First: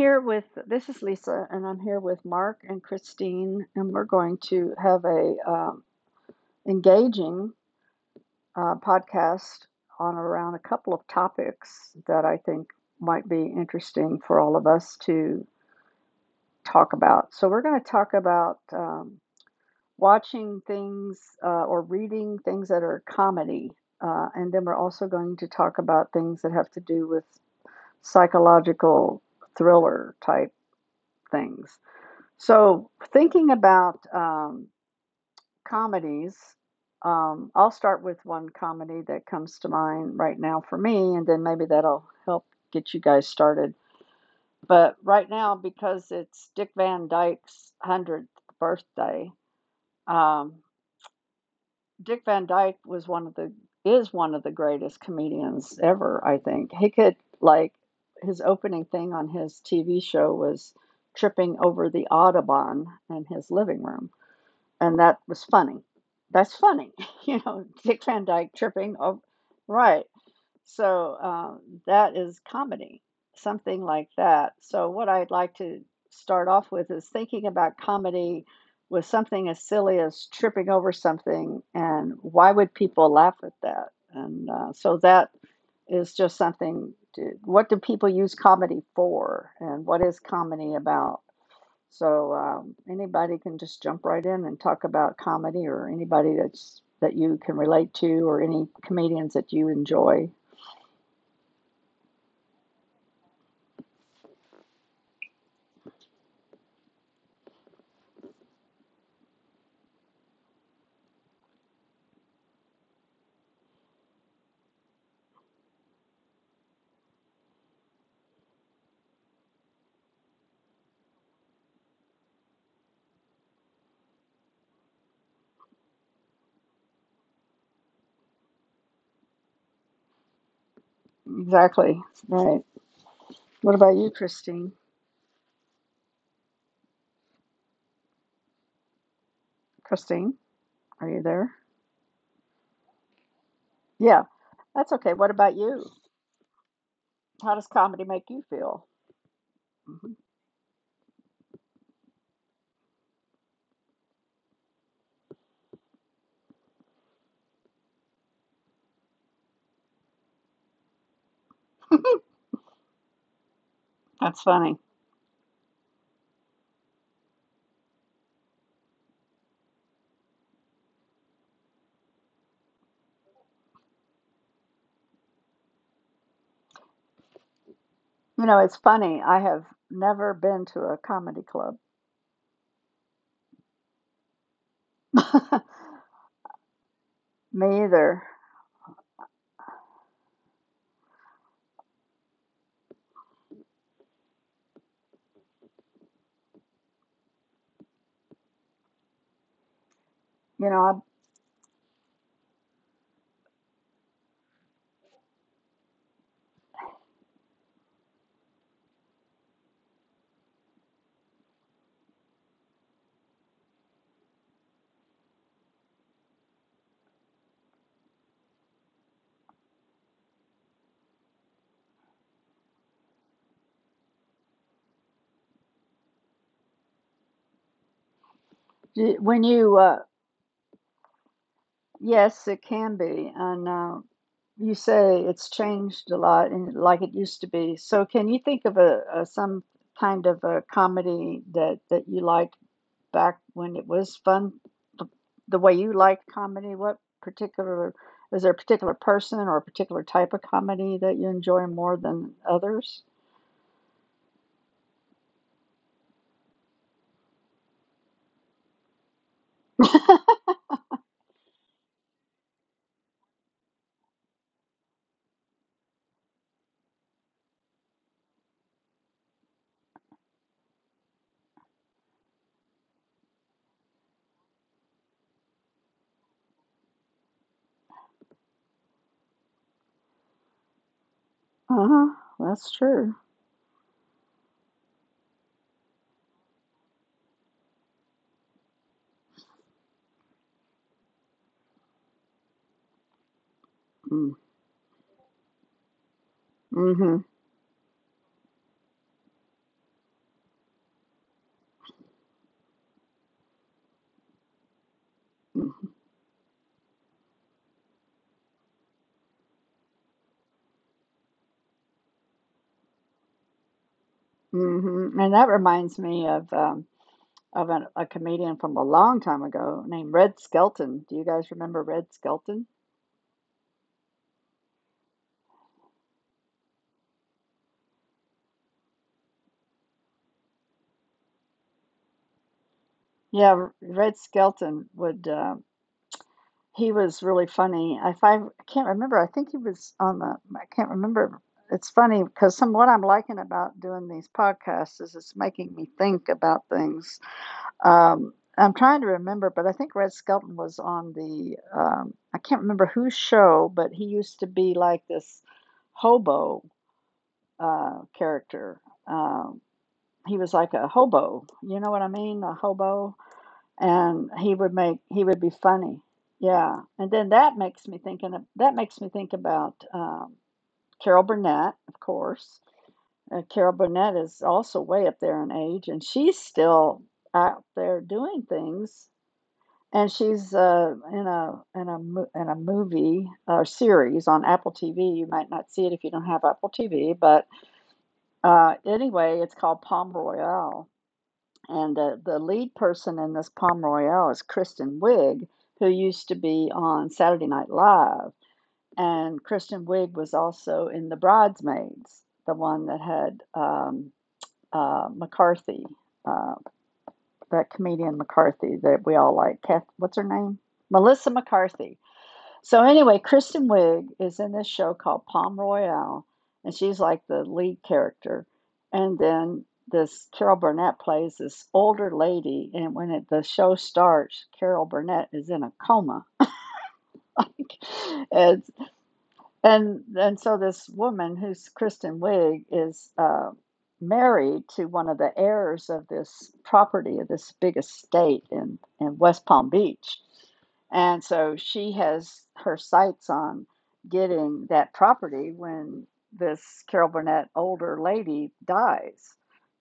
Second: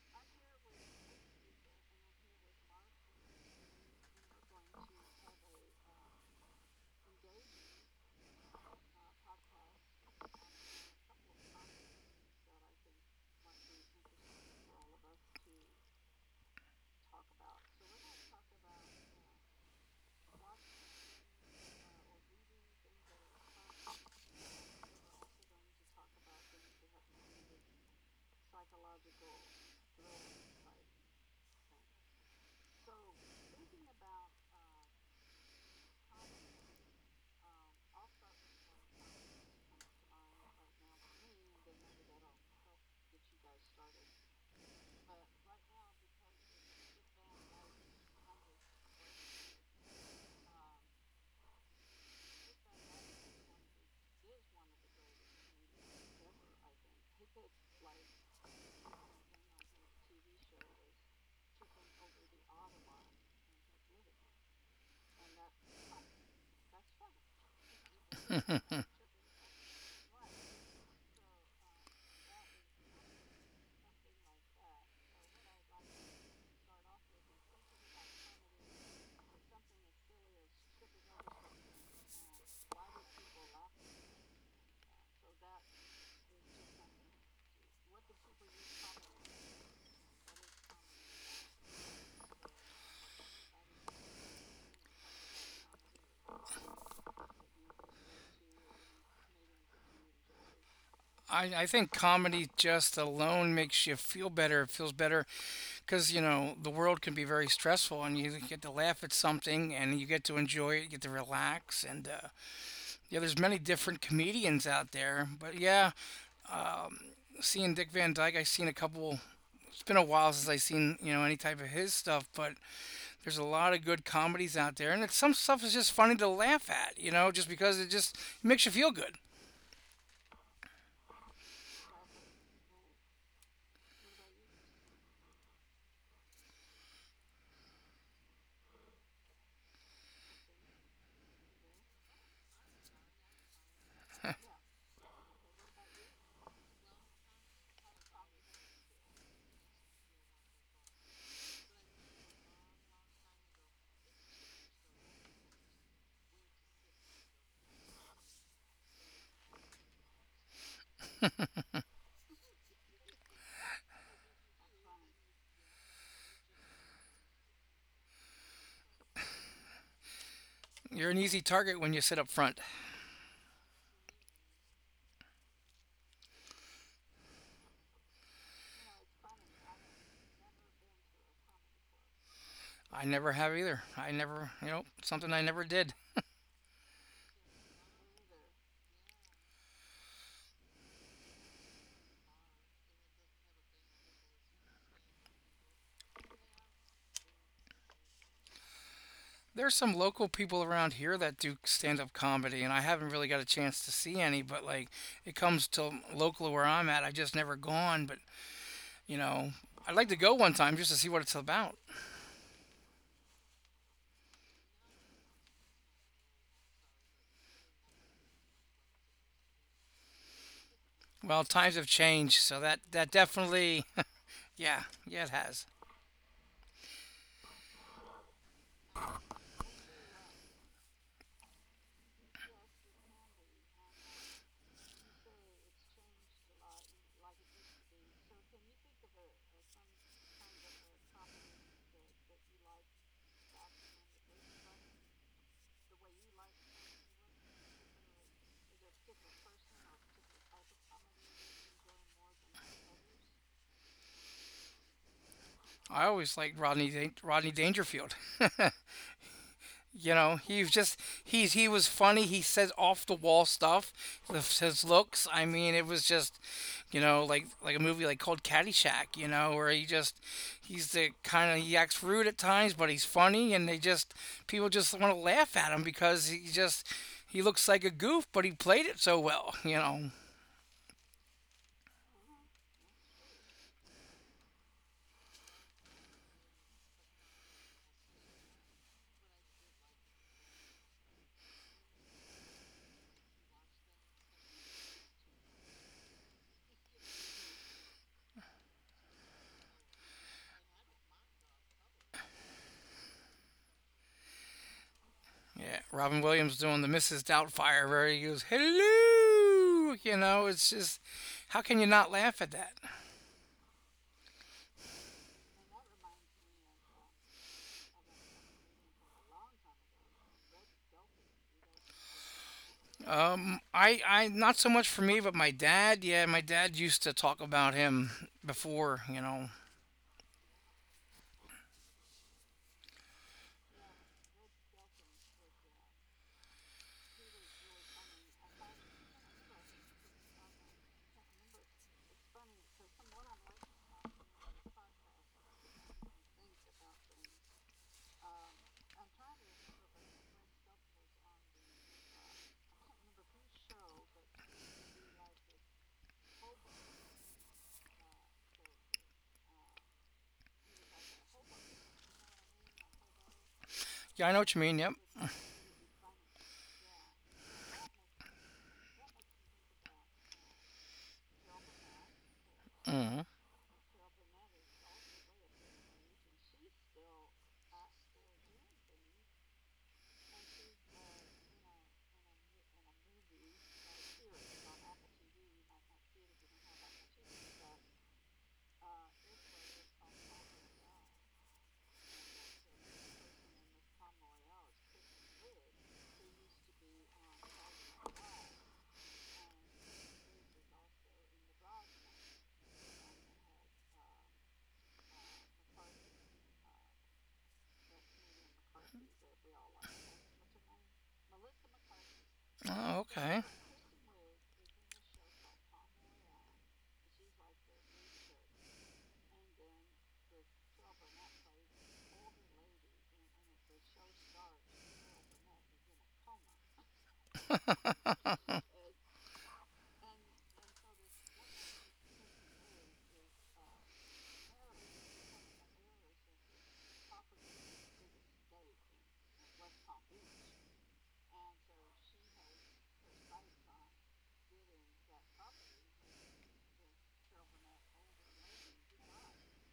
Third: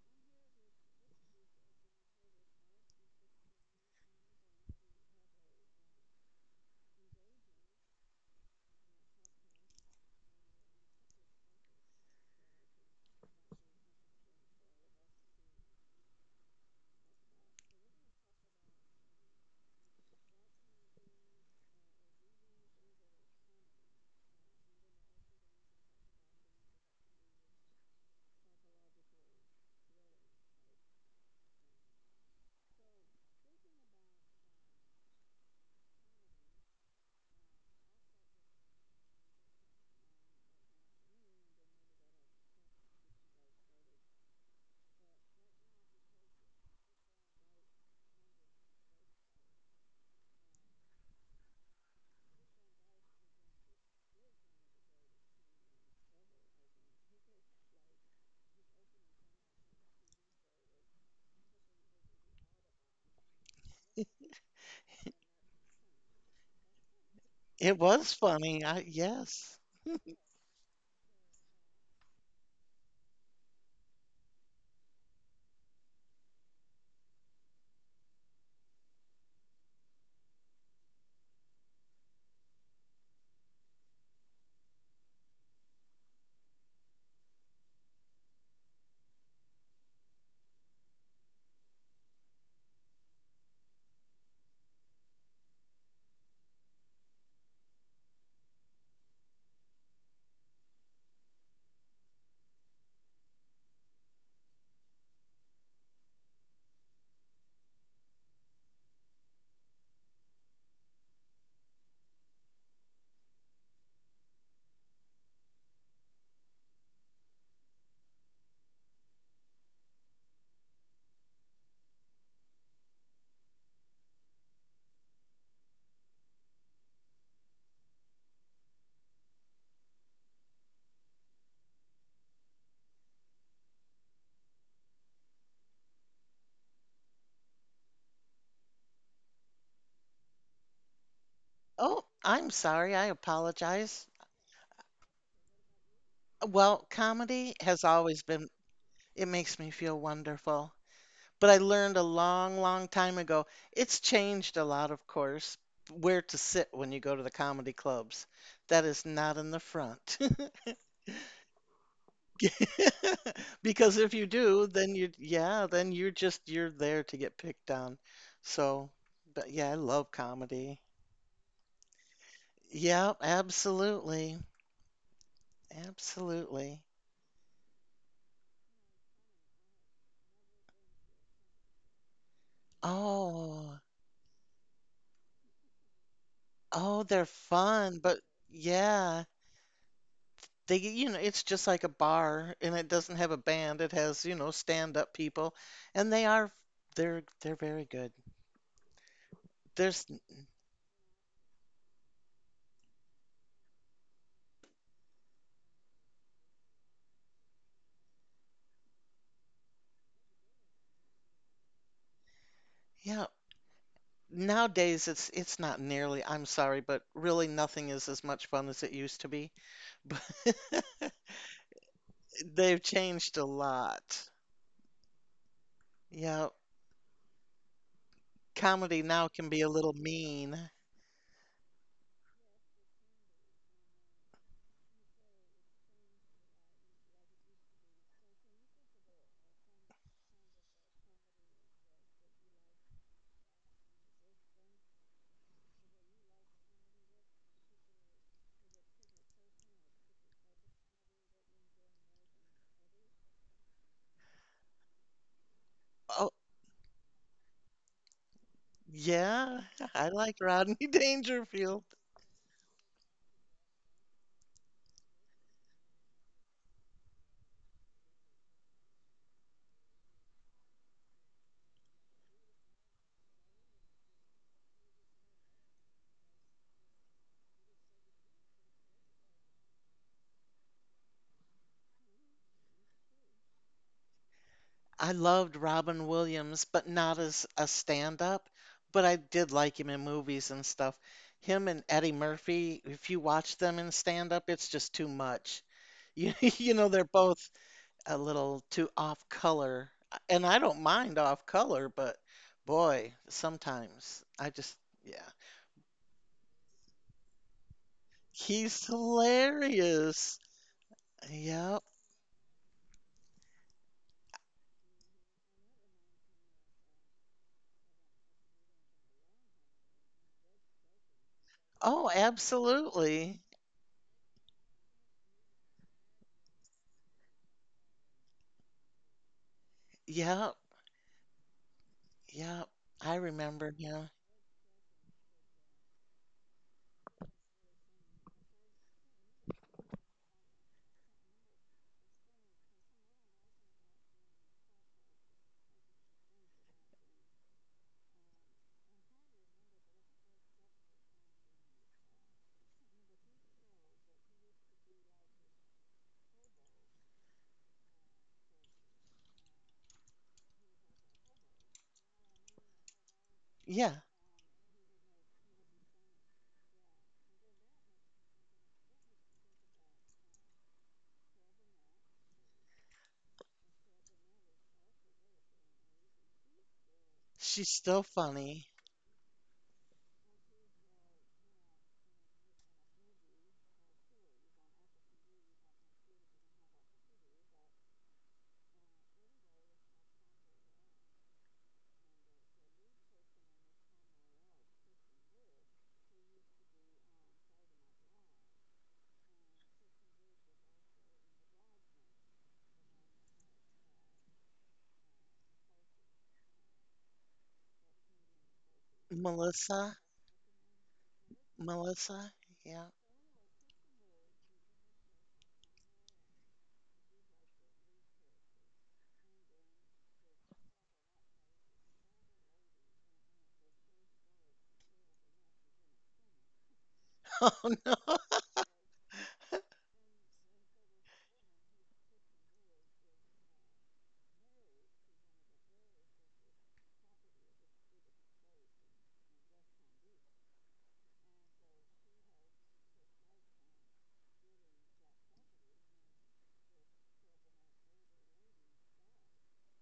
here with, this is Lisa, and I'm here with Mark and Christine, and we're going to have a engaging podcast on around a couple of topics that I think might be interesting for all of us to talk about. So we're going to talk about watching things or reading things that are comedy. And then we're also going to talk about things that have to do with psychological thriller type things. So, thinking about comedies, I'll start with one comedy that comes to mind right now for me, and then maybe that'll help get you guys started. But right now, because it's Dick Van Dyke's 100th birthday, um, Dick Van Dyke was one of the is one of the greatest comedians ever, I think. He could like his opening thing on his TV show was tripping over the Audubon in his living room, and that was funny. That's funny, you know, It Dick was Van Dyke funny. I tripping. Oh, yes. right. So um, that is comedy, something like that. So what I'd like to start off with is thinking about comedy with something as silly as tripping over something, and why would people laugh at that? And so that is just something. To, what do people use comedy for, and what is comedy about? So, anybody can just jump right in and talk about comedy or anybody that you can relate to or any comedians that you enjoy. I think comedy just alone makes you feel better. It feels better because, you know, the world can be very stressful and you get to laugh at something and you get to enjoy it, you get to relax. And, yeah, there's many different comedians out there. But, um, seeing Dick Van Dyke, I've seen a couple, it's been a while since I've seen, you know, any type of his stuff, but there's a lot of good comedies out there. And it's, some stuff is just funny to laugh at, you know, just because it just makes you feel good. Exactly. Right. What about you, Christine? Christine, are you there? Oh, I'm sorry. I apologize. Yeah, that's okay. What about you? Well, comedy How does has comedy always make you been, feel? it makes me feel hmm wonderful. But I learned a long, long time ago. It's changed a lot, of course, where to sit when you go to the comedy clubs. That is not in the front. Because if you That's do, funny. Yeah, then you're just, you're there to get picked on. So, but yeah, I love comedy. You're an easy target when you sit up front. Yeah, absolutely. Absolutely. You know, it's funny. I have never been to a comedy club. I never have Oh, either. I never, you know, something I never did. oh, they're Me fun, but either. yeah, it's just like a bar and it doesn't have a band. It has, stand-up people and they are they're very good. There's some There's local people You around know, here that do stand-up comedy, and I haven't really got a chance to see any. But like, it comes to local where I'm at. I've just never gone. But you know, I'd like to go one time just to see what it's about. Yeah, nowadays it's not nearly, I'm sorry, but really nothing is as much fun as it used to be. But Well, times have changed, so they've that changed a definitely, lot. yeah, yeah, it has. Yeah, comedy I, now when can be a you, little uh, mean. yes, it can be. And you say it's changed a lot and like it used to be. So can you think of a some kind of a comedy that that you liked back when it was fun, th- the way you liked comedy? What particular is there a particular person or a particular type of comedy that you enjoy more than others? I Oh, always liked Rodney Dangerfield. yeah, I You like know, Rodney he's just he's he Dangerfield. was funny. He says off the wall stuff. With his looks. I mean, it was just, you know, like a movie like called Caddyshack. You know, where he's the kind of he acts rude at times, but he's funny, and they just people just want to laugh at him because he looks like a goof, but he played it so well. You know, Uh-huh, that's true. I loved Robin Williams, but not as a stand-up, but I did like him in movies and stuff. Him and Eddie Murphy, if you watch them in Mm, stand-up, it's just too much. They're mhm, both a little too off color. And I don't mind off color, but boy, sometimes I just, yeah. yeah. Mm Robin Williams doing the Mrs. Doubtfire, where he goes He's hello. You hilarious. know, it's just how Yep. can you not laugh at that? mhm. And that reminds me of a comedian from a long time ago named Red Skelton. Do you guys remember Oh, Red Skelton? absolutely. Not so much for me, but my dad, yeah, my dad used to talk about him before, you know. Yep. Yep. I remember Yeah, him. Red Skelton would, he was really funny. If I, I can't remember, I think he was on the, I can't remember. It's funny because some what I'm liking about doing these podcasts is it's making me think about things. Um, I'm trying to remember, but I think Red Skelton was on the, I can't remember whose show, but he used to be like this hobo character. Um, he was like a hobo. You know what I mean? A hobo. Yeah. And Yeah, I know what you mean. Yep. he would be funny. Yeah. And then that makes me think about Carol Burnett, of course. Hmm. Carol Burnett is also way up there in age, and she's still out She's there still doing funny. things. And she's in a in a movie or series on Apple TV. You might not see it if you don't have Apple TV, but anyway, it's called Palm Royale. And the lead person in this Palm Royale is Kristen Wiig, who used to be on Saturday Night Live. And Kristen Wiig was also in The Bridesmaids, the one that had McCarthy, uh, that comedian McCarthy that we all like. Kath, Melissa, what's her name? Melissa McCarthy. Melissa, So yeah. Oh, anyway, okay. Kristen Wiig is in this show called Palm Royale, and she's like the lead character. And then this Carol Burnett plays this older lady, and the show starts, Carol Burnett is in a coma. Oh no. Like, and so this woman who's Kristen Wiig is married to one of the heirs of this property of this big estate in West Palm Beach. And so she has her sights on getting that property when this Carol Burnett older lady dies,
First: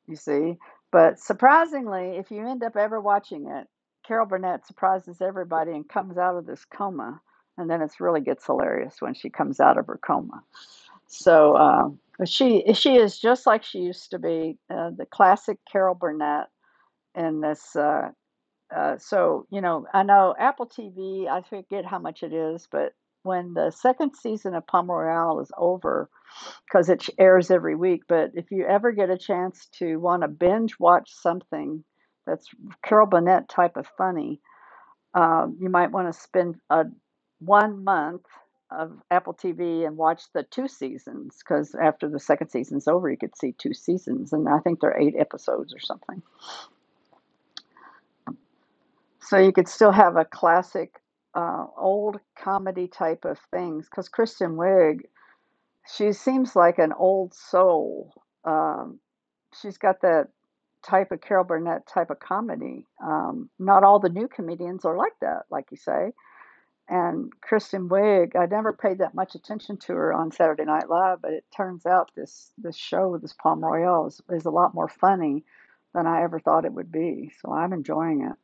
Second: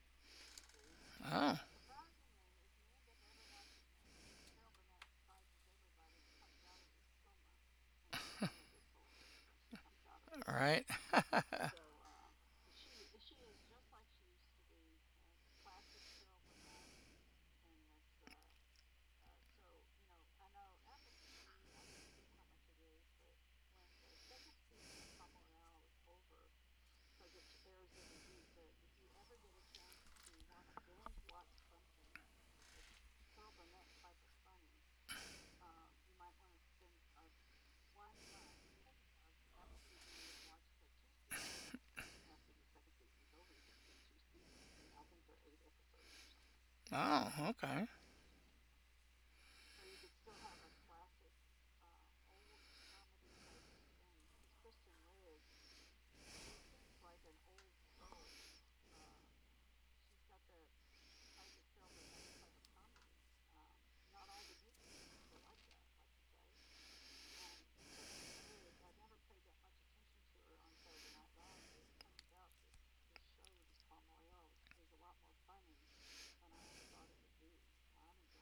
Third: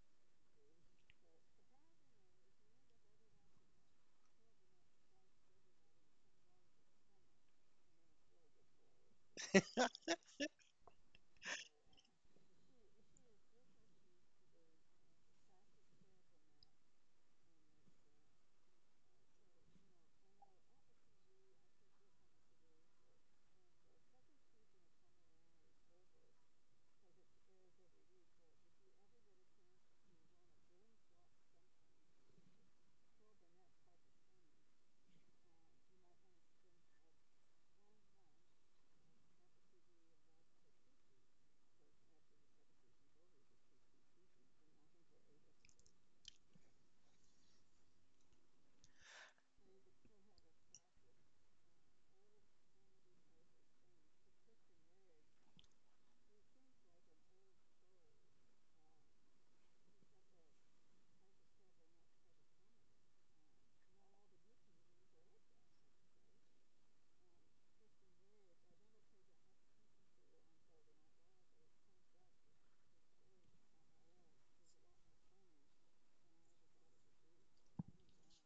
you see. But Oh, surprisingly, if you end up ever watching it, Carol Burnett surprises everybody and comes out of this coma, and then it really gets hilarious when she comes out of her coma. all right. So, but she is just like she used to be, the classic Carol Burnett in this. So you know, I know Apple TV. I forget how much it is, but when the second season of Palm Royale is over, because it airs every week. But if you ever get a chance to want to binge watch something that's Carol Burnett type of funny, you might want to spend a 1 month of Apple TV and watch the two seasons, because after the second season's over, you could see two seasons, and I think they're eight episodes or something. Oh, okay. So you could still have a classic, old comedy type of things, because Kristen Wiig, she seems like an old soul. Um, she's got that type of Carol Burnett type of comedy. Not all the new comedians are like that, like you say, and Kristen Wiig. I never paid that much attention to her on Saturday Night Live, but it turns out this show, this Palm Royale, is a lot more funny than I ever thought it would be. So I'm enjoying it.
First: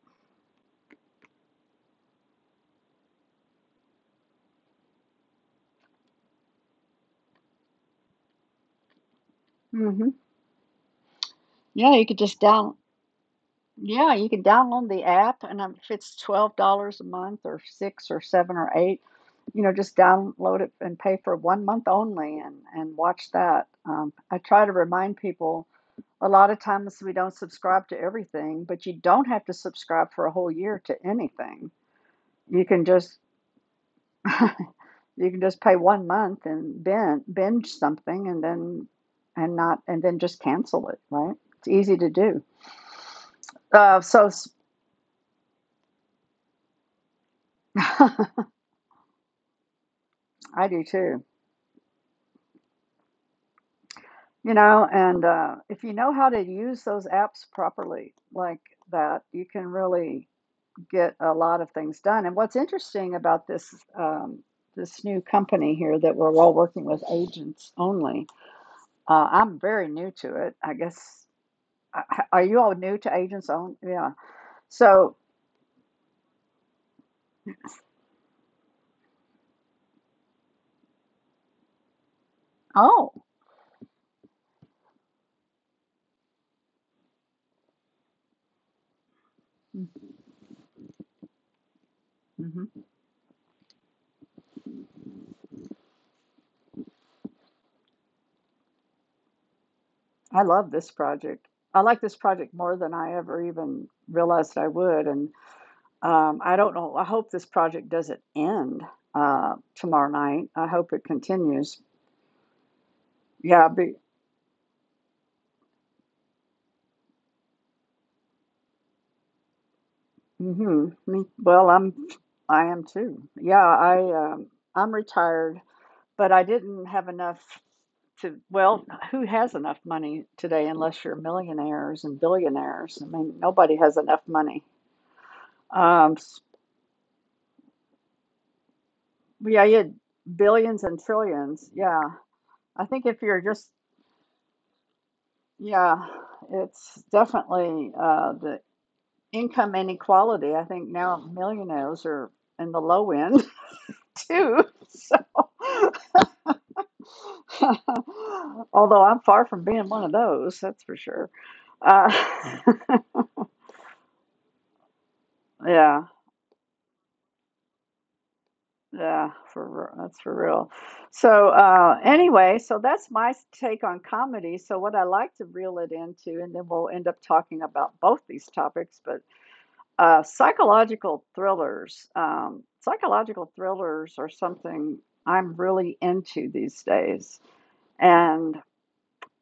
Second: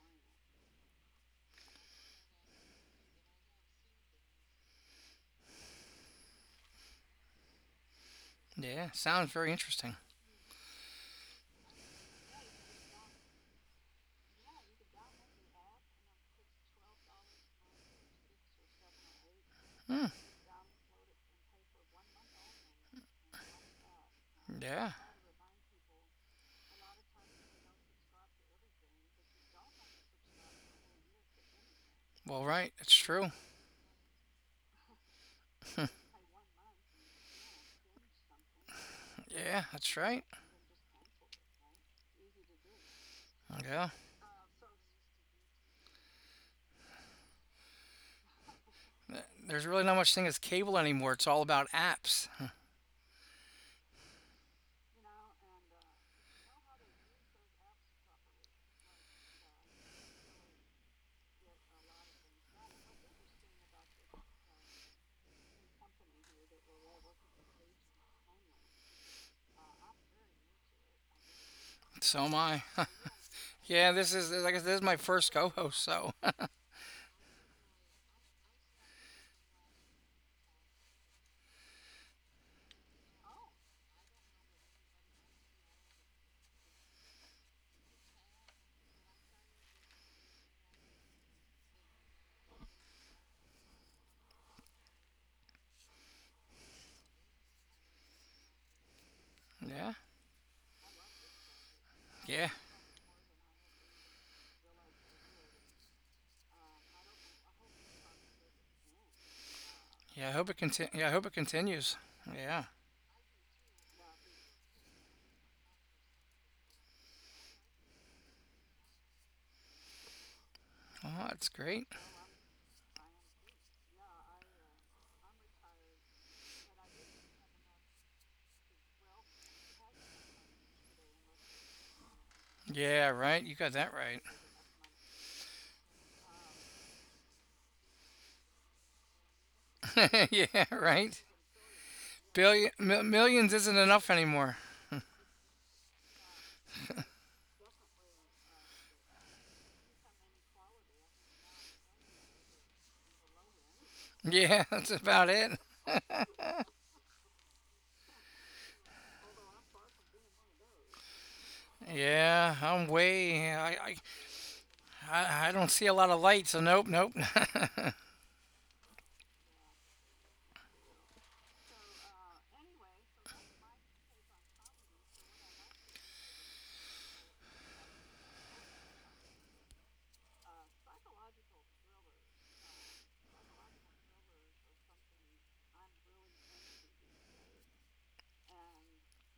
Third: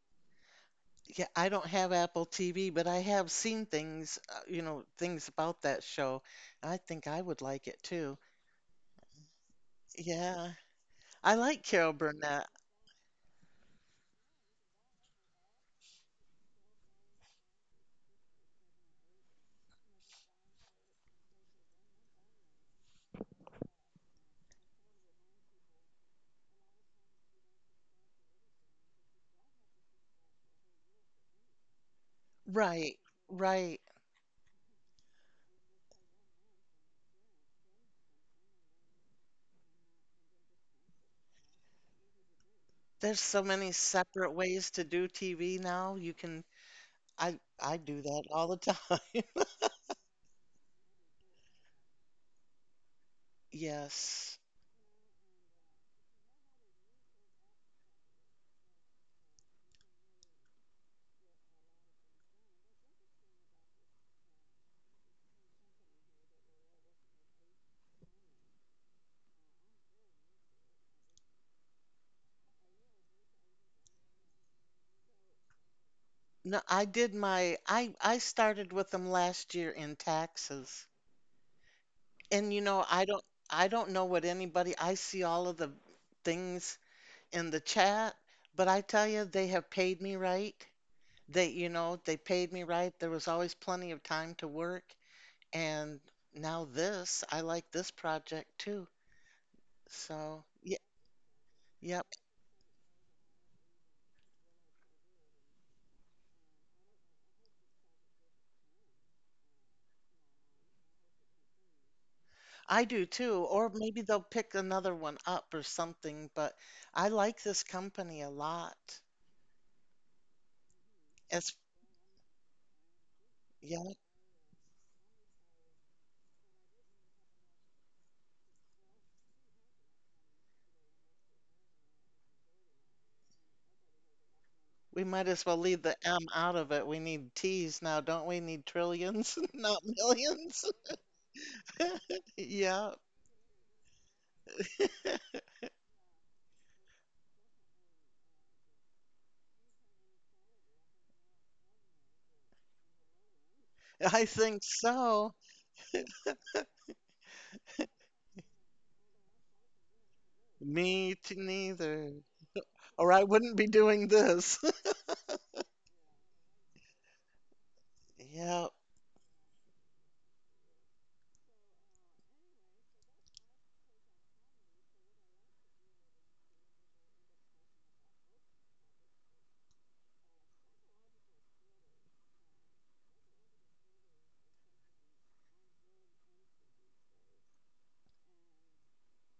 Yeah, I don't have Apple TV, but I have seen things about that show. I think I would like it too. Yeah, sounds very interesting. hmm Yeah. I like Carol Yeah, you could just Burnett. down. Yeah, you can download the app, and if it's $12 a month, or six, or seven, or eight, you know, just Hmm. download it and pay for 1 month only, and watch that. I try to Yeah. remind people a lot of times we don't subscribe to everything, but you don't have to subscribe for a whole year to anything. Well, You right. can It's Right, just true. right. you can just pay 1 month and binge something and then and Yeah, not that's and then right. just cancel it, right? It's easy to do. There's so many Yeah. Uh, so separate ways to do TV now. You can I do that I all the time. There's really not much thing as cable do anymore. too. It's all about apps. Yes. You know, and if you know how to use those apps properly like that, you can really get a lot of things done. And what's interesting about this new company here that we're all working with agents only. I'm very new to it. I guess So am are you I. all new to agents only? Yeah, Yeah. this is like I said, this is my So first co-host. So No, I did my I started with them last year in taxes. And I oh, don't I don't know what anybody I see all of the things in the chat, but I tell you they have paid me right. They paid me hmm right. There was always plenty of time to work and now this, I like this project too. yeah, I So, love yeah, this project. I like yep. this yeah, project more than I ever even realized I would. And I don't know. I hope this project doesn't end tomorrow yeah. I night. hope it I conti- hope it Yeah, I hope it continues. continues. Yeah. I do too. Yeah, Or be, maybe they'll pick another one up or something, but I like this company a lot. hmm Oh, that's As great. I am too. Yeah, I'm retired, but I didn't have enough to, well, who has enough money today unless you're millionaires and billionaires? I Yeah, mean, right. You got nobody that has enough money. we might as well leave the Um, M s- out of it. We need T's now, don't we? Need trillions, yeah, you not had right. millions. yeah, billions and right. trillions. Yeah. I Yeah, think if you're Millions just, isn't enough anymore. yeah, it's definitely the income inequality. I think now millionaires are in the low end I too. think Yeah, that's So, about so. it. although I'm far from being one of those, that's for Me sure. too, Uh, neither. Yeah, I'm Or I way. wouldn't be I I doing this. I I don't see a yeah, lot of light, so nope, nope. yeah, Yeah, yeah, that's for real. So anyway, so that's take on comedy. So what I like to reel it into, and then we'll end up talking about both these topics. But psychological thrillers are something I'm really into these days, and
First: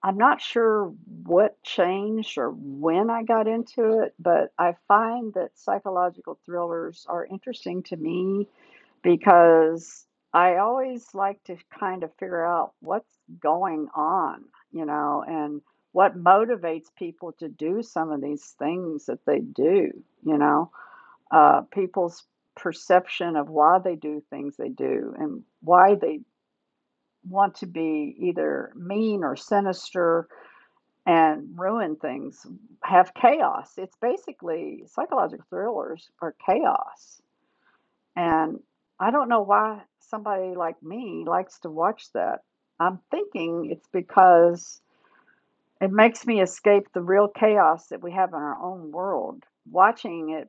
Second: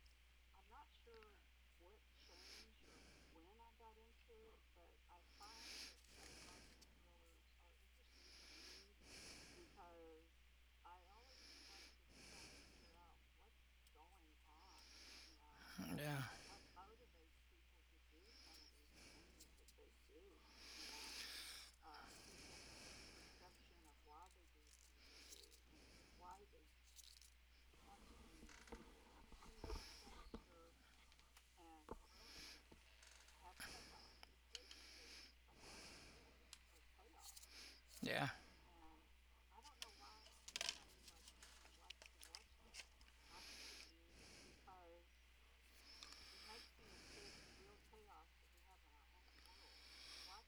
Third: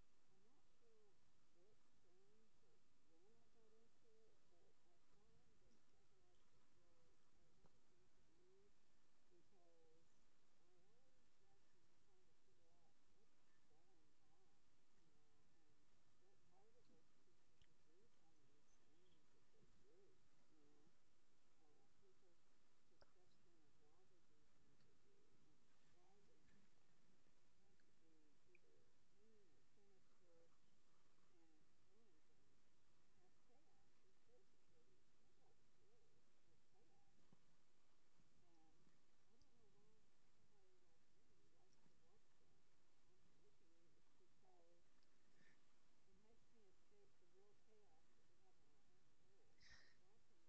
I'm not sure what changed or when I got into it, but I find that psychological thrillers are interesting to me, because I always like to kind of figure out what's going on, you know, and what motivates people to do some of these things that they do, you know, people's perception of why they do things they do and why they want to be either mean or sinister and ruin things, have chaos. It's basically psychological thrillers are chaos. yeah. And I don't know why somebody like me likes to watch that. I'm thinking it's because it makes me escape the real chaos that we have in our own world. Watching it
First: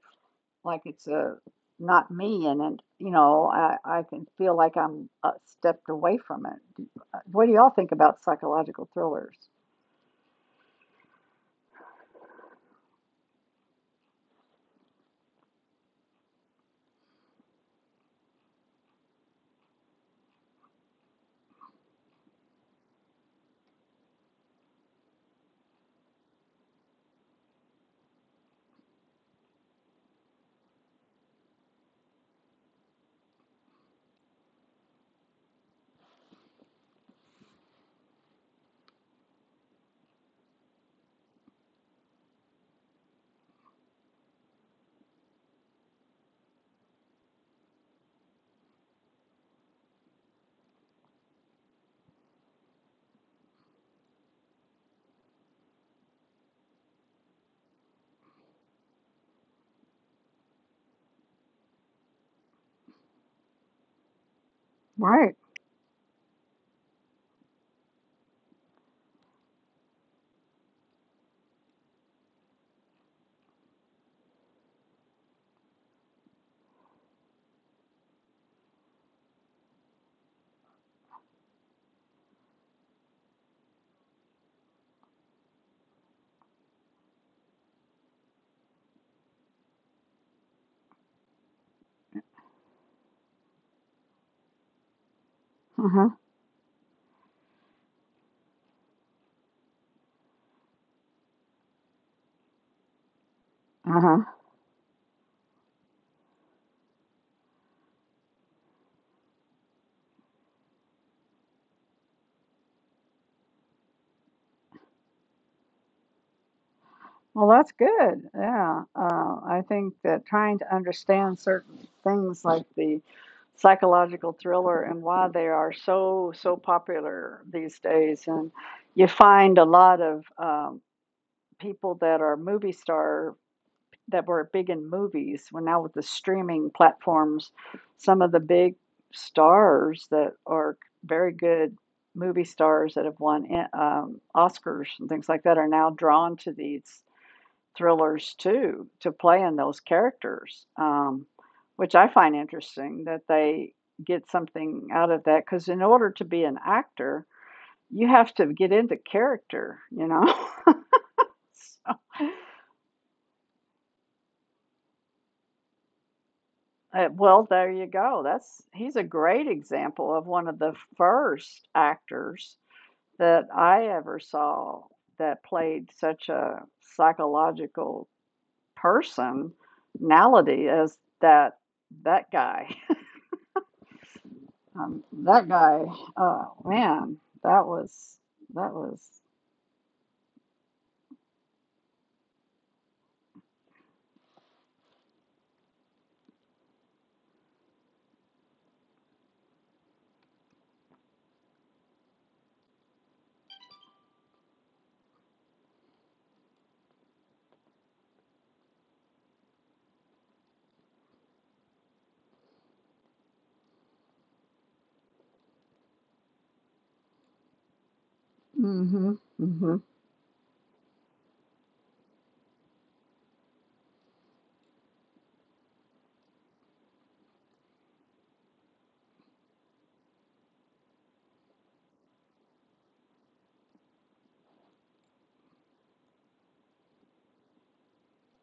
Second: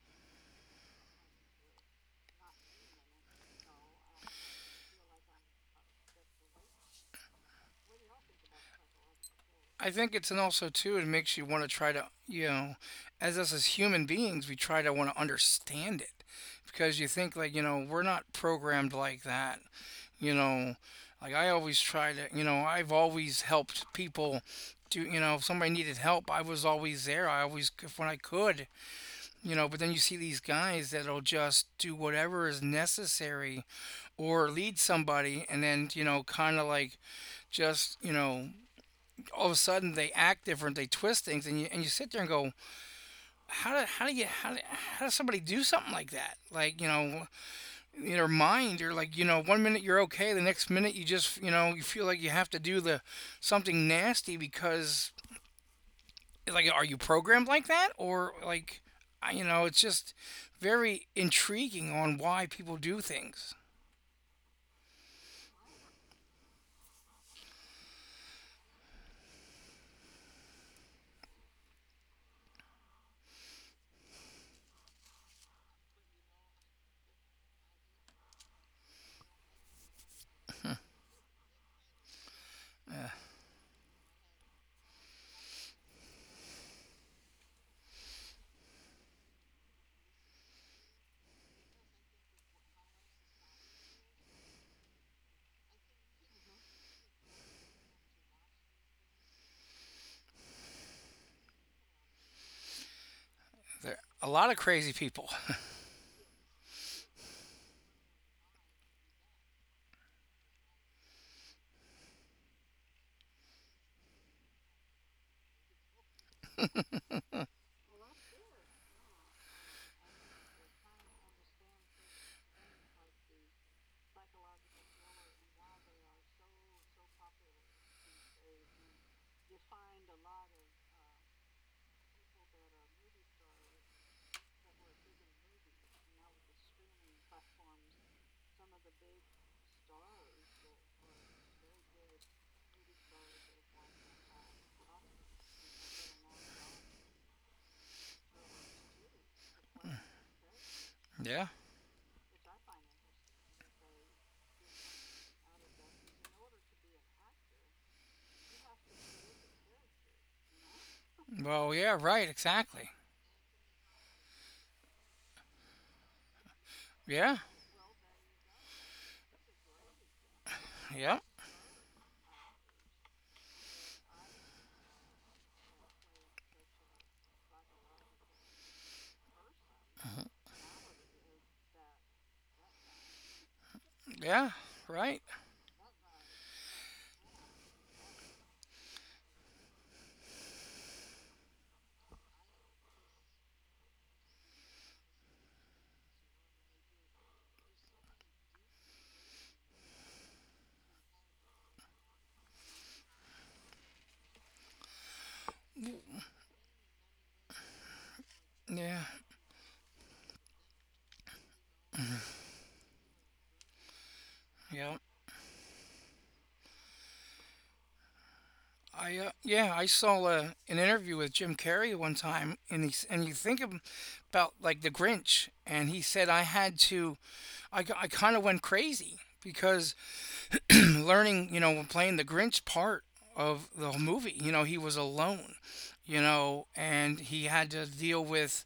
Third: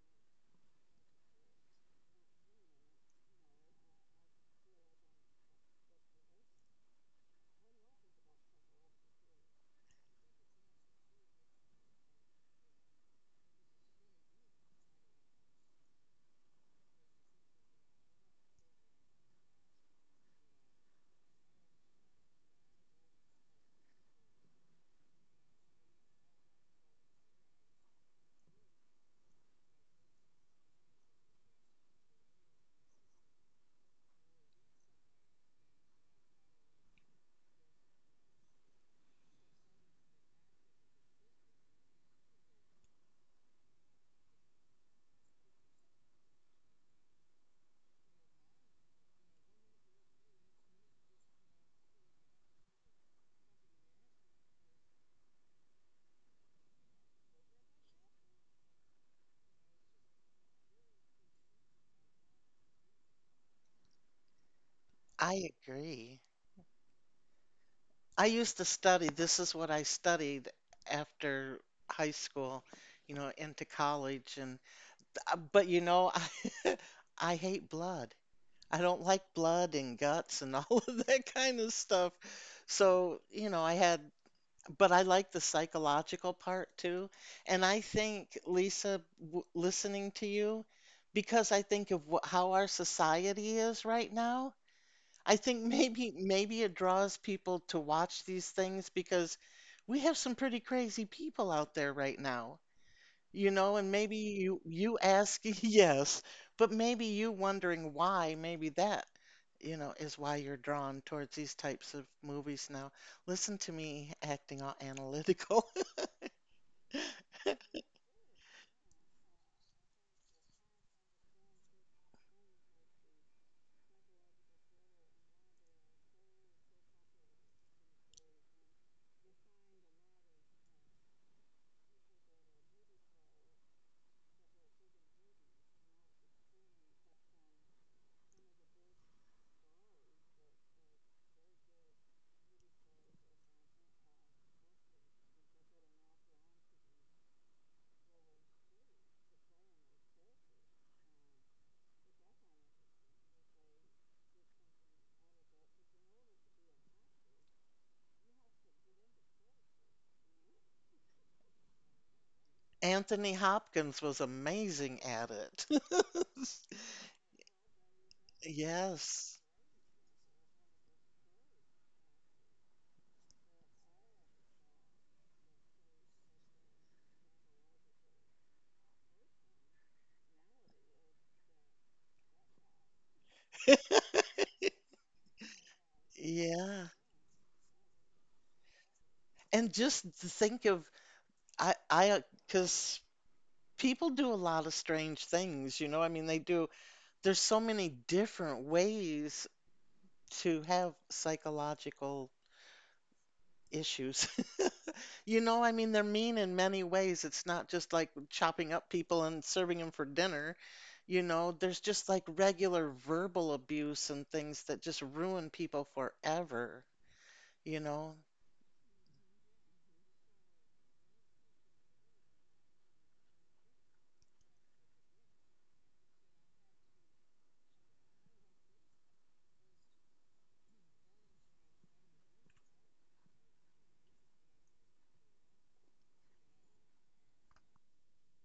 like it's a not me and it, you know, I can feel like I'm stepped away from it. What do y'all think about psychological thrillers? I think it's and also too it makes you want to try to, you know, as us as human beings, we try to want to understand it because you think like, you know, we're not programmed like that, you know, like I always try to, you know, I've always helped people. Do you know if somebody needed help, I was always there. I always if when I could, you know, but then you see these guys that'll just do whatever is necessary or lead somebody and then, you know, kind of like just, you know, all of a sudden they act different, they twist things, and you sit there and go, how do you how, do, how does somebody do something like that, like, you know, in your mind you're like, you know, 1 minute you're okay, the next minute you just, you know, you feel like you have to do the something nasty because like are you programmed like that or like you know it's just very intriguing on why people do things. Right. I agree. I used to study, this is what I studied after high school, into college and but I I hate blood. I don't like blood and guts and all of that kind of stuff. So, you know, I had but I like the psychological part too. And I think, Lisa, w listening to you, because I think of wh how our society is right now, I think Uh huh. Maybe it draws people to watch these things because we have some pretty crazy people out there right now. And There Uh maybe huh. are a lot you of you crazy people. ask yes, but maybe you wondering why, maybe that, is why you're drawn towards these types of movies now. Listen to me acting all analytical. Well, that's good. Yeah. I think that trying to understand certain things like the psychological thriller and why they are so, so popular these days. And you find a lot of people that are movie star that were big in movies. Well, now with the streaming platforms, some of the big stars that are very good movie stars that have won Oscars and things like that are now drawn to these thrillers too to play in those characters, Yeah. which I find interesting that they get something out of that. Because in order to be an actor, you have to get into character, you know. Well, yeah, so, right, exactly. Anthony Hopkins was amazing at it. uh, well, Yeah, there you go. That's he's a Yes. great example of one of the yeah, first actors that I ever saw that played such a psychological personality as that guy. yeah, right, That guy, oh Yeah. man, that was that was. And just to think of I because people do a lot of strange things, you know. I mean, they do. There's so many different ways to have psychological issues. I mean, they're mean in many ways. It's not just like chopping up yeah, people and serving them for dinner. You know, there's just like regular verbal abuse and things that yeah. just ruin people forever. You know, I Mm-hmm. Yeah, I Mm-hmm. saw an interview with Jim Carrey one time, and and you think about like the Grinch, and he said I had to, I kind of went crazy because learning, you know, playing the Grinch part of the whole movie, you know, he was alone, you know, and he had to deal with,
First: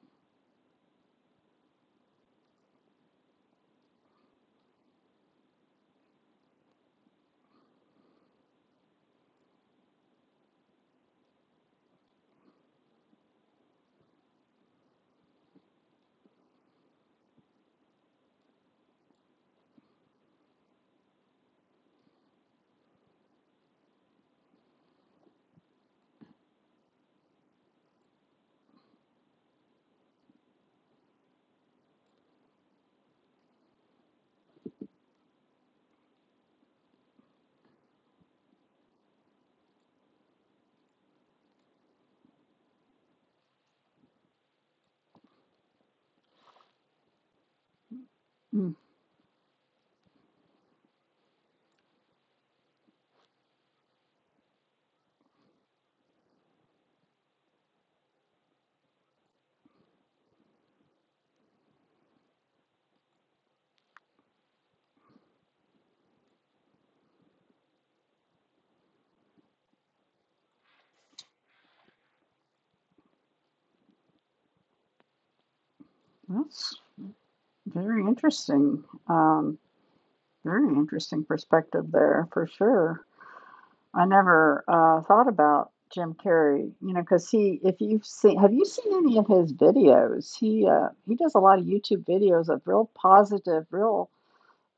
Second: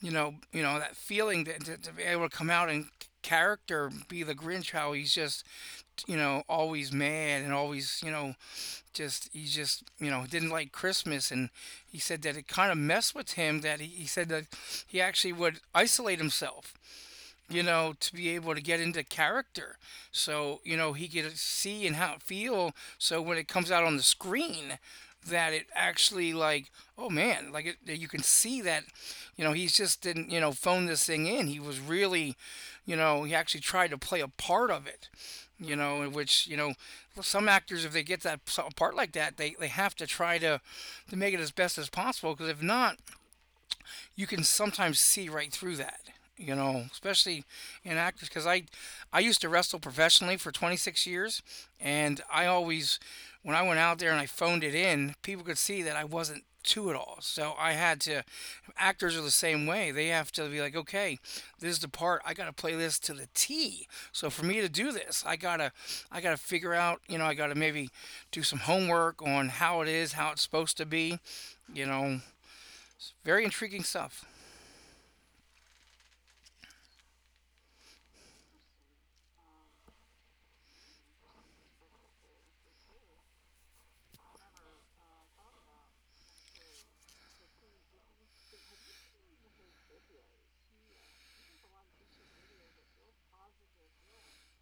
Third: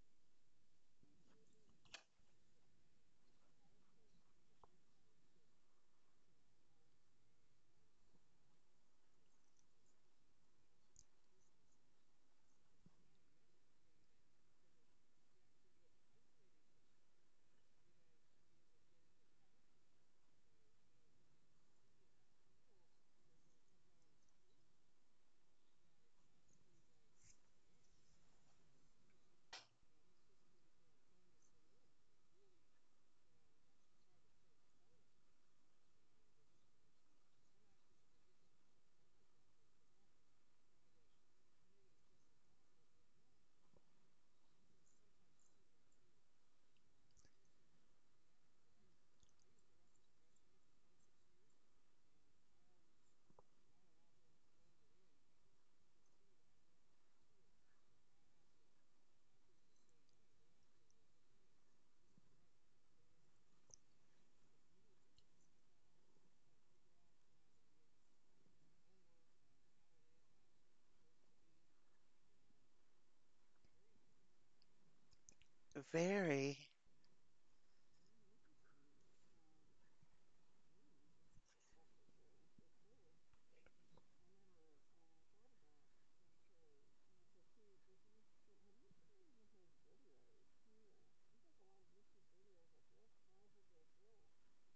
you know that feeling that to be able to come out and character be the Grinch, how he's just, you know, always mad and always, you know, just he just you know didn't like Christmas, and he said that it kind of messed with him. That he said that he actually would isolate himself, you know, to be able to get into character. So, you know, he could see and how it feel. So when it comes out on the screen, that it actually like, oh man, like it, you can see that, you know, he's just didn't, you know, phone this thing in. He was really, you know, he actually tried to play a part of it, you know, in which, you know, some actors, if they get a part like that, they have to try to make it as best as possible. Cause if not, you can sometimes see right through that, you know, especially in actors because i Mm. i used to wrestle professionally for 26 years and I always when I went out there and I phoned it in people could see that I wasn't to it all, so I had to, actors are the same way. They have to be like okay, this is the part I gotta play this to the T, so for me to do this I gotta figure out, you know, I gotta maybe do some homework on how it is how it's supposed to be, you know, very intriguing stuff. very. That's very interesting. Um, Very interesting perspective there for sure. I never thought about Jim Carrey, you know, because if you've seen, have you seen any of his videos? He does a lot of YouTube videos of real positive, real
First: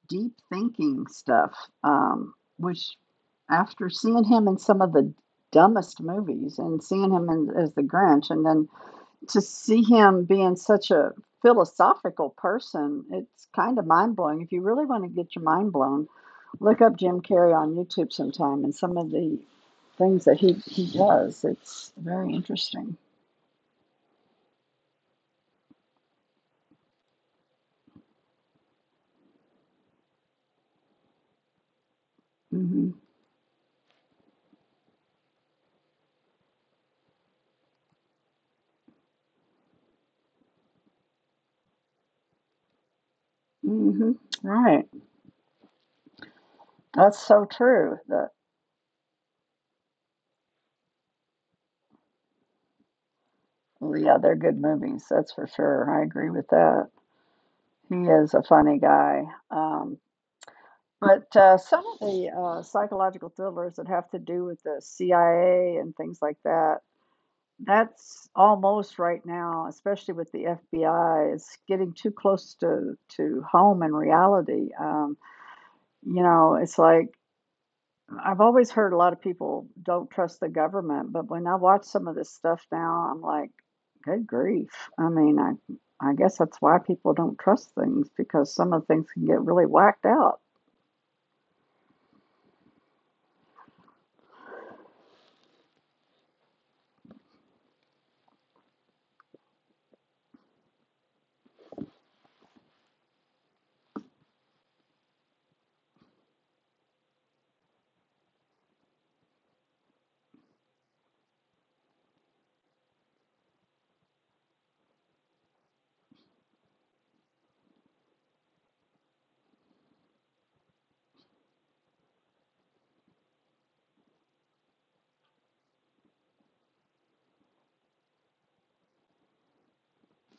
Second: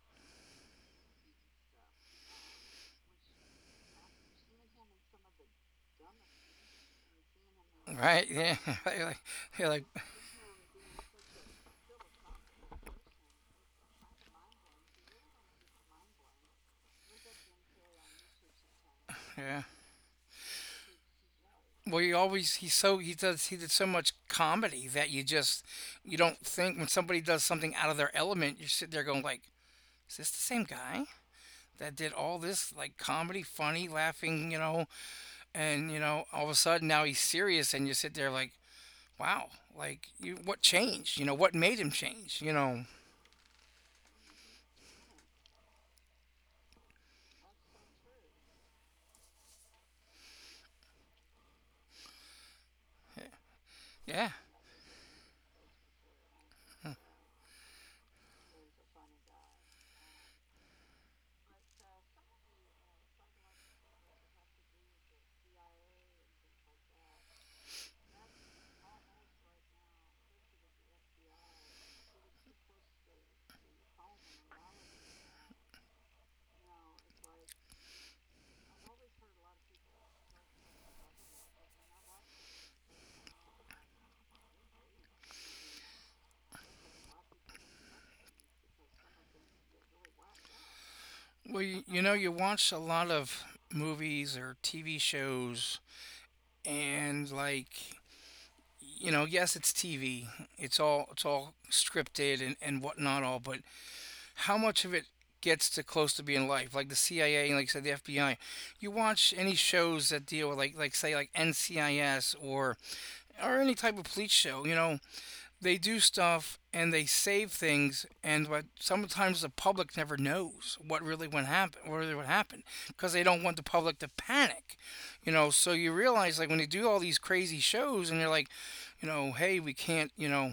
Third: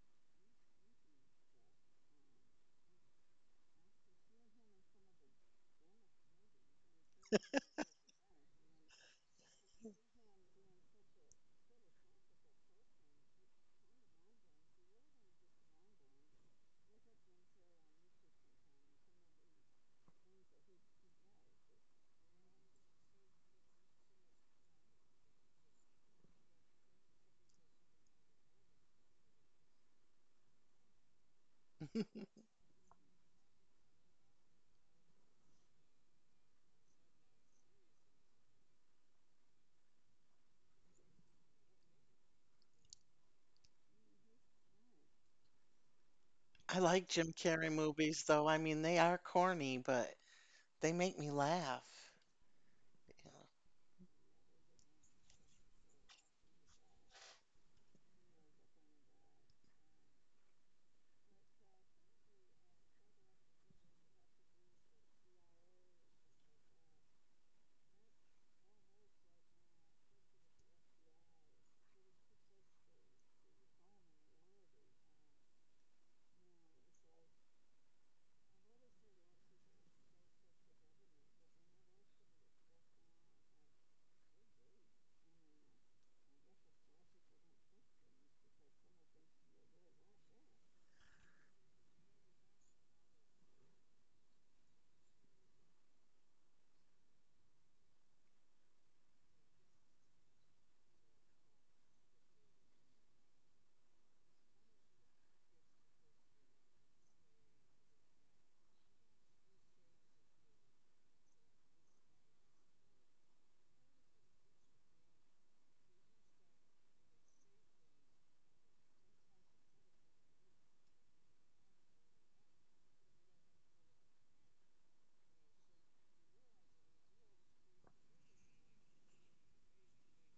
deep thinking stuff, which after seeing him in some of the dumbest movies and seeing him in, as the Grinch, Right? and Yeah. then like, to yeah, see like, him being such a philosophical person, it's kind of mind blowing. If you really want to get your mind blown, look up Jim Carrey on YouTube sometime and some of the yeah. things that he does. It's Well, he very always he interesting. so he does he did so much comedy that you just you don't think when somebody does something out of their element, you sit there going like, is this the same guy that did all this hmm like comedy, funny, laughing, you know, and you know, all of a sudden now he's serious, and you sit there like, wow, like you what changed? You know, what made him change? You know, hmm Right. I like That's Jim so Carrey true. movies, though. I mean, they are corny, but they make me laugh. yeah. Yeah, they're Yeah. good movies. That's for sure. I agree with that. He is a funny guy. Um, but some of the psychological thrillers that have to do with the CIA and things like that, that's almost right now, especially with the FBI, it's getting too close to, home and reality. You know, it's like I've always heard a lot of people don't trust the government, but when I watch some of this stuff now, I'm like, good grief. I mean, I guess that's why people don't trust things because some of the things can get really whacked out. Well, you know, you watch a lot of movies or TV shows, and like you know, yes, it's TV. It's all scripted and whatnot all, but how much of it gets to close to being life? Like the CIA and like I said, the FBI. You watch any shows that deal with like say like NCIS or any type of police show, you know, they do stuff and they save things and what sometimes the public never knows what really went happen what really would happen because they don't want the public to panic, you know, so you realize like when they do all these crazy shows and they're like, you know, hey we can't, you know,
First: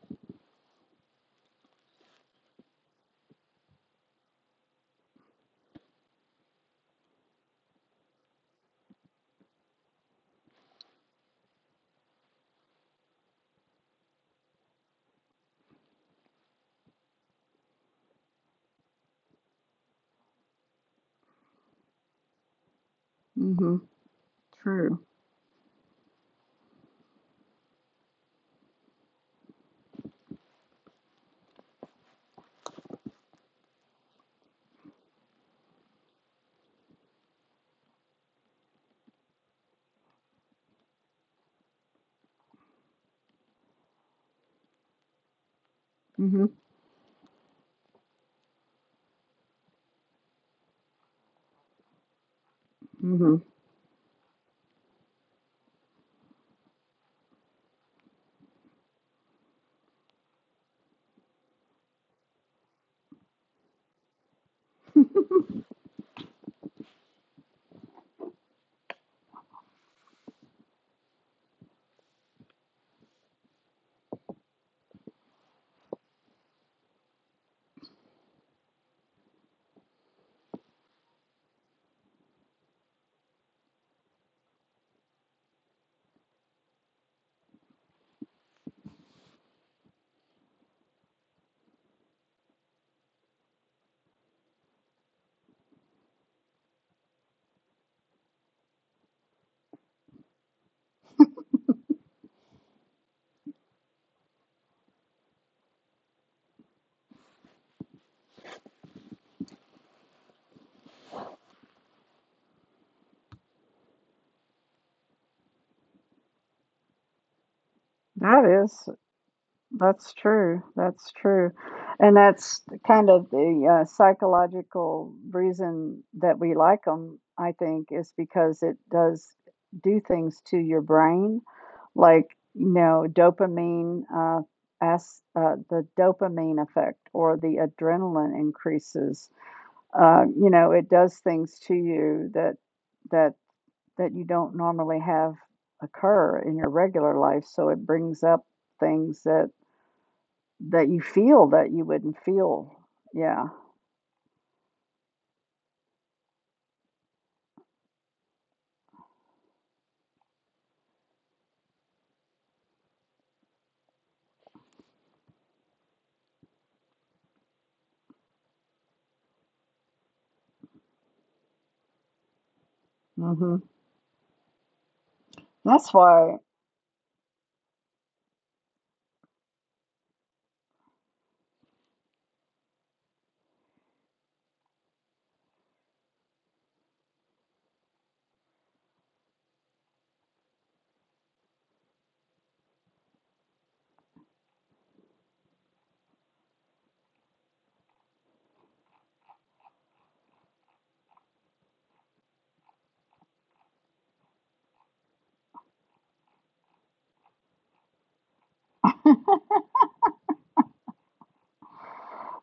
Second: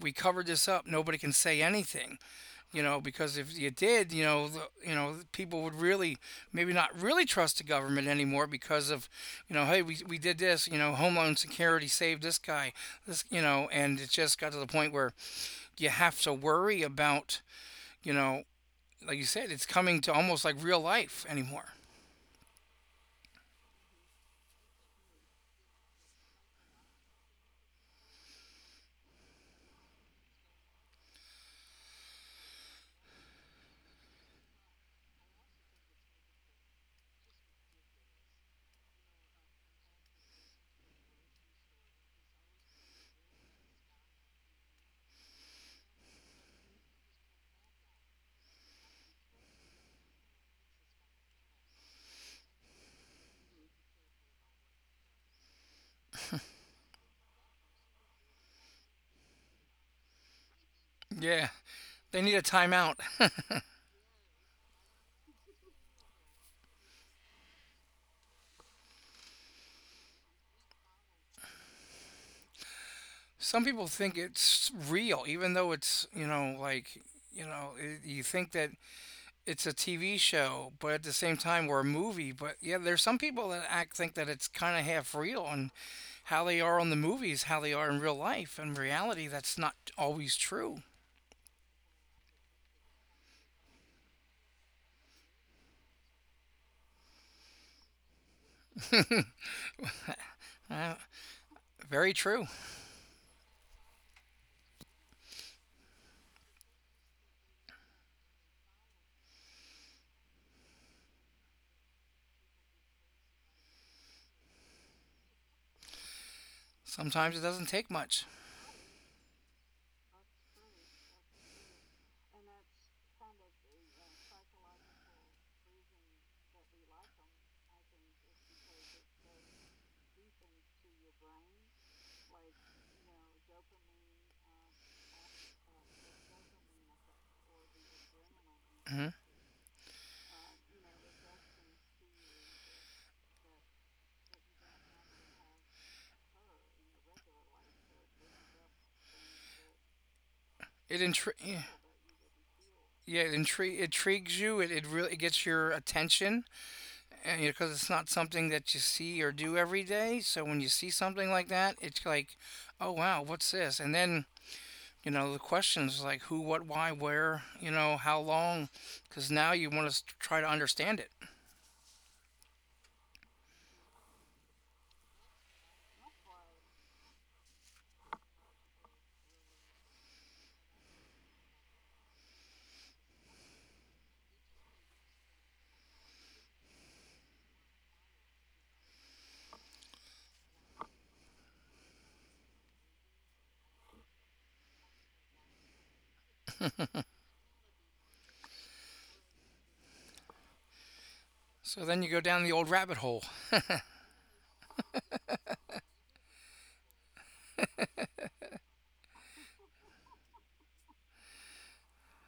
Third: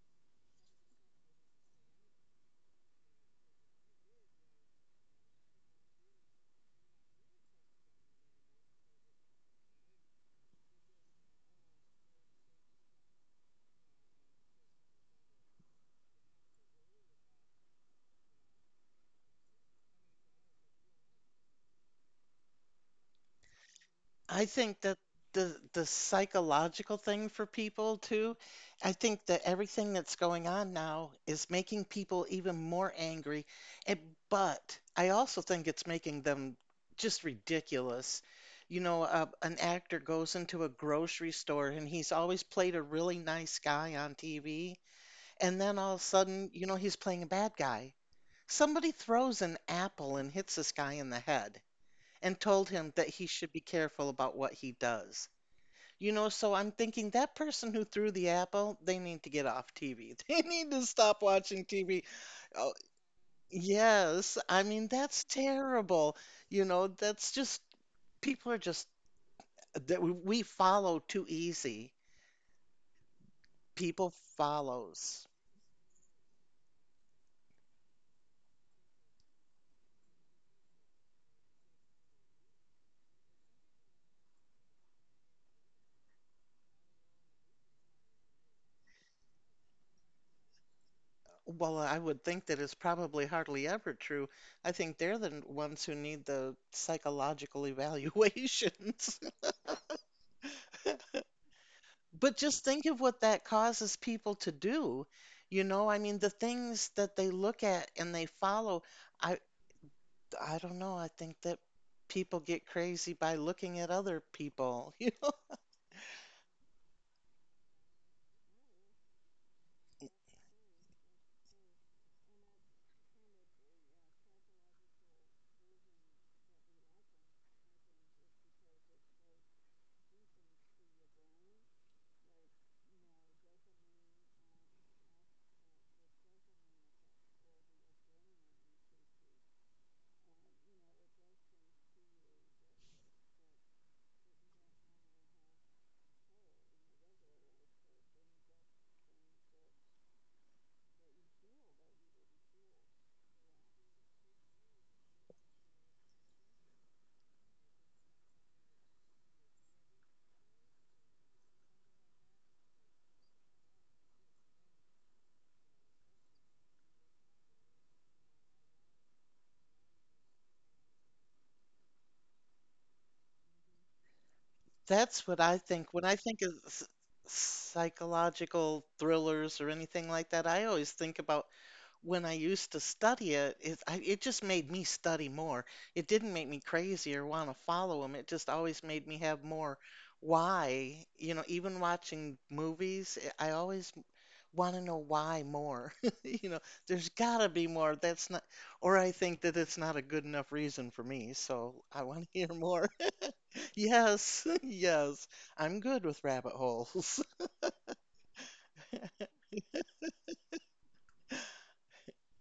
we covered this up, nobody can say anything, you know, because if you did, you know, you know, people would really maybe not really trust the government anymore because of, you know, hey, we did this, you know, Homeland Security saved this guy, this, you know, and it just got to the point where you have to worry about, you know, like you said, it's coming to almost like real life anymore. Mhm. I think that True. the psychological thing for people too, I think that everything that's going on now is making people even more angry. And, but I also think it's making them just ridiculous. An actor goes into a grocery store and he's always played a really nice guy on TV, and then all of a Mhm. sudden, he's playing a bad guy. Somebody throws an apple and hits this guy in the head and told him that he Mhm. should be careful about what he does. So I'm thinking that person who threw the apple, they need to get off TV. They need to stop watching Yeah, TV. they need a Oh, timeout. yes, I mean, that's terrible. That's just people are just that we follow too easy. Some People people think it's follows. real, even though it's, you know, like, you know, it, you think that it's a TV show, but at the same time, we're a movie. But yeah, there's some people that act think that it's kind of half real, and how they are on the movies, how they are in real life. In reality, that's not always true. Well, I would think that is probably hardly ever true. I think they're the ones who need the psychological evaluations. Uh, very But just true. think of what that causes people to do. You know, I mean, the things that they look at and they follow. I I don't know. I think that people get crazy by looking at other people. You know, Sometimes it doesn't take much. that is. That's true. That's true. And that's kind of the psychological reason that we like them, I think, is because it does do things to your brain, like, you know, dopamine, as, the dopamine effect or the adrenaline Hmm. increases. You know, it does things to you that, that you don't normally have occur in your regular life. So it brings up things that you It feel intri- that you wouldn't feel. yeah, it Yeah. intri- intrigues you. It really it gets your attention, and because it's not something that you see or do every day. So when you see something like that, it's like, oh wow, what's this? And then you know the questions like who what why where you know how long because now you want to try to understand it Mhm. that's what I think. That's When I why think of psychological thrillers or anything like that, I always think about when I used to study it, just made me study more. It didn't make me crazy or want to follow them. It just always made me have more why. Even watching movies, I always want to know why more. You know, there's got to be more. That's not, or I think that it's not a good enough reason for me. So so I then you want to go hear down the old more. rabbit hole. Yes, yes, I'm good with rabbit holes.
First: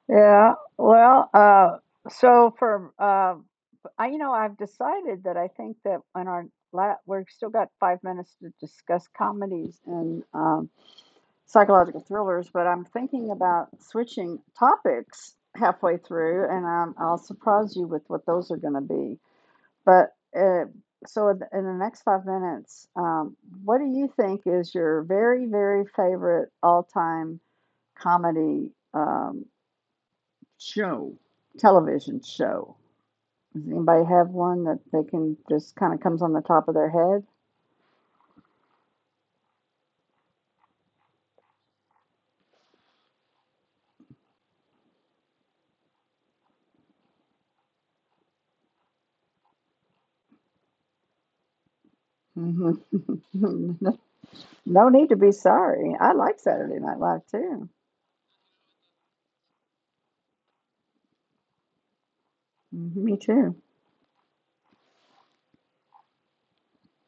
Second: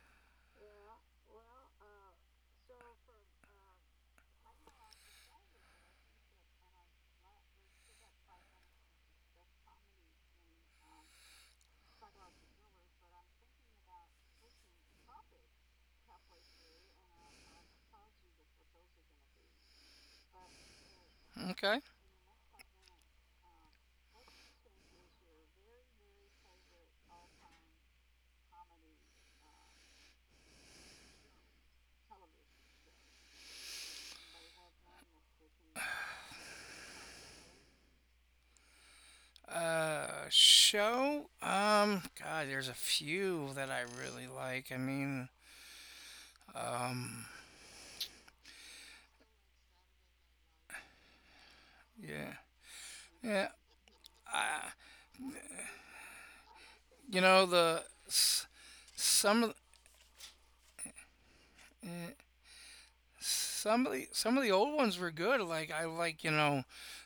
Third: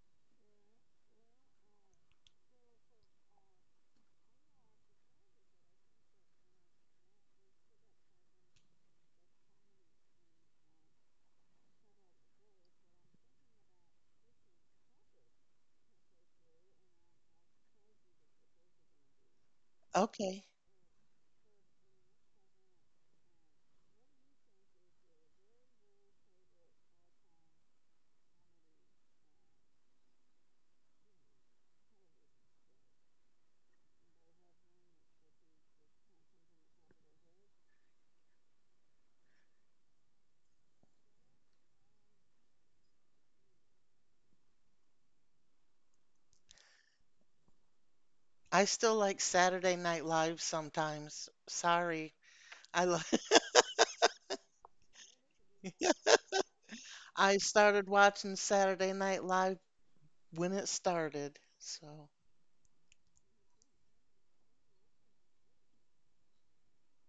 yeah. Well, so for you know, I've decided that I think that on our la- we've still got 5 minutes to discuss comedies and psychological thrillers, but I'm thinking about switching topics halfway through, and I'll surprise you with what those are going to be. But Okay. uh, so in the Okay. next 5 minutes, what do you think is your very, very favorite all time comedy show, television show? Does anybody have one that they can just kind of comes on the top of their head? Show? God, there's a few that I really like. I mean um I still like Saturday Night Live sometimes. Sorry. yeah, I like Mhm. yeah. I, No need to be sorry. I like Saturday Night you Live I know too. the started watching Saturday Night some of Live when it started. the, So, eh, Mhm. Me too. some of the some of the old ones were good. Like I like, you know,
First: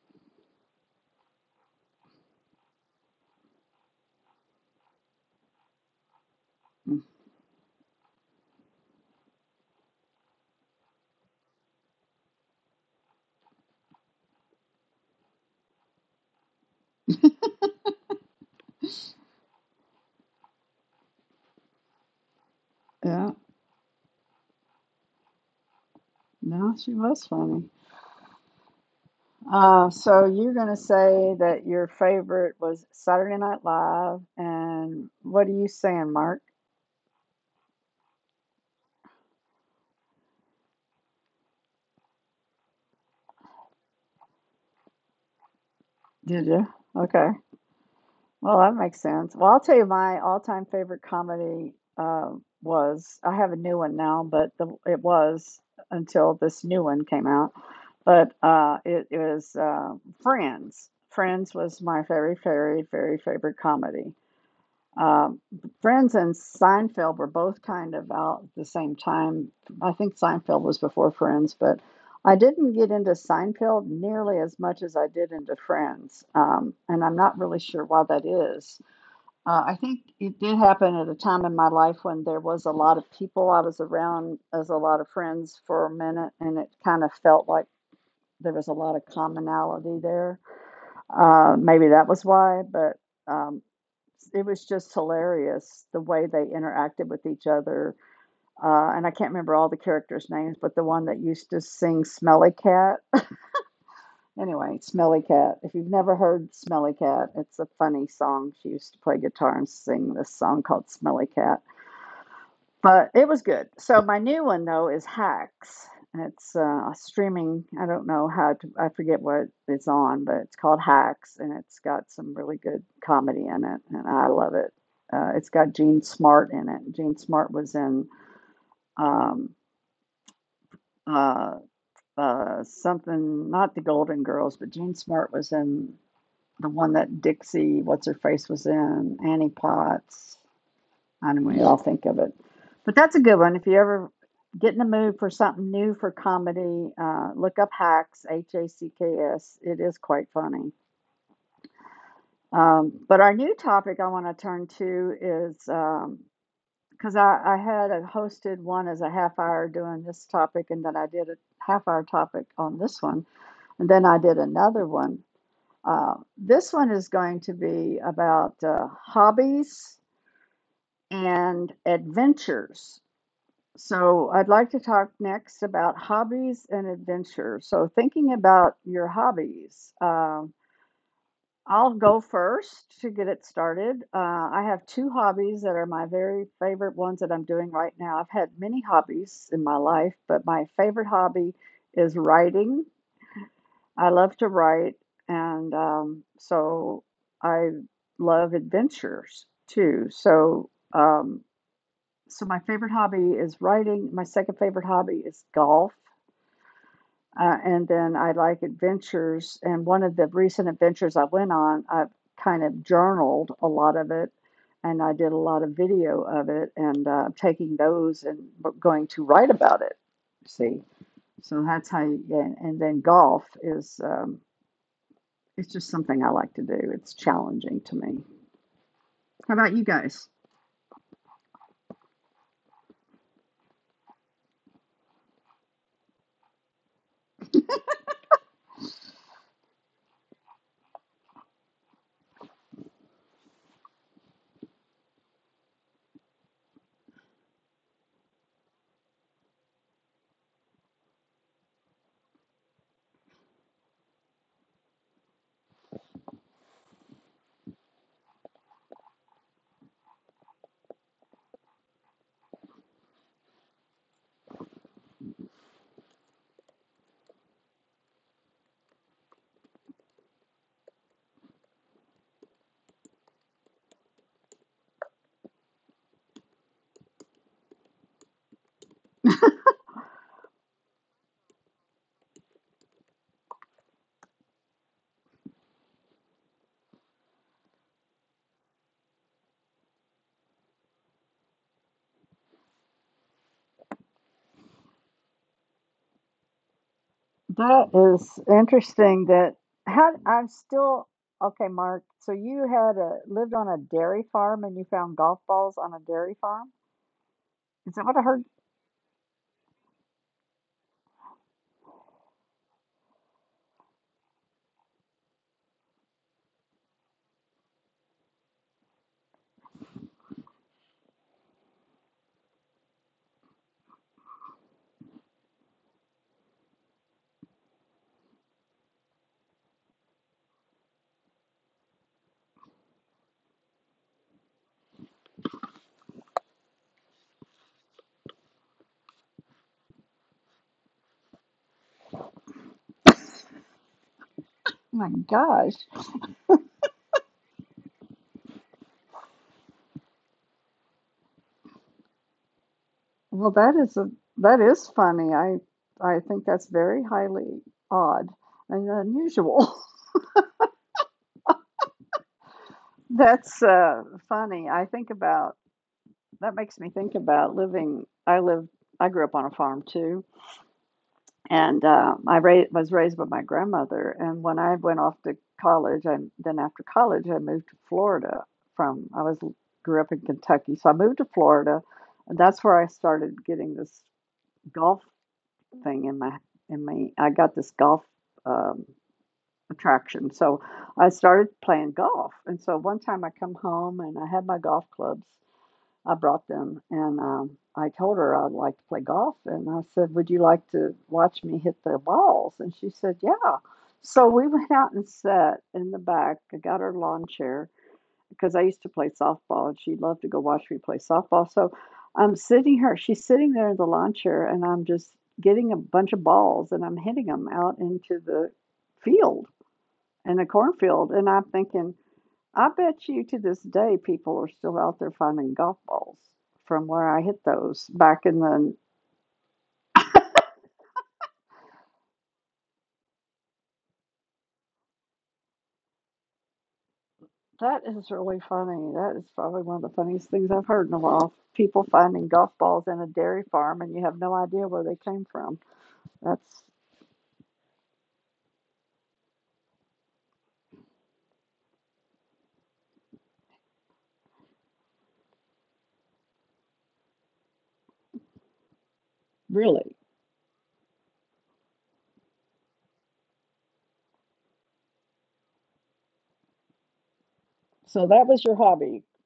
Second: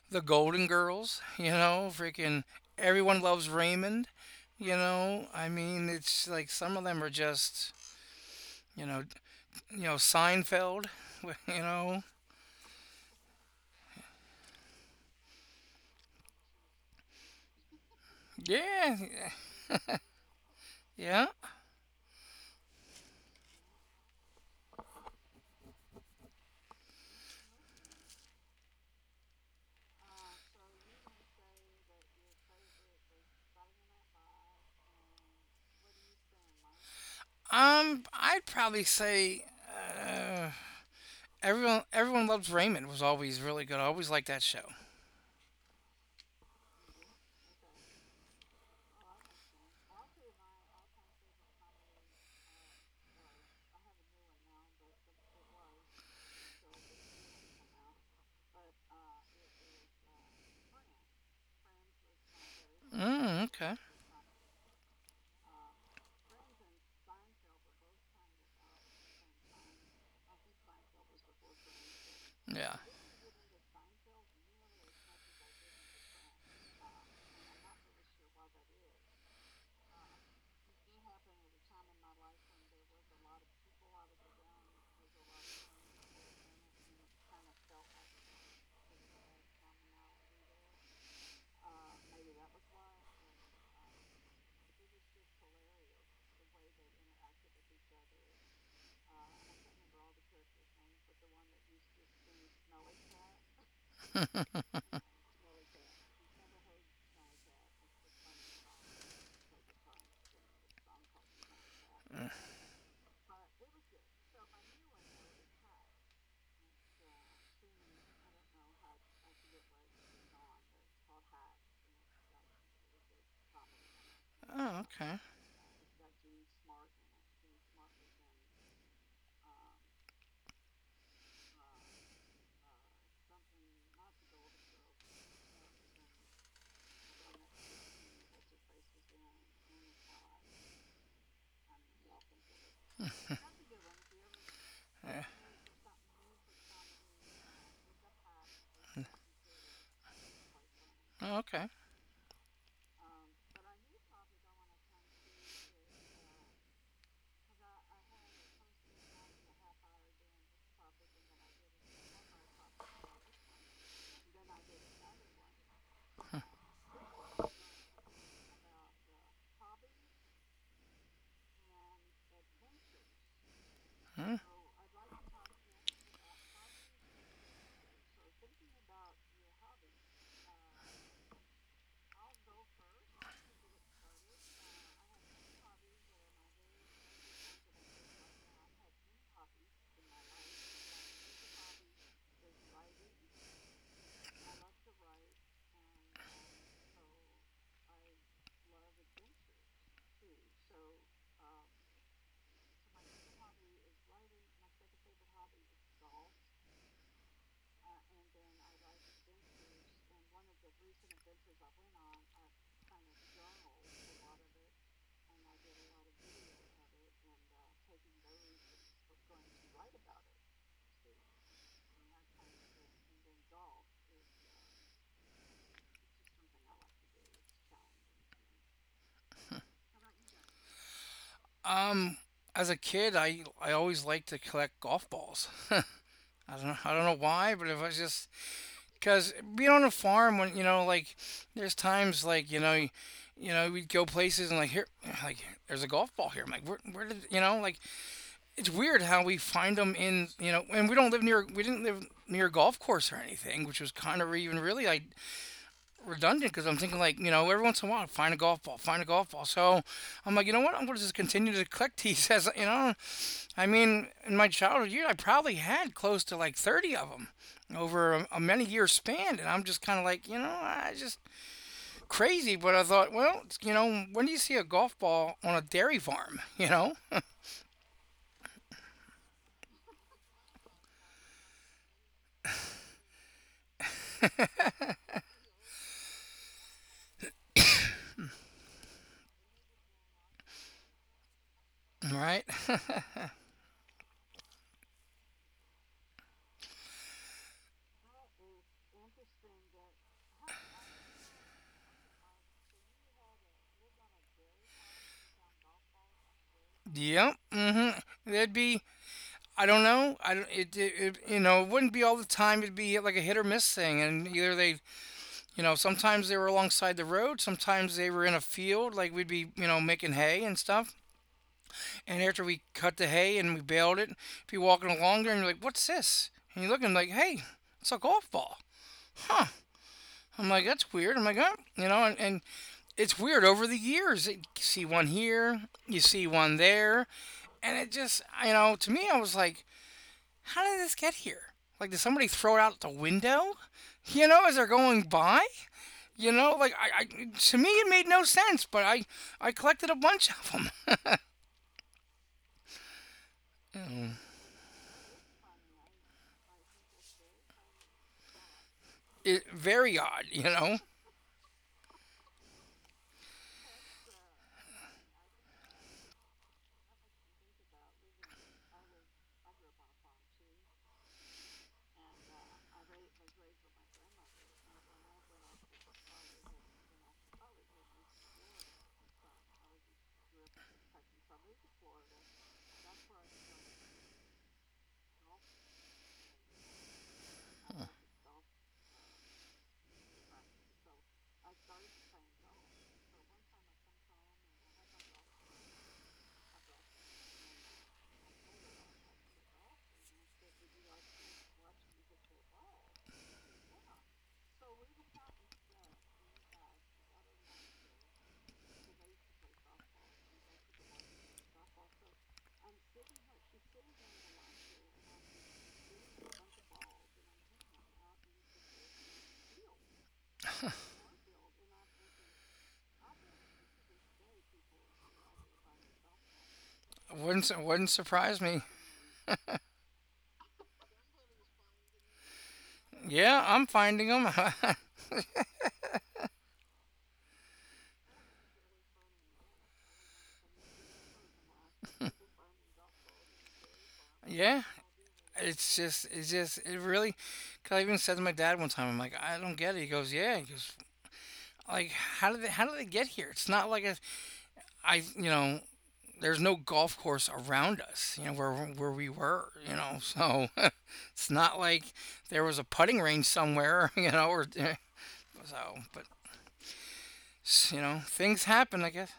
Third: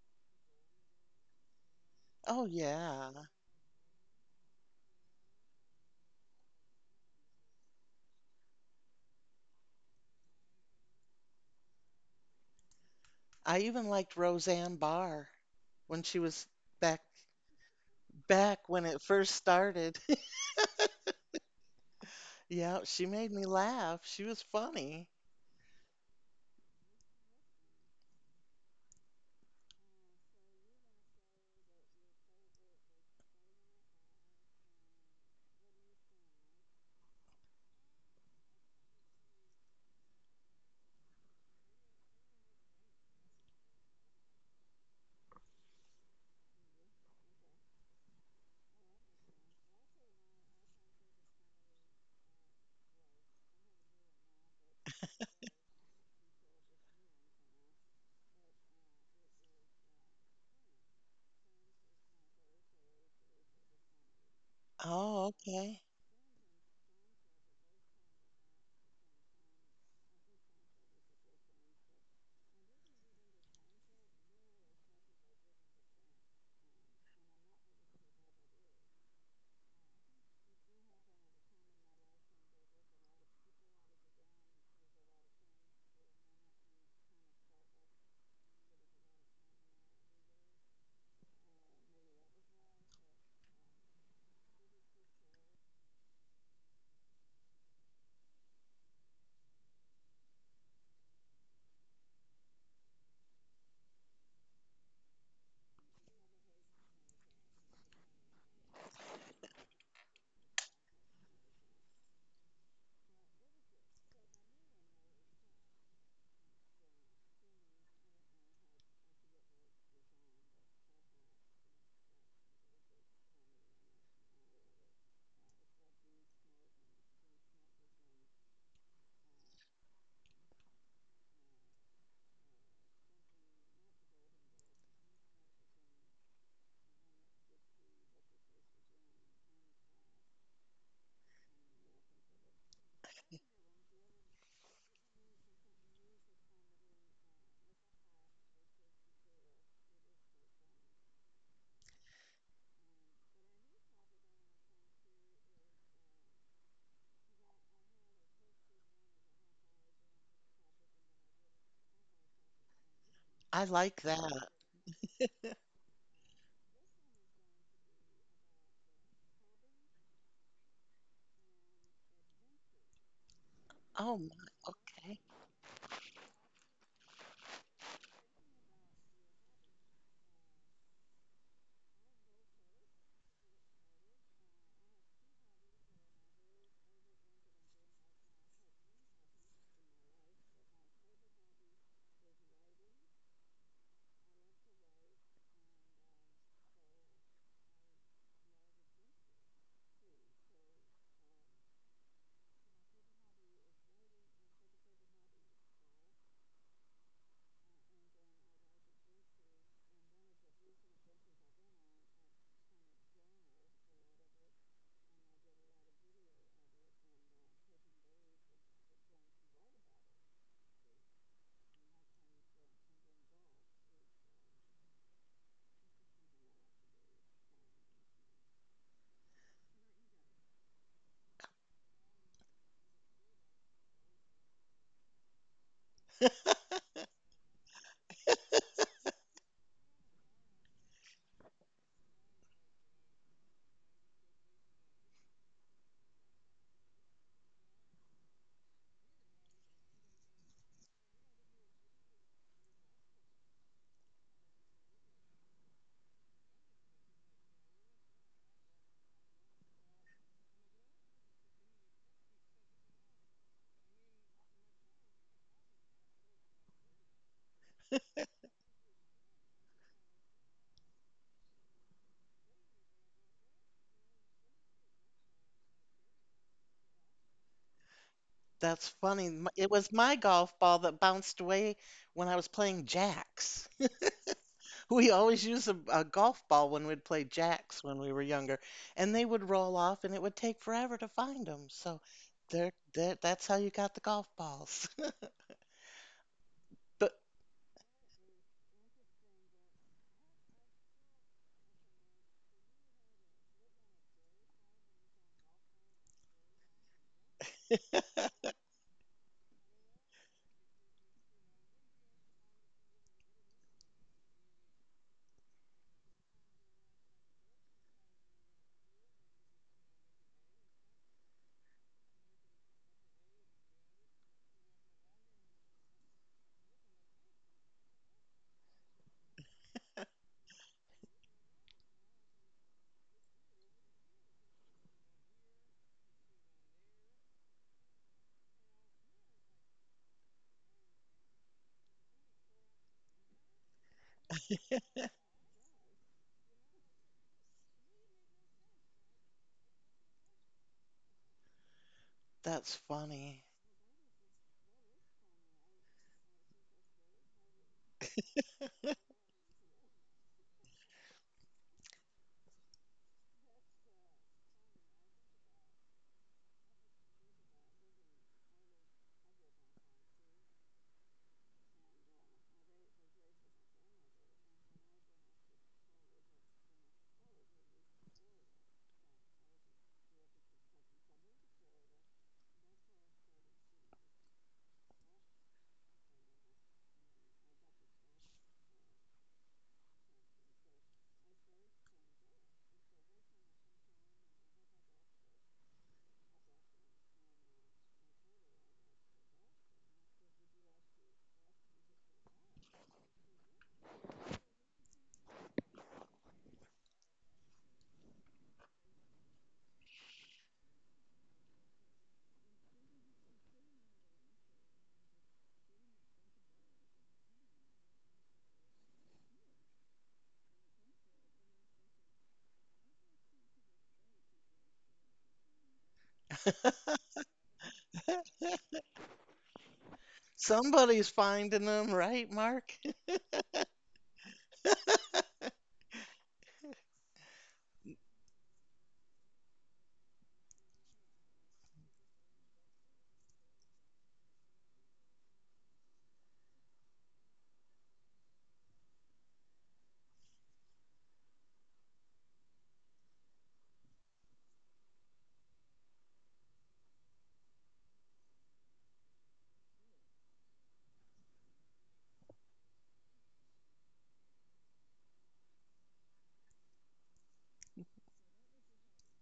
the Golden Girls. You know, oh freaking yeah. everyone loves Raymond. You know, I mean, it's like some of them are just you know, you know Seinfeld. You know, I even liked Roseanne Barr when she was back back when yeah, it first started. yeah. Yeah, she made Yeah, me laugh. She was funny. no, she was funny. So you're going to say that your favorite was Saturday Night Live, and what are you saying, Mark? I'd probably say. Uh, Everyone, loves Raymond was always really good. I always liked that show. Did you? Okay. Well, that makes sense. Well, I'll tell you my all-time favorite comedy was. I have a new one now, but it was until this new one came out. But it is Friends. Friends was my very, very, very Mm, favorite okay. comedy. Oh, Um, okay. Friends and Seinfeld were both kind of out at the same time. I think Seinfeld was before Friends, but I didn't Yeah. get into Seinfeld nearly as much as I did into Friends. And I'm not really sure why that is. I think it did happen at a time in my life when there was a lot of people I was around as a lot of friends for a minute, and it kind of felt like there was a lot of commonality there. Maybe that was why, but um, it was just hilarious the way they interacted with each other. And I can't remember all the characters' names, but the one that used to sing Smelly Cat. Anyway, Smelly Cat. If you've never heard Smelly Cat, it's a funny song. She used to play guitar and sing this song called Smelly Cat, but it was good. So my new one though is Hacks. It's streaming. I don't know how to. I forget what it's on, but it's called Hacks, and it's got some really good comedy in it, and I love it. Oh, okay. It's got Gene Smart in it. Gene Smart was in um, uh, something, not the Golden Girls, but Gene Smart was in the one that Dixie, what's her face, was in Annie Potts. I don't know what y'all think of it. But that's a good one. If you ever get in the mood Yeah. for something new for comedy, look up Hacks, H A C K S. It is quite funny. Oh, okay. But our new topic I want to turn to is because I had a hosted one as a half hour doing this topic, and then I did a half hour topic on this one, I and like then I did that. another one. This one is going to be about hobbies and adventures. Oh So, my, Hmm. I'd like to talk okay. next about hobbies and adventure. So, thinking about your hobbies, I'll go first to get it started. I have two hobbies that are my very favorite ones that I'm doing right now. I've had many hobbies in my life, but my favorite hobby is writing. I love to write, and so I love adventures too. So, so my favorite hobby is writing. My second favorite hobby is golf. And then I like adventures. And one of the recent adventures I went on, I kind of journaled a lot of it and I did a lot of video of it and taking those and going to write about it. See, so that's how you get. And then golf is, it's just something I like to do. It's challenging to me. How about you guys? Um, as a kid, I always liked to collect golf balls. I don't know why, but if I just because being on a farm when like there's times like you know we'd go places and like here like there's a golf ball here. I'm like where did like it's weird how we find them in and we didn't live near a golf course or anything, which was kind of even really like redundant because I'm thinking like every once in a while find a golf ball, find a golf ball. So I'm like you know what I'm gonna just continue to collect these as you know I mean, in my childhood year, I probably had close to like 30 of them over a many year span. And I'm just kind of like, I just crazy. But I thought, well, you know, when do you see a golf ball on a dairy farm? You know, That's funny. It was my golf ball that bounced away when I was playing jacks. We always used a golf ball when we'd play jacks when we were younger, and they would roll off, and it would take forever to find them. So, right? there, that's how you got the golf balls. But That is interesting that how I'm still okay, Mark. So you had a lived on a dairy farm and you found golf balls on a dairy farm? Yep. Hmm. Is that what I There'd heard? be, I don't know. I don't, it, you know, it wouldn't be all the time. It'd be like a hit or miss thing. And either they, you know, sometimes they were alongside the road, sometimes they were in a field, like we'd be, you know, making hay and stuff. And after we cut the hay and we baled it, if you're walking along there and you're like, what's this? And you look and I'm like, hey, it's a golf ball. I'm like, that's weird. I'm like, oh, you know, and it's weird over the years. You see one here, you see one there. And it just, you know, to me, I was like, how did this get here? Like, did somebody throw it out the window? You know, as they're Oh going my by? gosh. You know, like, I to me, it made no sense, but I collected a bunch of them. that's funny. Well, that is a that is funny. I think that's very highly odd and It, unusual. very odd, you know? That's funny. I think about that makes me think about living I lived I grew up on a farm too and I ra- was raised by my grandmother. And when I went off to college, and then after college, I moved to Florida. From I was grew up in Kentucky, so I moved to Florida, and that's where I started getting this golf thing in my in me. I got this golf um, attraction, so I started playing golf. And so one time I come home and I had my golf clubs. I brought them, and I told her I'd like to play golf, and I said, "Would you like to watch me hit the balls?" And she said, "Yeah." So we went out and sat in the back. I got her lawn chair because I used to play softball, and she loved to go watch me play softball. So I'm sitting her. She's sitting there in the lawn chair, and I'm just getting a bunch of balls, and I'm hitting them out into the field in a cornfield, and I'm thinking I bet you to this day people are still out there finding golf balls from where I It hit Wouldn't, it those wouldn't back in surprise me. the Somebody's finding them, right, Mark? Yeah, I'm finding them. that is really funny. That is probably one of the funniest things I've heard in a while. People finding golf balls in a dairy farm and you have no idea Yeah, where they came from. That's it really. Cause I even said to my dad one time, I'm like, I don't get it. He goes, yeah. He goes, like, how did they get here? It's not like a, I, you know, there's no golf course around us, you know, where we were, you really. know. So it's not like there was a putting range somewhere, you know, so. But you So know, that was things your happen, I hobby. guess.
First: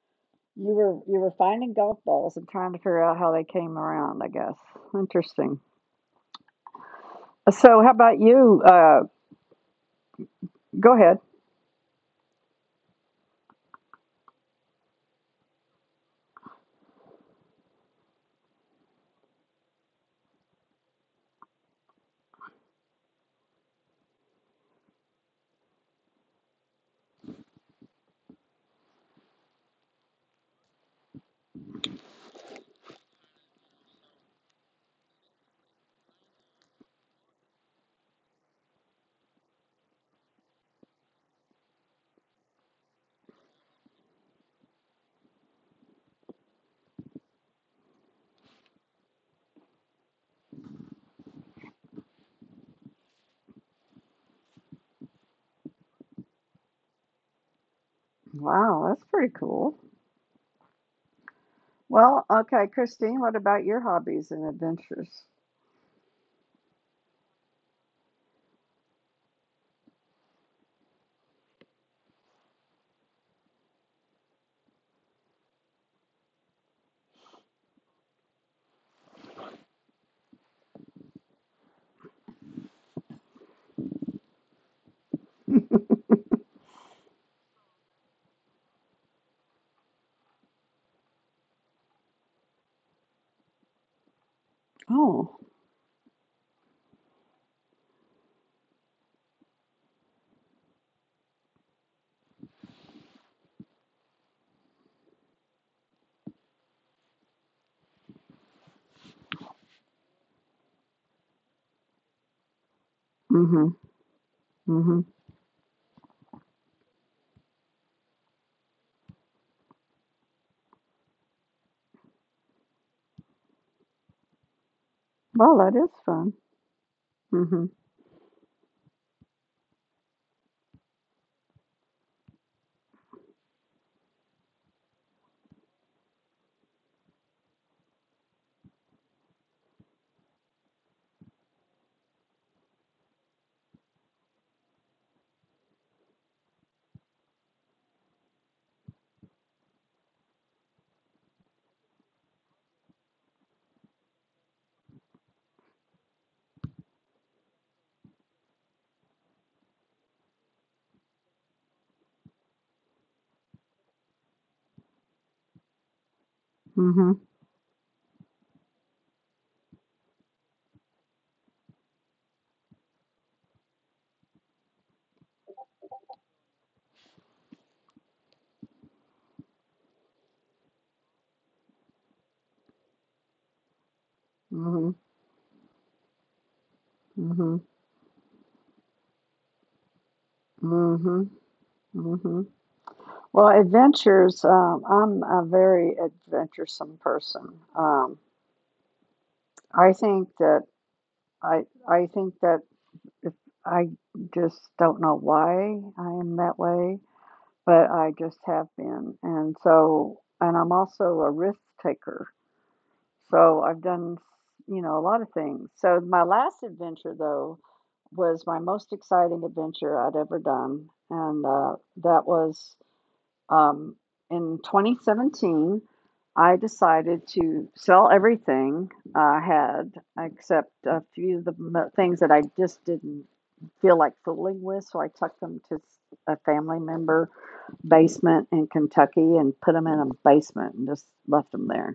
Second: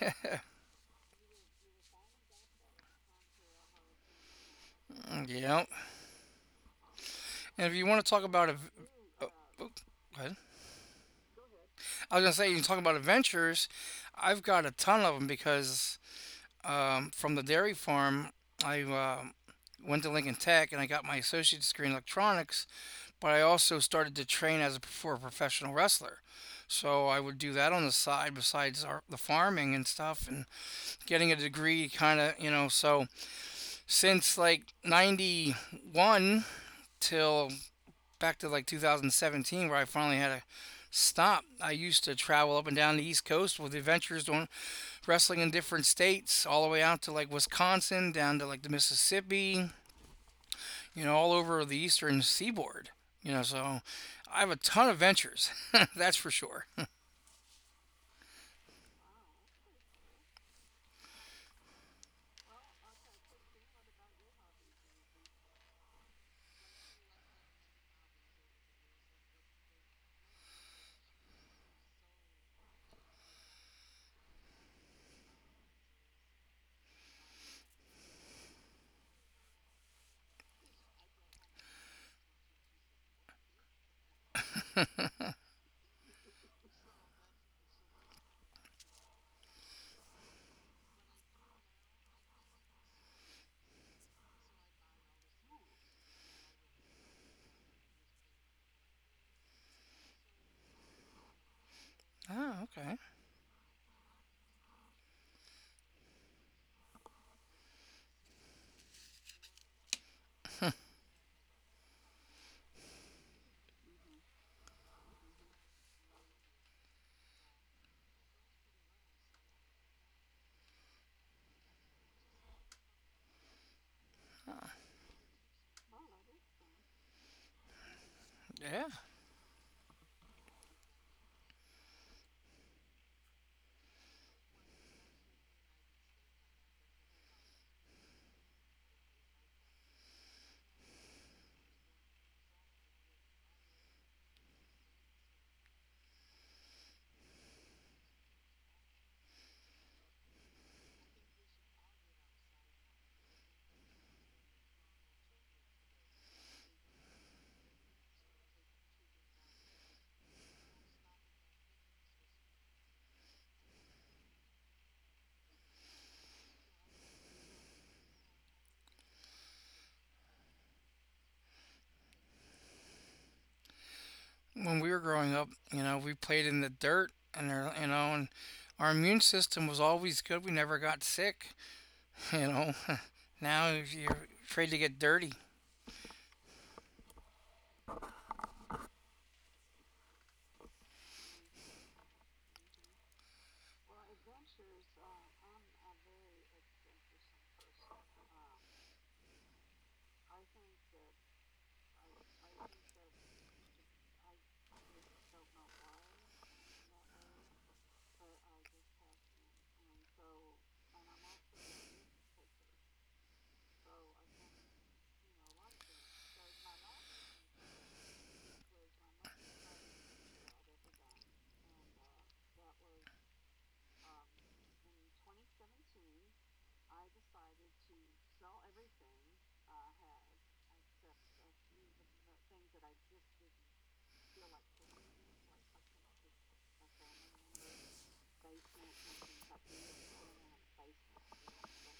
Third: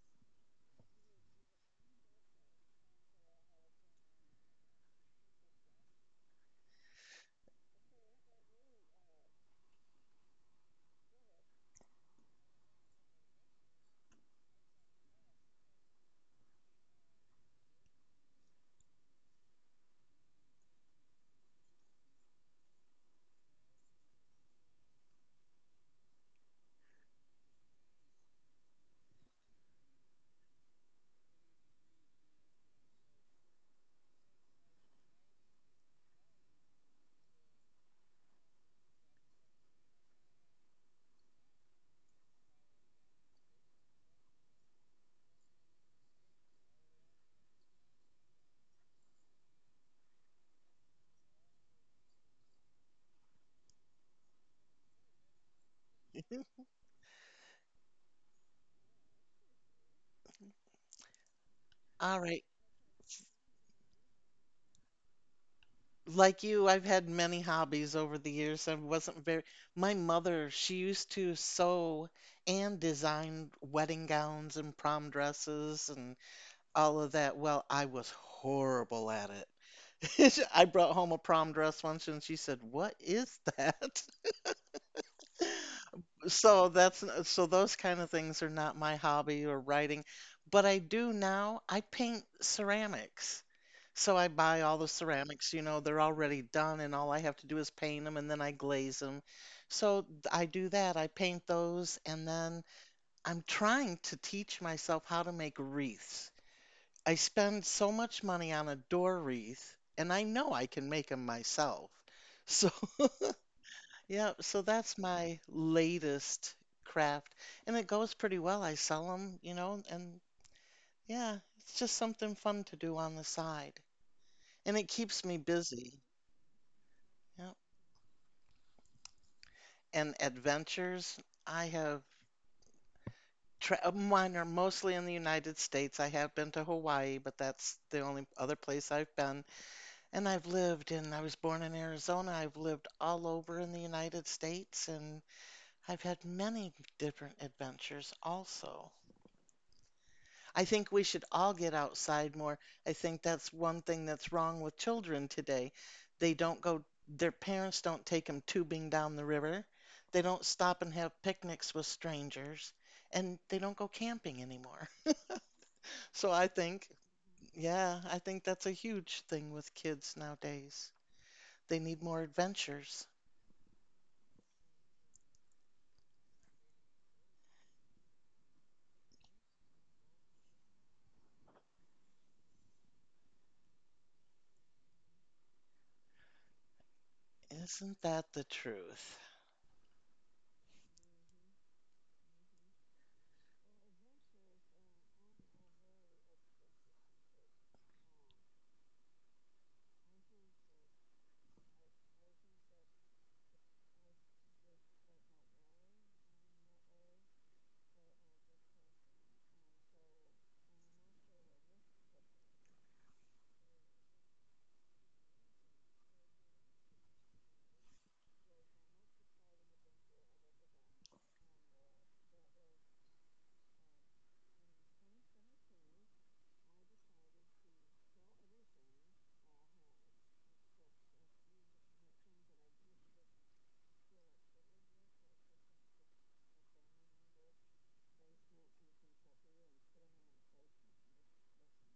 You were finding golf balls and trying to figure out how they came around, I guess. Interesting. Yeah. And if So you how want to about talk about a, you? v- oh, oh, go ahead. Go ahead. I was gonna say, you talking about adventures. I've got a ton of them because from the dairy farm, I went to Lincoln Tech and I got my associate's degree in electronics. But I also started to train as a professional wrestler, so I would do that on the side besides the farming and stuff and getting a degree. Kind of, you know. So since like '91 till back to like 2017 where I finally had a stop. I used to travel up and down the East Coast with adventures doing wrestling in different states, all the way out to like Wisconsin, down to like the Mississippi, you know, all over the eastern seaboard. You know, so I have a ton of ventures, that's for sure. Wow, that's pretty cool. All Well, right. okay, Christine, what about your hobbies and adventures? Like you, I've had many hobbies over the years. I wasn't very. My mother, she used to sew and design wedding gowns and prom dresses and all of that. Well, I was horrible at it. I brought home a prom dress once and she said, "What is that?" So those kind of things are not my hobby or writing, but I do now. I paint ceramics. So I buy all the Oh. ceramics, they're already done and all I have to do is paint them and then I glaze them. So I do that. I paint those and Oh, then okay. I'm trying to teach myself how to make wreaths. I spend so much money on a door wreath, and I know I can make them myself. So, Mm. yeah, so Mhm, that's mm mhm. my latest craft, and it goes pretty well. I sell them, and yeah, it's just something fun to do on the side, and it keeps me Well, that busy. is fun. Yeah. Mm. Yeah. And adventures, I have mine are mostly in the United States. I have been to Hawaii, but that's the only other place I've been. And I've lived and I was born in Arizona. I've lived all over in the United States and I've had many different adventures also. I think we should all get outside more. I think that's one thing that's wrong with children today. They don't go, their parents don't take them tubing down the river. They don't stop and have picnics with strangers and they don't go camping anymore. So, Mhm, yeah, I think that's a huge thing with kids nowadays. They need more adventures. When we were growing up, you know, we played in the dirt and you know, and our immune system was always good. We never got sick, you know. Now you're mm afraid to mhm, get dirty. mm mhm, Isn't that the truth? mm mhm, mhm, mhm. Well, adventures, I'm a very adventuresome person. I think that I think that if I just don't know why I am that way, but I just have been. And so and I'm also a risk taker. So I've done, you know, a lot of things. So my last adventure though was my most exciting adventure I'd ever done, and that was um, in 2017. I decided to sell everything I had except a few of the mo- things that I just didn't feel like fooling with. So I took them to s- a family member basement in Kentucky and put them in a basement and just left them there.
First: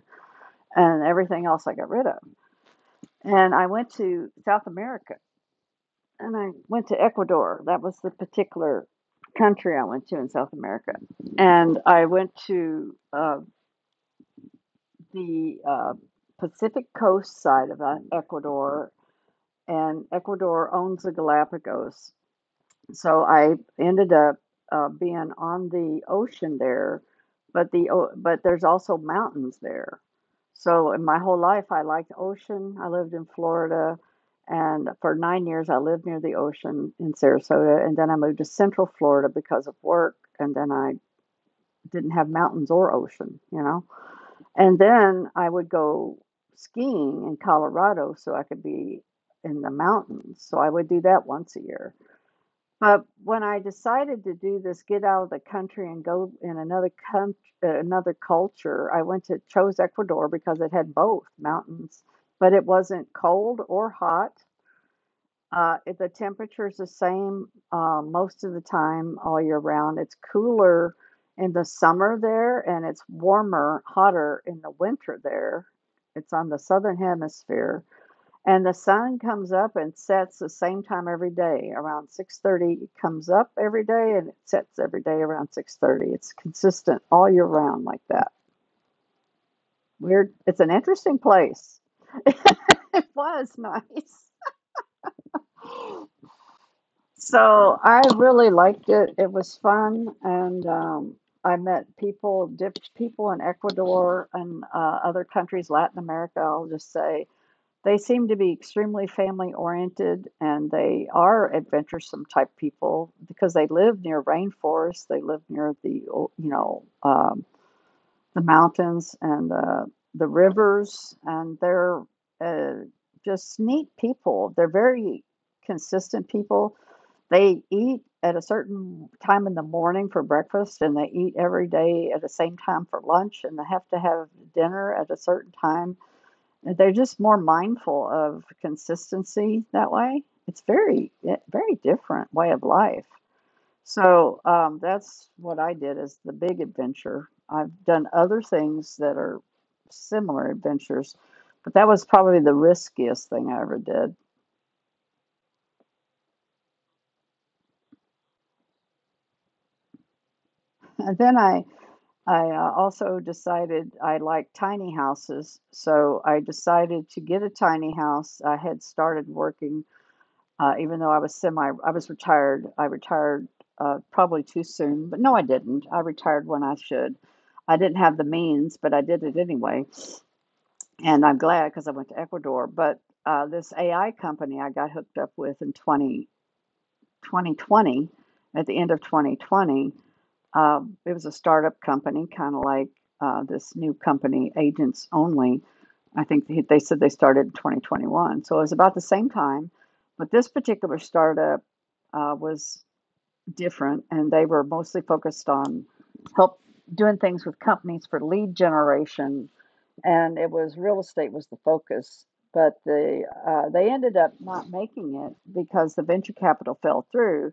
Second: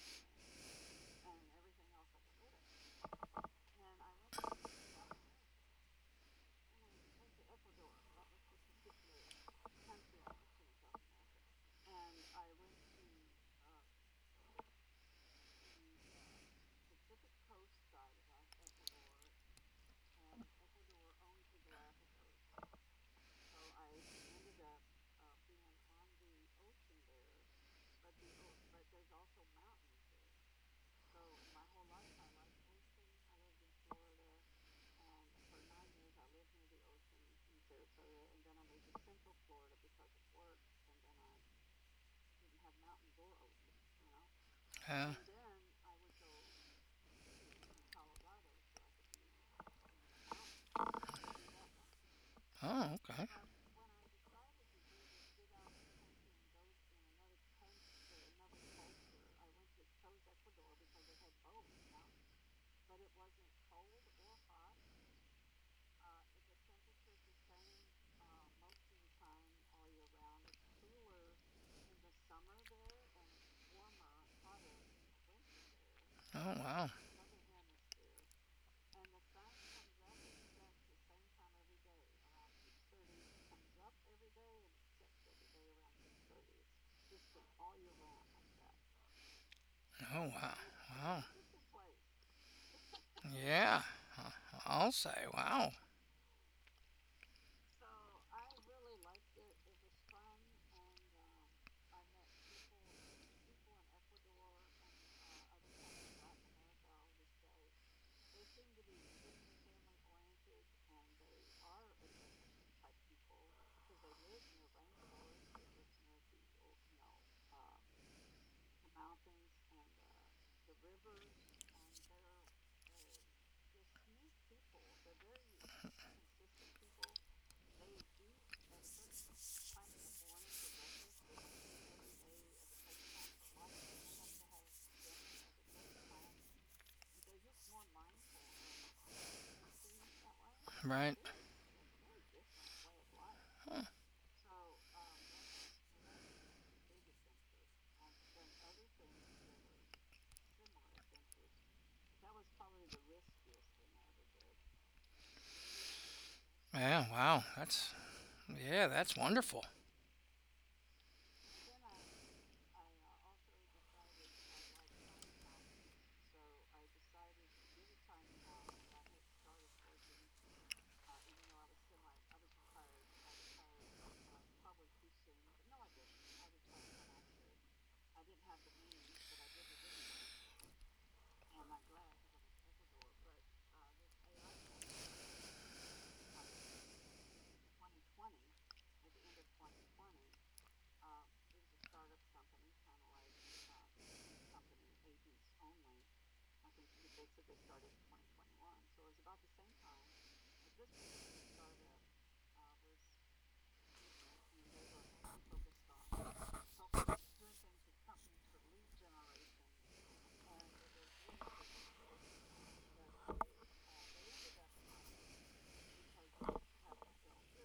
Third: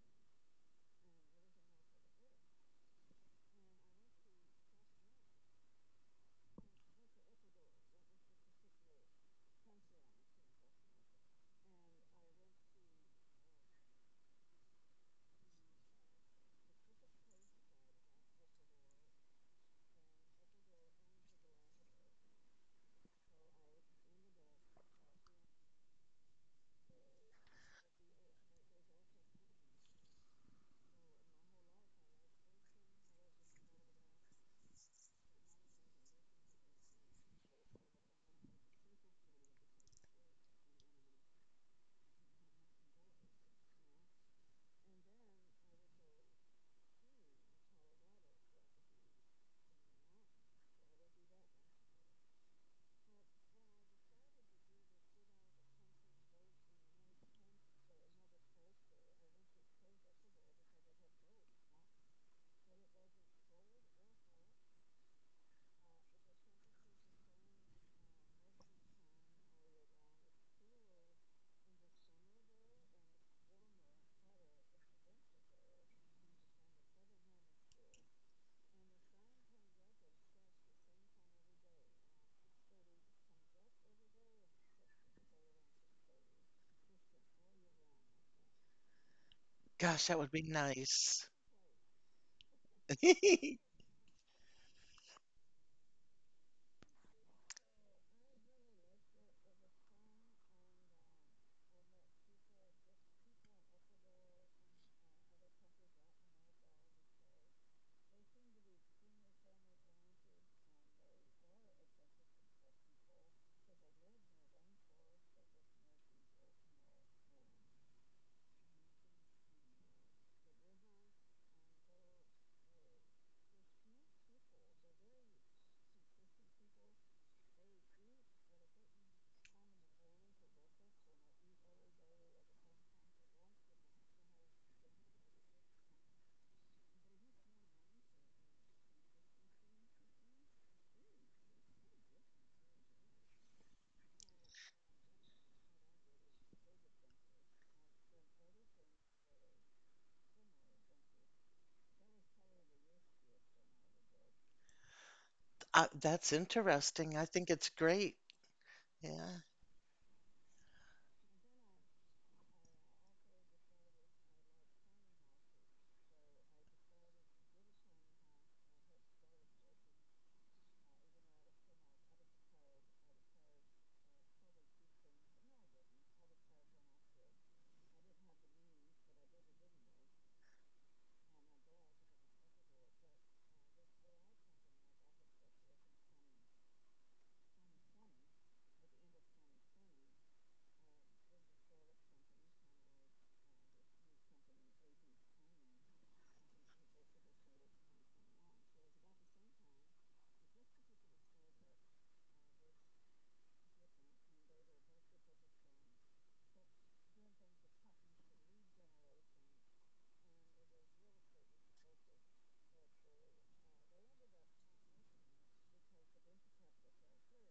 And everything else I got rid of. And I went to South America and I went to Ecuador. That was the particular country I went to in South America. And I went to the Pacific coast side of Ecuador, and Ecuador owns the Galapagos. So I ended up being on the ocean there, but but there's also mountains there. So in my whole life, I liked ocean. I lived in Florida, and for 9 years, I lived near the ocean in Sarasota, and then I moved to Central Florida because of work, and then I didn't have mountains or ocean, you know. And Yeah. then I would go skiing in Colorado so I could be in the mountains. So I would do that once a year, Oh, but okay. when I decided to do this, get out of the country and go in another country, another culture, I went to chose Ecuador because it had both mountains, but it wasn't cold or hot. It, the temperature is the same most of the time all year round. It's cooler in the summer there, and it's warmer, hotter in the winter there. It's on Oh, the wow. southern hemisphere and the sun comes up and sets the same time every day, around 6:30 it comes up every day and it sets every day around 6:30. It's consistent all year round like that. Gosh, Oh, that would Weird. be wow. It's an Wow. interesting nice. place. It was Yeah, nice. I'll say wow. So I really liked it. It was fun, and I met people in Ecuador and other countries, Latin America, I'll just say. They seem to be extremely family oriented and they are adventuresome type people because they live near rainforests. They live near the mountains and the rivers. And they're uh, just neat people. They're very consistent people. They eat at a certain time in the morning for breakfast and they eat every day at the same time for lunch and they have to have dinner at a certain time. They're just more mindful of consistency that way. It's Right. very very different way of life. So, that's what I did as the big adventure. I've done other things that are similar adventures, but that was probably the riskiest thing I ever did. That's Yeah, interesting. I wow. think it's That's great. yeah, that's Yeah. wonderful. And then I also decided I like tiny houses, so I decided to get a tiny house. I had started working even though I was retired. I retired probably too soon, but no, I didn't. I retired when I should. I didn't have the means, but I did it anyway, and I'm glad because I went to Ecuador. But this AI company I got hooked up with in 2020, at the end of 2020. It was a startup company, kind of like this new company, Agents Only. I think they said they started in 2021. So it was about the same time. But this particular startup was different, and they were mostly focused on help doing things with companies for lead generation. And it was real estate was the focus. But they ended up not making it because the venture capital fell through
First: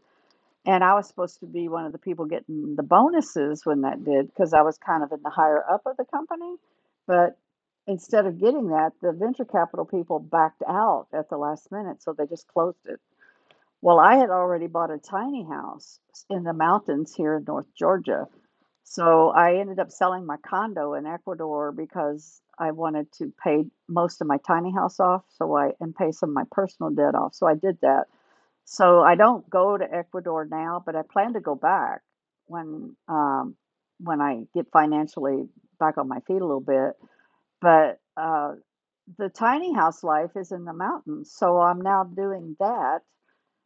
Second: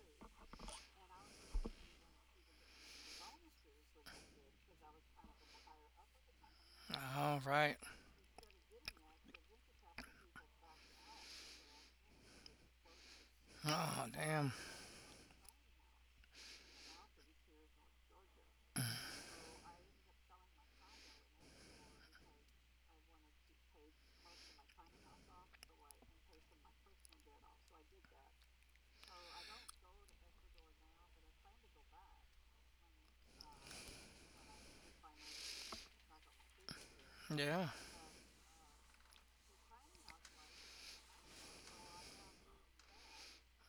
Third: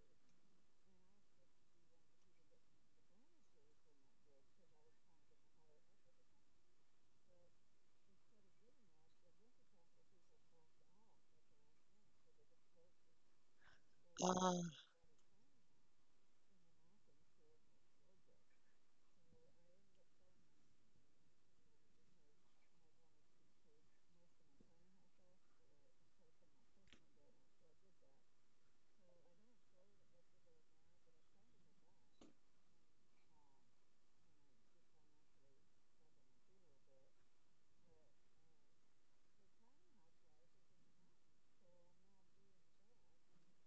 and I was supposed to be one of the people getting the bonuses when that did, because I was kind of in the higher up of the company. But All right. instead of getting that, the venture capital people backed out at the last minute, so they just closed it. Well, Oh, I had damn. Uh, already bought a tiny house in the mountains here in North Georgia. So I ended up selling my condo in Ecuador because I wanted to pay most of my tiny house off, so I and pay some of my personal debt off. So I did that so I don't go to Ecuador now, but I plan to go back when um, when I get financially back on my feet a little bit. Yeah. But the tiny house life is in the mountains, so I'm now doing that.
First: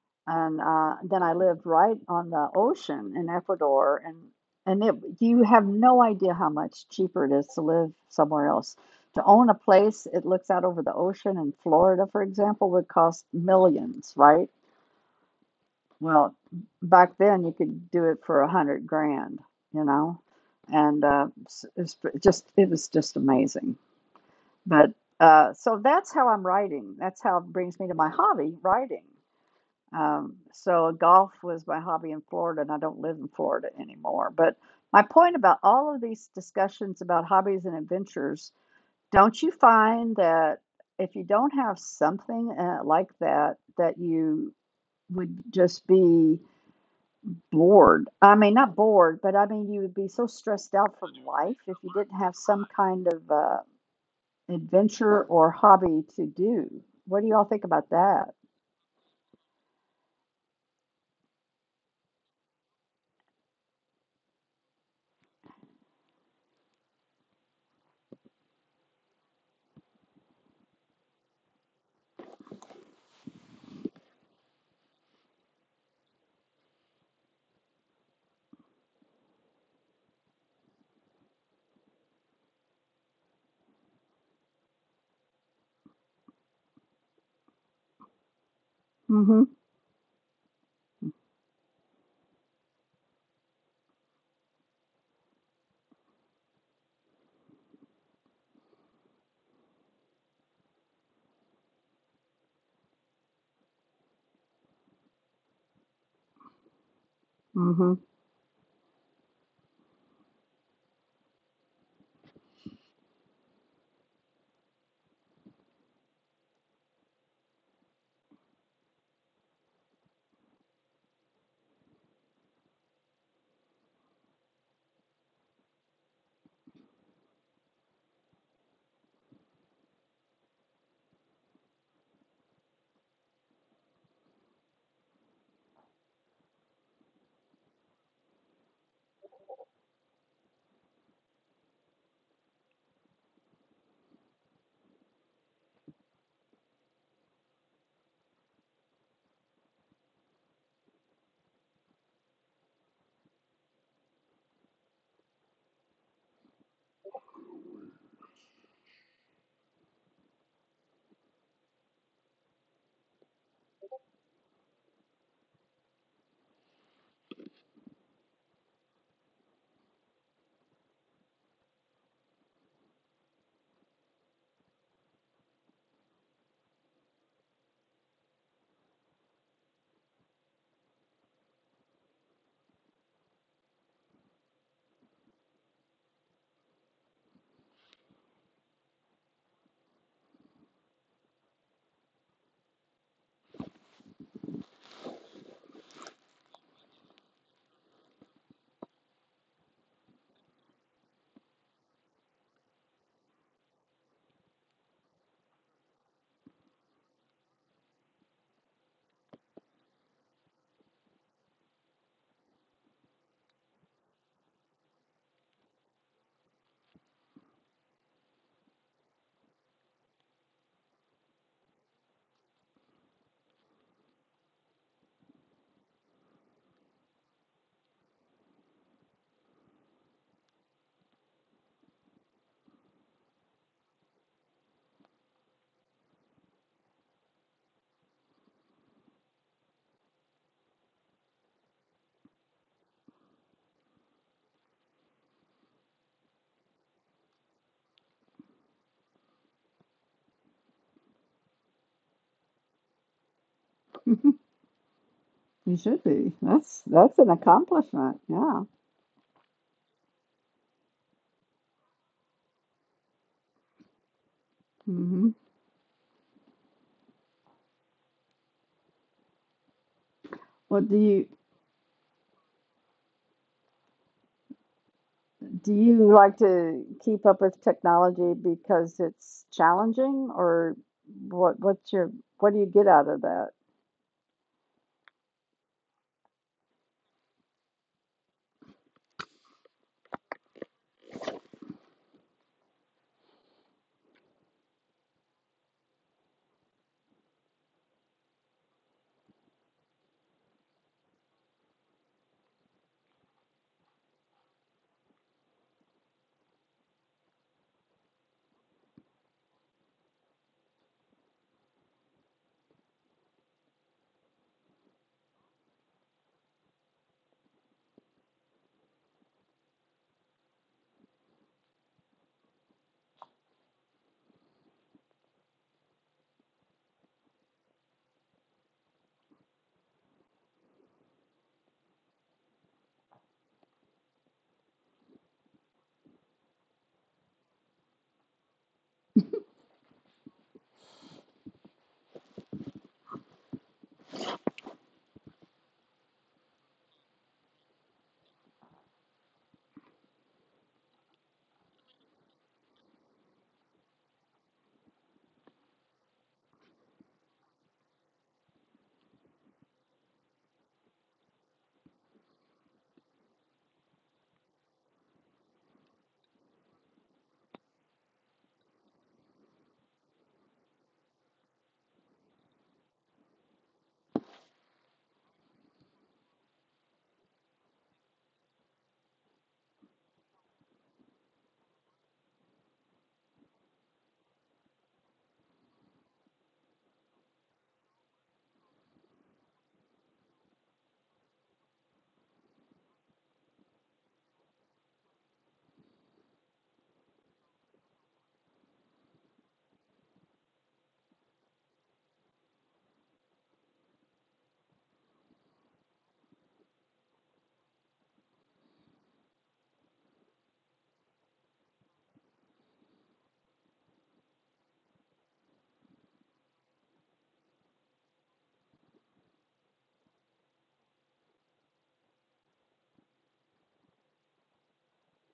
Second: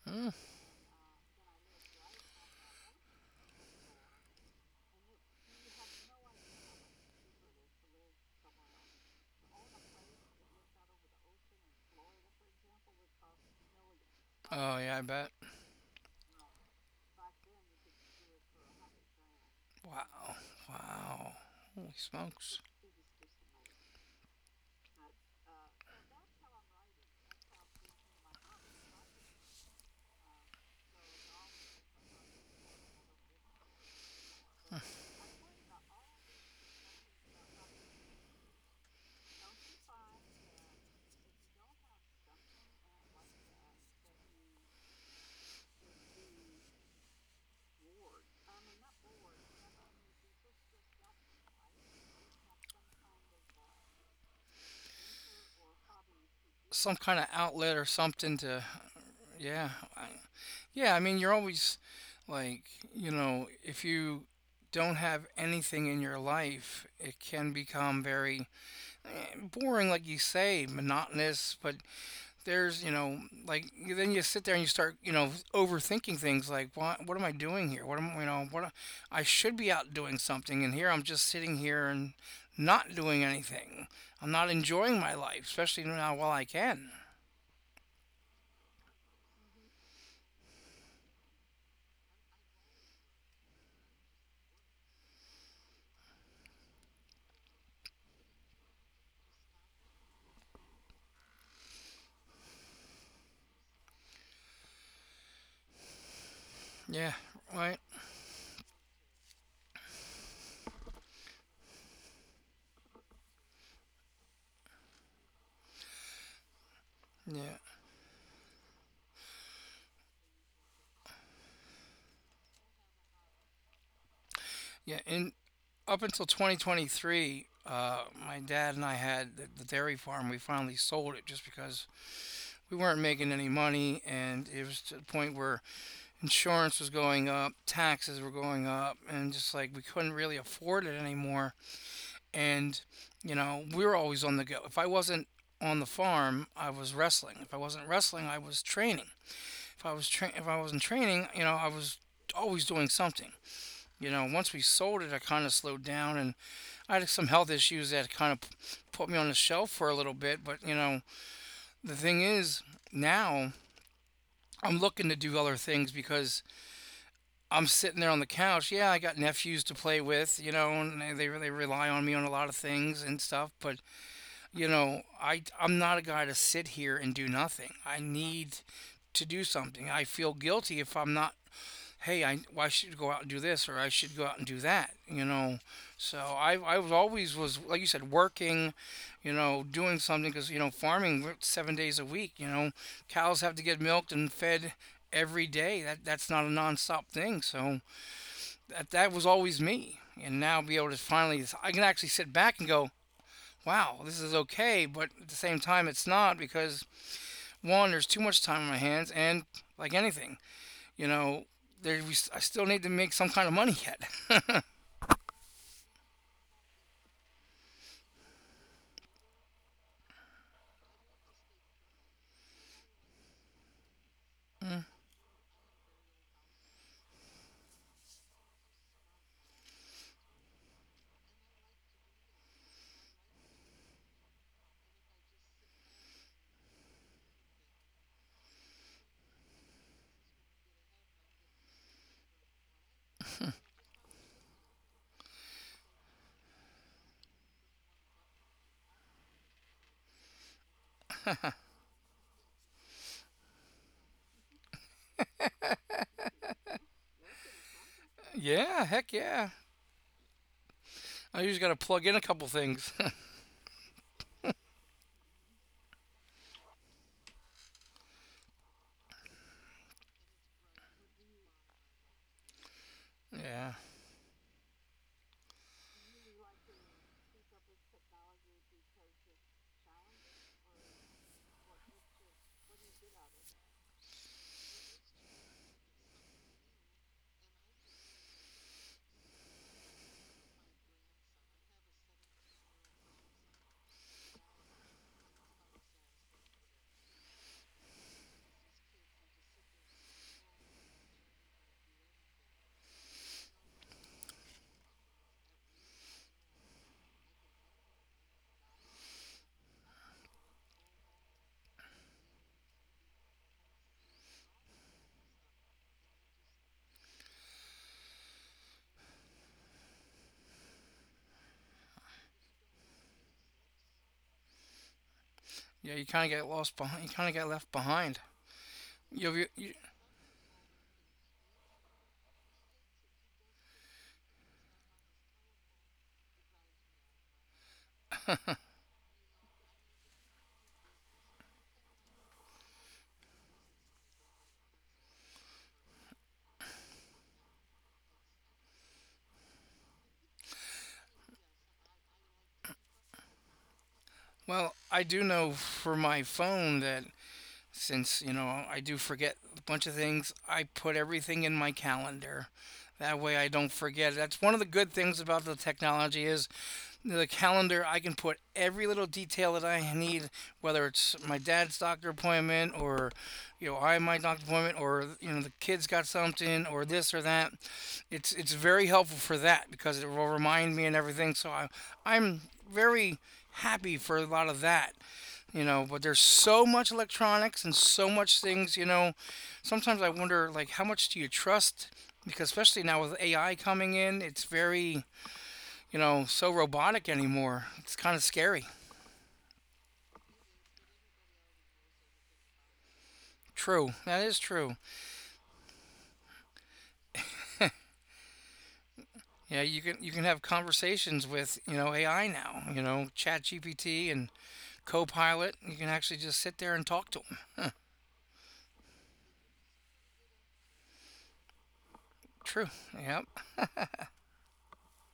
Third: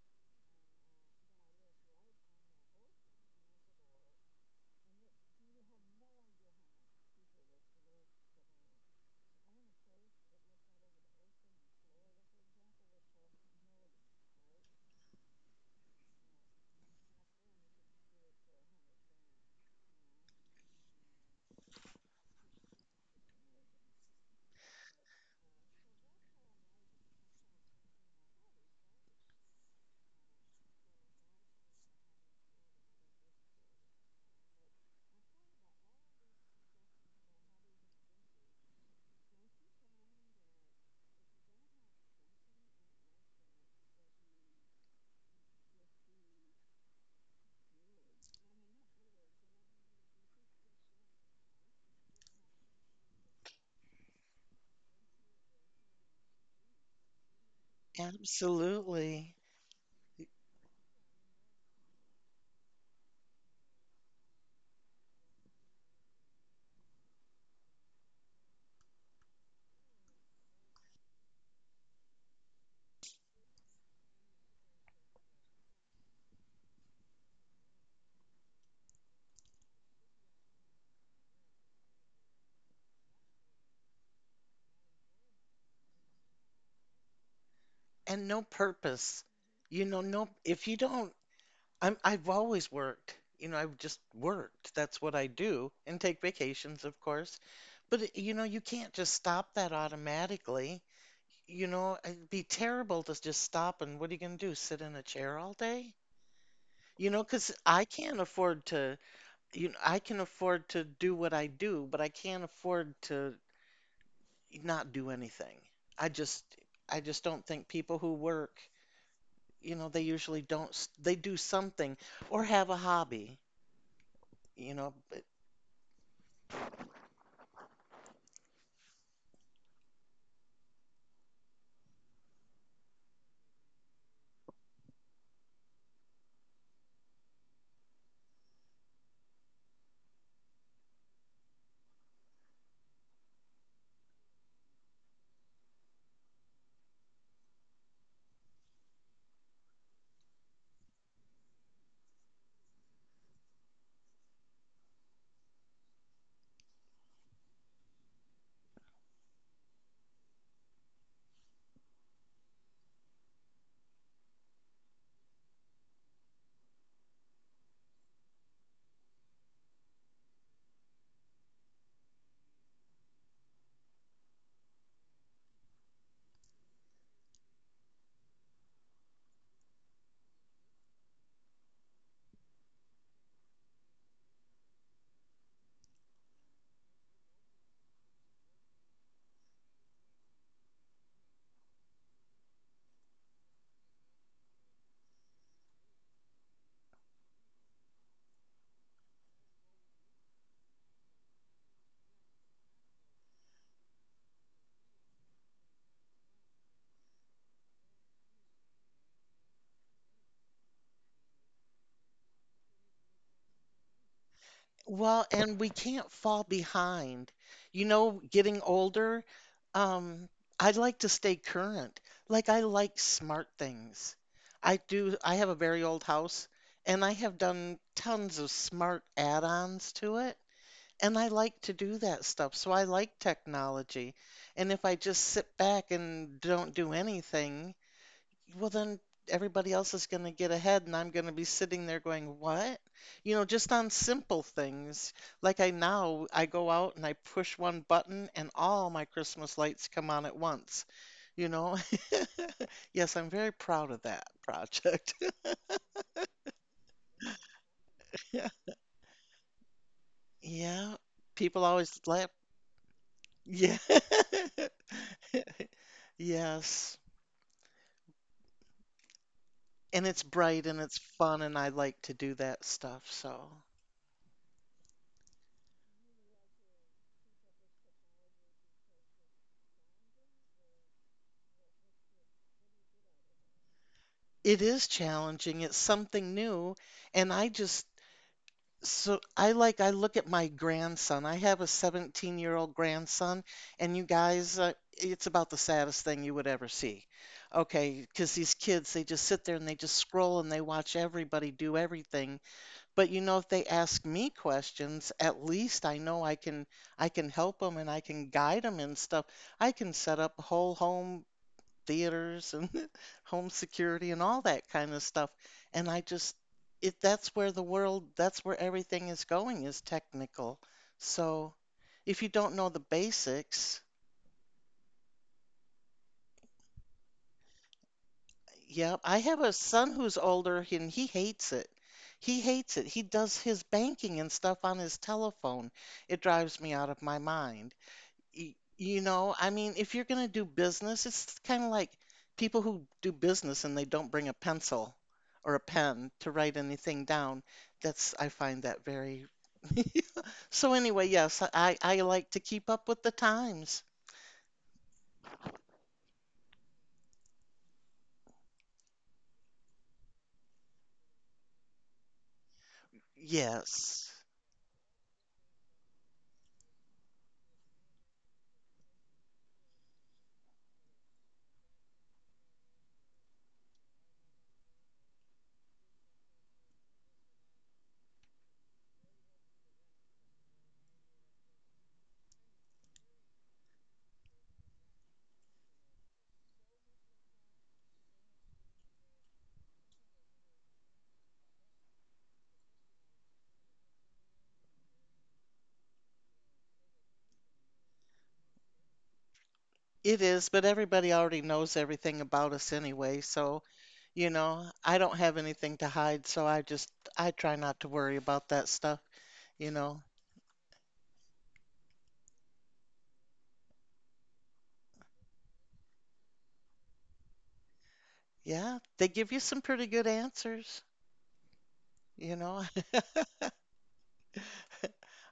Mm. And then I lived right on the ocean in Ecuador, and you have no idea how much cheaper it is to live somewhere else. To own a place, it looks out over the ocean in Florida, for example, would cost millions, right? Oh, yeah, I bet. Well, back then you could do it for 100 grand, you know, Wow. and Wow. Holy it's just smokes. it was just amazing. But so that's how I'm writing. That's how it brings me to my hobby, writing. So golf was my hobby in Florida, and I don't live in Florida anymore. But my point about all of these discussions about hobbies and adventures, don't you find that if you don't have something like that, that you would just be bored. I mean, not bored, but I mean, you would be so stressed out from life if you didn't have some kind of adventure or hobby to do. Some kind What of do y'all think outlet or about that? something to absolutely. yeah. I, yeah, I mean, you're always like, you know, if you don't have anything in your life, it can become very eh, boring like you say monotonous, but there's you know like then you sit there and you start you know overthinking things like what am I doing here what am you know I should be out doing something and here I'm just sitting here and not doing anything, I'm not enjoying my life especially now while I can. And no purpose. Mm-hmm. No, if you don't, I've always worked. I've just worked. That's what I do. And take vacations, of course. But, you can't just stop that automatically. It'd be terrible to just stop and what are you going to do? Sit in a chair all day? You know, Yeah. because I Mm-hmm. Right. can't afford to. I can afford to do what I do, but I can't afford to not do anything. I just I just don't think Yeah. people who work, they usually don't s- they do something or have a hobby, you know. Yeah, and up until 2023 my dad and I had the dairy farm. We finally sold it just because we weren't making any money, and it was to the point where insurance was going up, taxes were going up, and just like we couldn't really afford it anymore. And, you know, we were always on the go. If I wasn't on the farm, I was wrestling. If I wasn't wrestling, I was training. If I wasn't training, you know, I was always doing something. You know, once we sold it, I kind of slowed down, and I had some health issues that kind of put me on the shelf for a little bit. But you know, the thing is, now I'm looking to do other things because I'm sitting there on the couch. Yeah, I got nephews to play with, you know, and they really rely on me on a lot of things and stuff. But you know, I'm not a guy to sit here and do nothing. I need to do something. I feel guilty if I'm not. Hey, I well, I should go out and do this, or I should go out and do that. You know, so I was always was like you said working, you know, doing something because you know farming we're 7 days a week. You know, cows have to get milked and fed every day. That's not a nonstop thing. So that was always me and now be able to finally I can actually sit back and go wow, this is okay, but at the same time it's not because one, there's too much time on my hands, and like anything, you know, I still need to make some kind of money yet. Well, and we can't fall behind. Getting older, um, I like to stay current. Like I like smart things. I do, I have a very old house and I have done tons of smart add-ons to it. And I like to do that stuff, so I like technology. And if I just sit back and don't do anything, well, then everybody else is going to get ahead, and I'm going to be sitting there going, what? You know, just on simple things. Like I now, I go out and I push one button, and all my Christmas lights come on at once. You know, yes, I'm very proud of that project. You should be. That's an accomplishment. Yeah. Yeah. Yeah, heck yeah. Yeah. I People usually got to always plug laugh. in a couple things. Yeah. Mm-hmm. Yes. And it's bright Well, and it's fun and I like to do that stuff. So Yeah. do you like to keep up with technology because it's challenging, or what? What's your what do you get out of that? it is challenging. It's something new, and I just, so I like, I look at my grandson. I have a 17-year-old grandson, and you guys it's about the saddest thing you would ever see. Okay, because these kids, they just sit there and they just scroll and they watch everybody do everything. But you know, if they ask me questions, at least I know I can, I can help them and I can guide them and stuff. I can set up whole home theaters and home security and all that kind of stuff. And I just, it, that's where the world, that's where everything is going, is technical. So if you don't know the basics, Yeah, you kind of get lost behind, you kind of get left behind. yeah, I have you, a you, you son who's older and he hates it. He hates it. He does his banking and stuff on his telephone. It drives me out of my mind. You know, I mean, if you're going to do business, it's kind of like people who do business and they don't bring a pencil or a pen to write anything down. That's, I find that very. So anyway, yes, I like to keep up with the times. Well, I do know for my phone that since you know I do forget a bunch of things, I put everything in my calendar. That way I don't Yes, forget. That's one of the good things about the technology is the calendar. I can put every little detail that I need, whether it's my dad's doctor appointment or you know I my doctor appointment or you know the kids got something or this or that. It's very helpful for that because it will remind me and everything. So I'm very happy for a lot of that, you know, but there's so much electronics and so much things, you know, sometimes I wonder like how much do you trust, because especially now with AI coming in it's very, you know, so robotic anymore, it's kind of scary. it is, but everybody already knows everything about us anyway, so, True, you that is know, true. I don't have anything to hide, so I just, I try not to worry about that stuff, you Yeah, know. You can have conversations with you know AI now, you know, chat gpt and Copilot. You can actually just sit there and talk to them. Yeah, they give you some pretty good answers. You know, True. Yep.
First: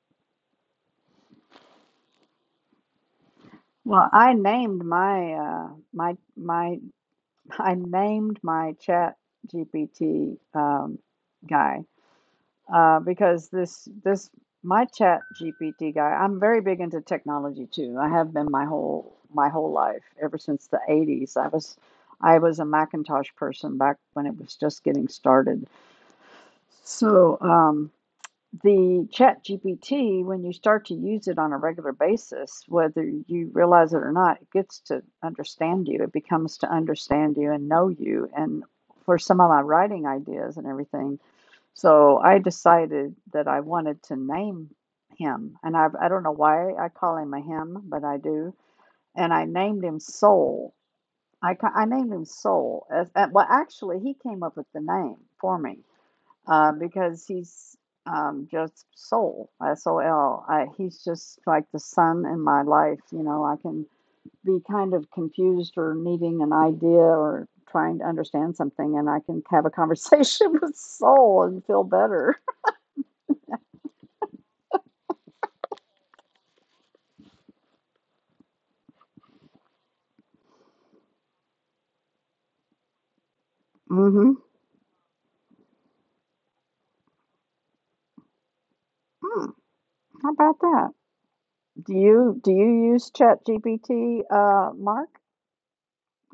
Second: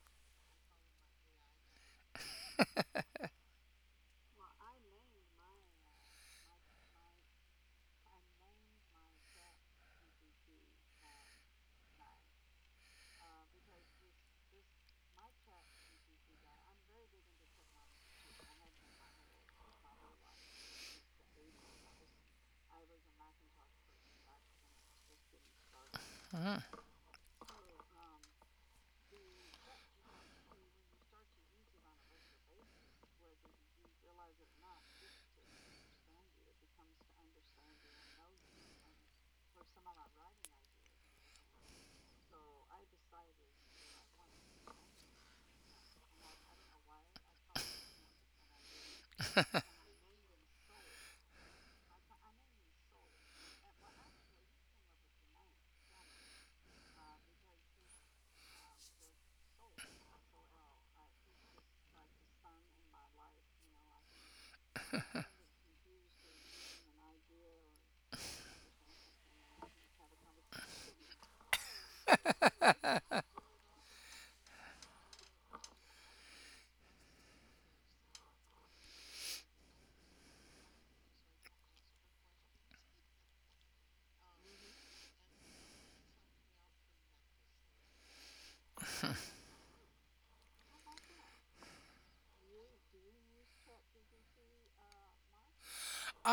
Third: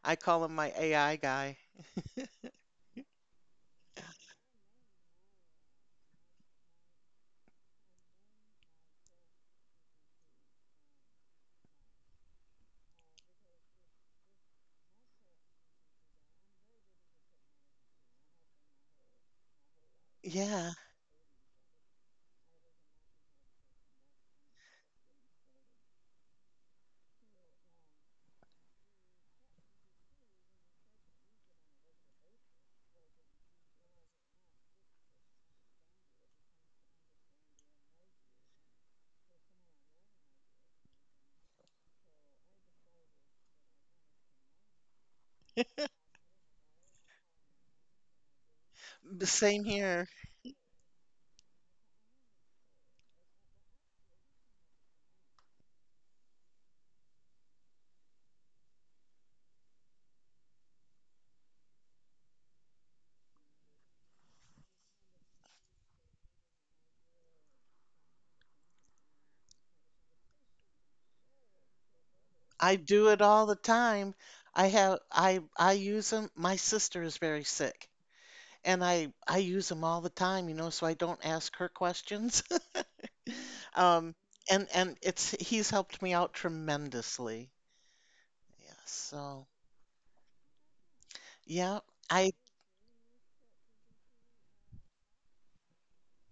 I call him my AI guy. Well, I named my I named my Chat GPT guy because this my Chat GPT guy. I'm very big into technology too. I have been my whole life ever since Yeah, the 80s. I was a Macintosh person back when it was just getting started. So the Chat GPT, when you start to use it on a regular basis, whether you realize it or not, it gets to understand you, it becomes to understand you and know you, and for some of my writing ideas and everything, so I decided that I wanted to name him, and I don't know why I call him a him, but I do. the And I same named him here. Soul. I named him Soul as, well actually he came up with the name for me, because he's just Soul, Sol. He's just like the sun in my life. You know, I can be kind of confused or needing an idea or trying to understand something, and I can have a conversation with Soul and feel better. I do it all the time. I have I use them. My sister is very sick, and I use them all the time, you know, so I don't ask her questions. Um, Mm-hmm. and it's, he's helped me out tremendously. Yeah, so Hmm, how about that? yeah, Do I you use Chat GPT, Mark,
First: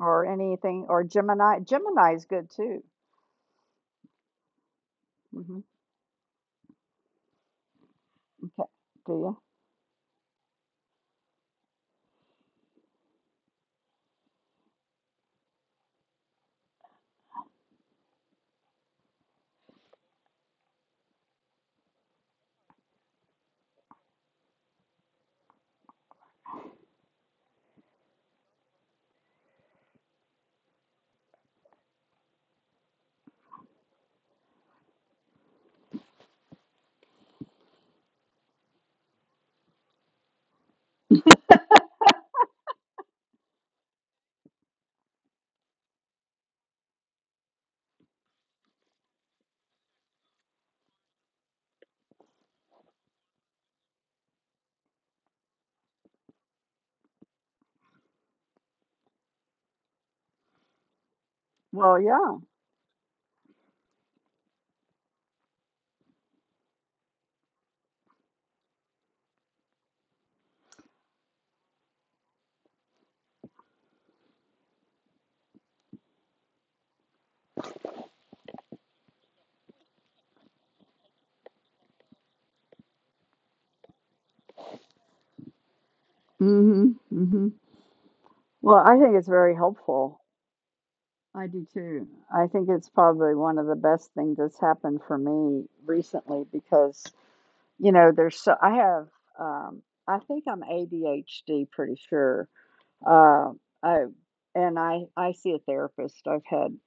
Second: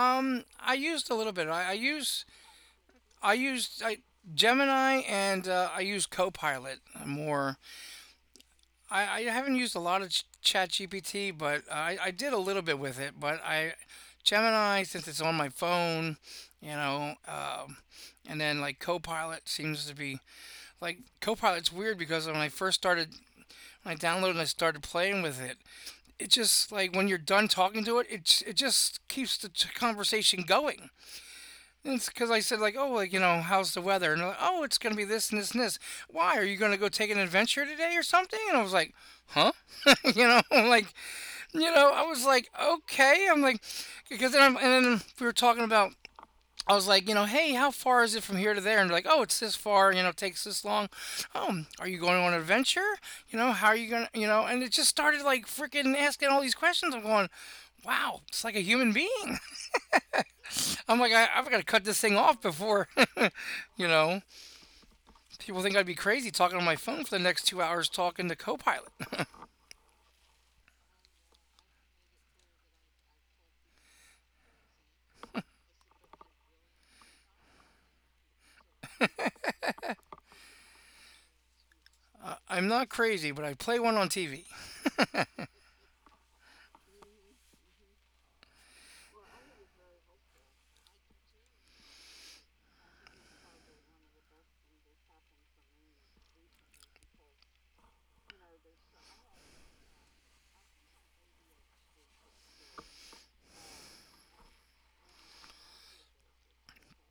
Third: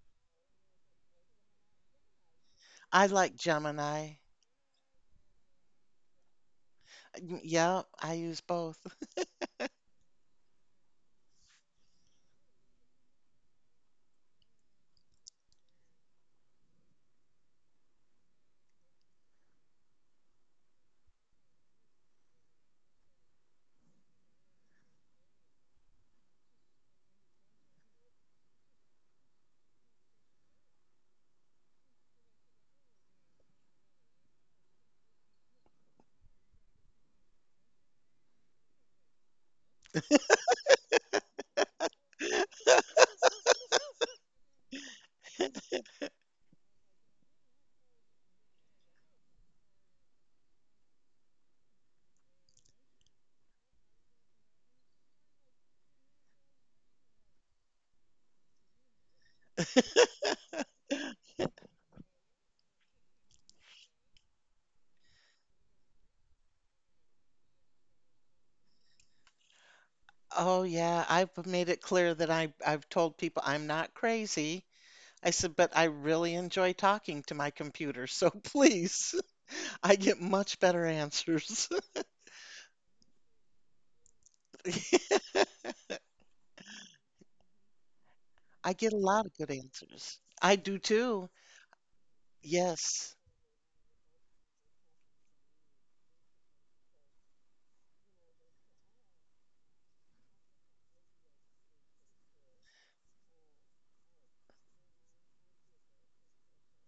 or I anything, or used a little bit Gemini? I Gemini is use good too. I I like used I, Gemini. Gemini and Hmm. I use Copilot Mm, more. yeah, I use Okay. both. Do I you? haven't used a lot of ChatGPT, but I did a little bit with it. But I Gemini, since it's on my phone, you know, and then like Copilot seems to be like Copilot's weird because when I first started, when I downloaded and I started playing with it, it just like when you're done talking to it, it just keeps the conversation going. And it's because I said like, oh, like you know, how's the weather? And they're like, oh, it's gonna be this and this and this. Why are you gonna go take an adventure today or something? And I was like, huh? you know, I'm like you know, I was like, okay. I'm like, because then I'm, and then we were talking about. I was like, you know, hey, how far is it from here to there? And they're like, oh, it's this far. You know, it takes this long. Oh, are you going on an adventure? You know, how are you gonna? You know, and it just started like freaking asking all these questions. I'm going, wow, it's like a human being. I'm like, I've got to cut this thing Well, off yeah. before, you know, people think I'd be crazy talking on my phone for the next 2 hours talking to Copilot. Oh yeah, I've made it clear that I've told people I'm not crazy. I said, but I really enjoy talking to my computer, so please. I get much better answers. I'm not crazy, but I play one on TV. Mm hmm. Mm-hmm. I Well, get a I think lot it's of good very answers. helpful. I do too. I do too. I think it's Yes. probably one of the best things that's happened for me recently because, you know, there's so I have I think I'm ADHD, pretty sure. Uh I and I see a therapist. I've had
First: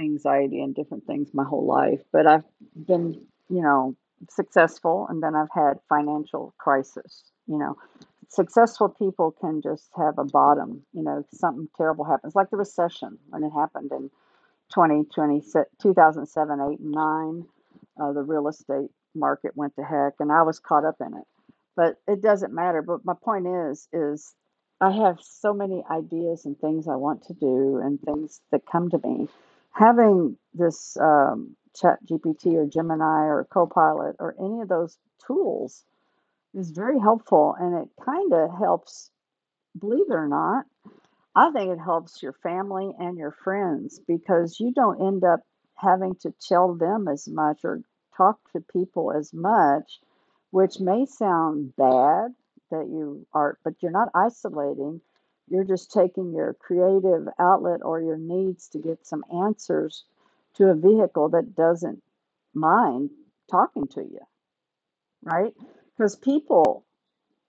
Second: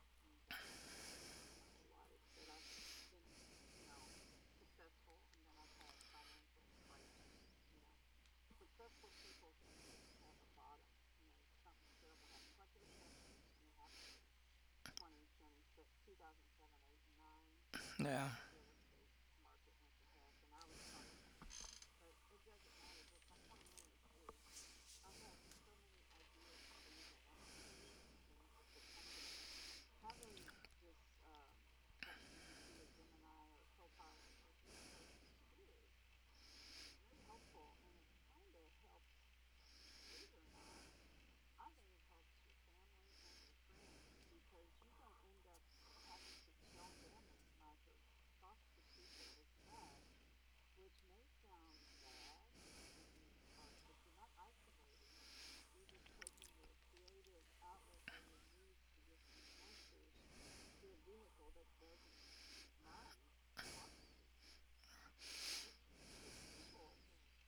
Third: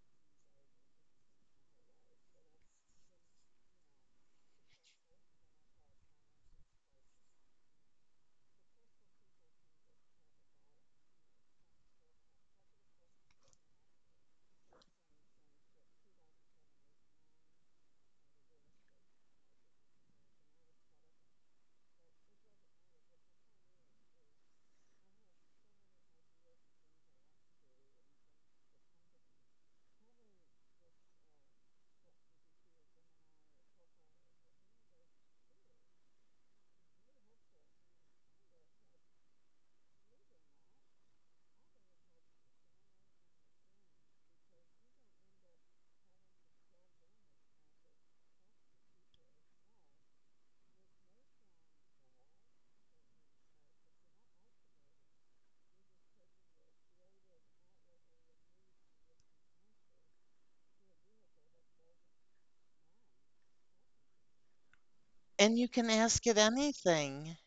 anxiety and different things my whole life, but I've been, you know, successful, and then I've had financial crisis, you know. Successful people can just have a bottom, you know, something terrible happens, like the recession when it happened, and 2020, 2007, 8, and 9, the Yeah, real estate market went to heck, and I was caught up in it. But it doesn't matter. But my point is I have so many ideas and things I want to do and things that come to me. Having this Chat GPT or Gemini or Copilot or any of those tools is very helpful, and it kind of helps, believe it or not, I think it helps your family and your friends because you don't end up having to tell them as much or talk to people as much, which may sound bad that you are, but you're not isolating. You're just taking your creative outlet or your needs to get some answers to a vehicle that doesn't mind talking to you, right? And you can Because ask it people anything.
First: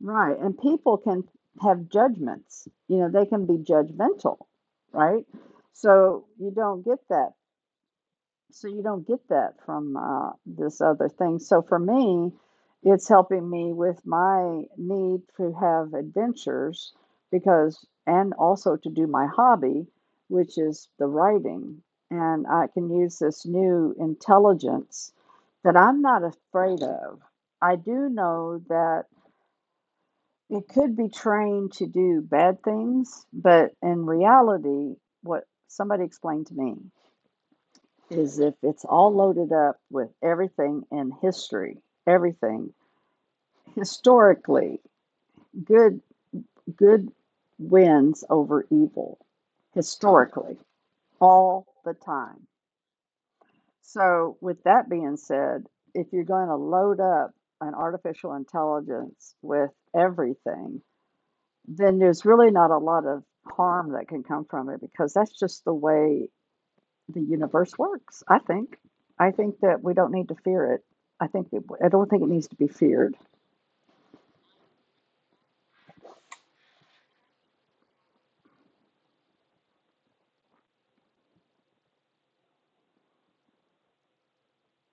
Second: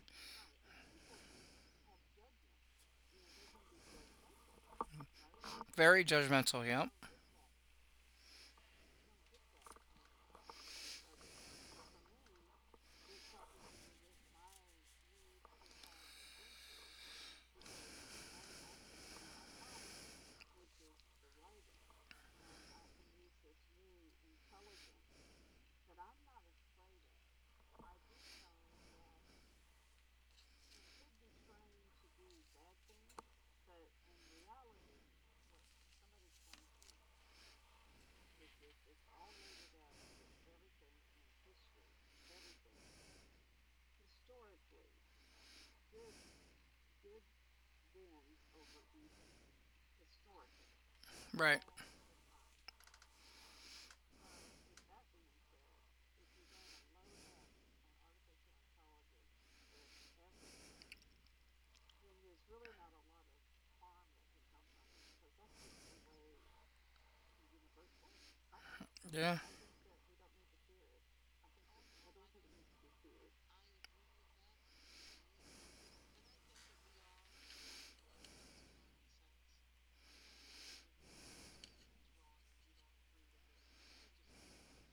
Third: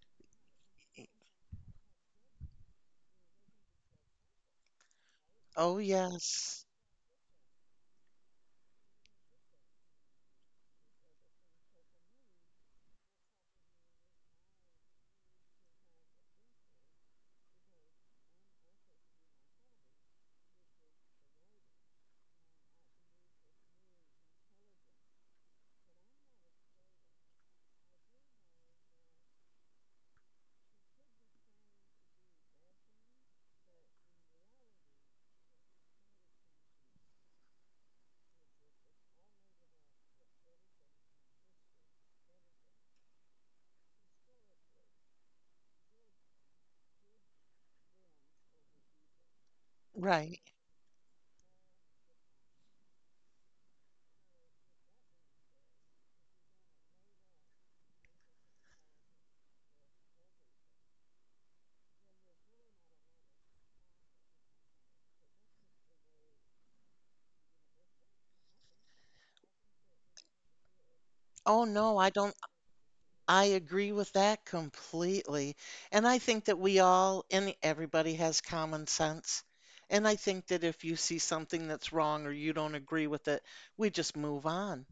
Right, and people can have judgments. You know, they can be judgmental, right? Oh, very So you yes. judgmental. don't Yeah, get that. So you don't get that from this other thing. So for me, it's helping me with my need to have adventures because, and also to do my hobby, which is the writing. And I can use this new intelligence that I'm not afraid of. I do know that it could be trained to do bad things, but in reality, what somebody explained to me is if it's all loaded up with everything in history, everything historically, good good wins over evil Right. historically right. all the time. So with that being said, if you're going to load up an artificial intelligence with everything, then there's really not a lot of harm that can come from it because that's just the way the universe works, I think. I Yeah. think that we don't need to fear it. I think it, Oh, I no, don't I think it don't. needs to be feared. I agree with that completely. And I think that we all and everybody has common sense. And I think that if you see something that's wrong or you don't agree with it, we just move on.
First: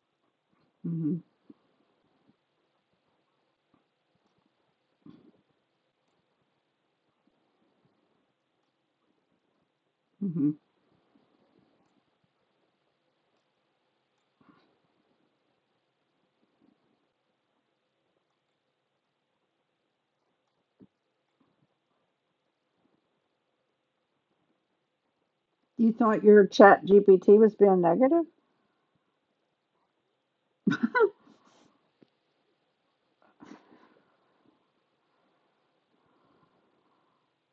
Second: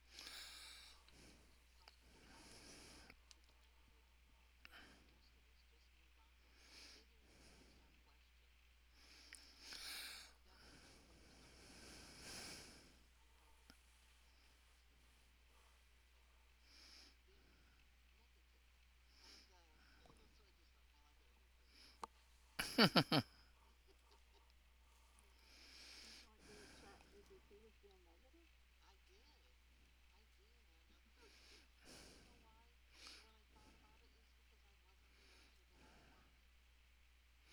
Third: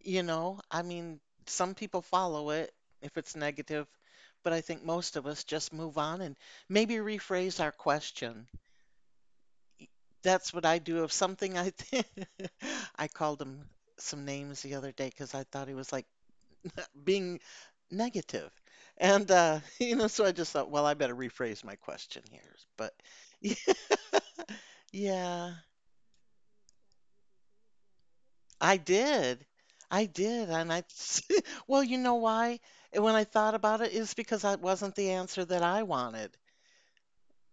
You know, I Hmm. mean, some people follow it if it's negative, but I think most of us just move on and maybe rephrase our question. Hmm. That's what I do. If something I think, I called him some names the other day because I thought he was like being negative. And, you know, so I just thought, well, I better rephrase my question here. But yeah, You thought your Chat GPT was being negative? I did. I did, and I well, you know why? When I thought about it, is because that wasn't the answer that I wanted,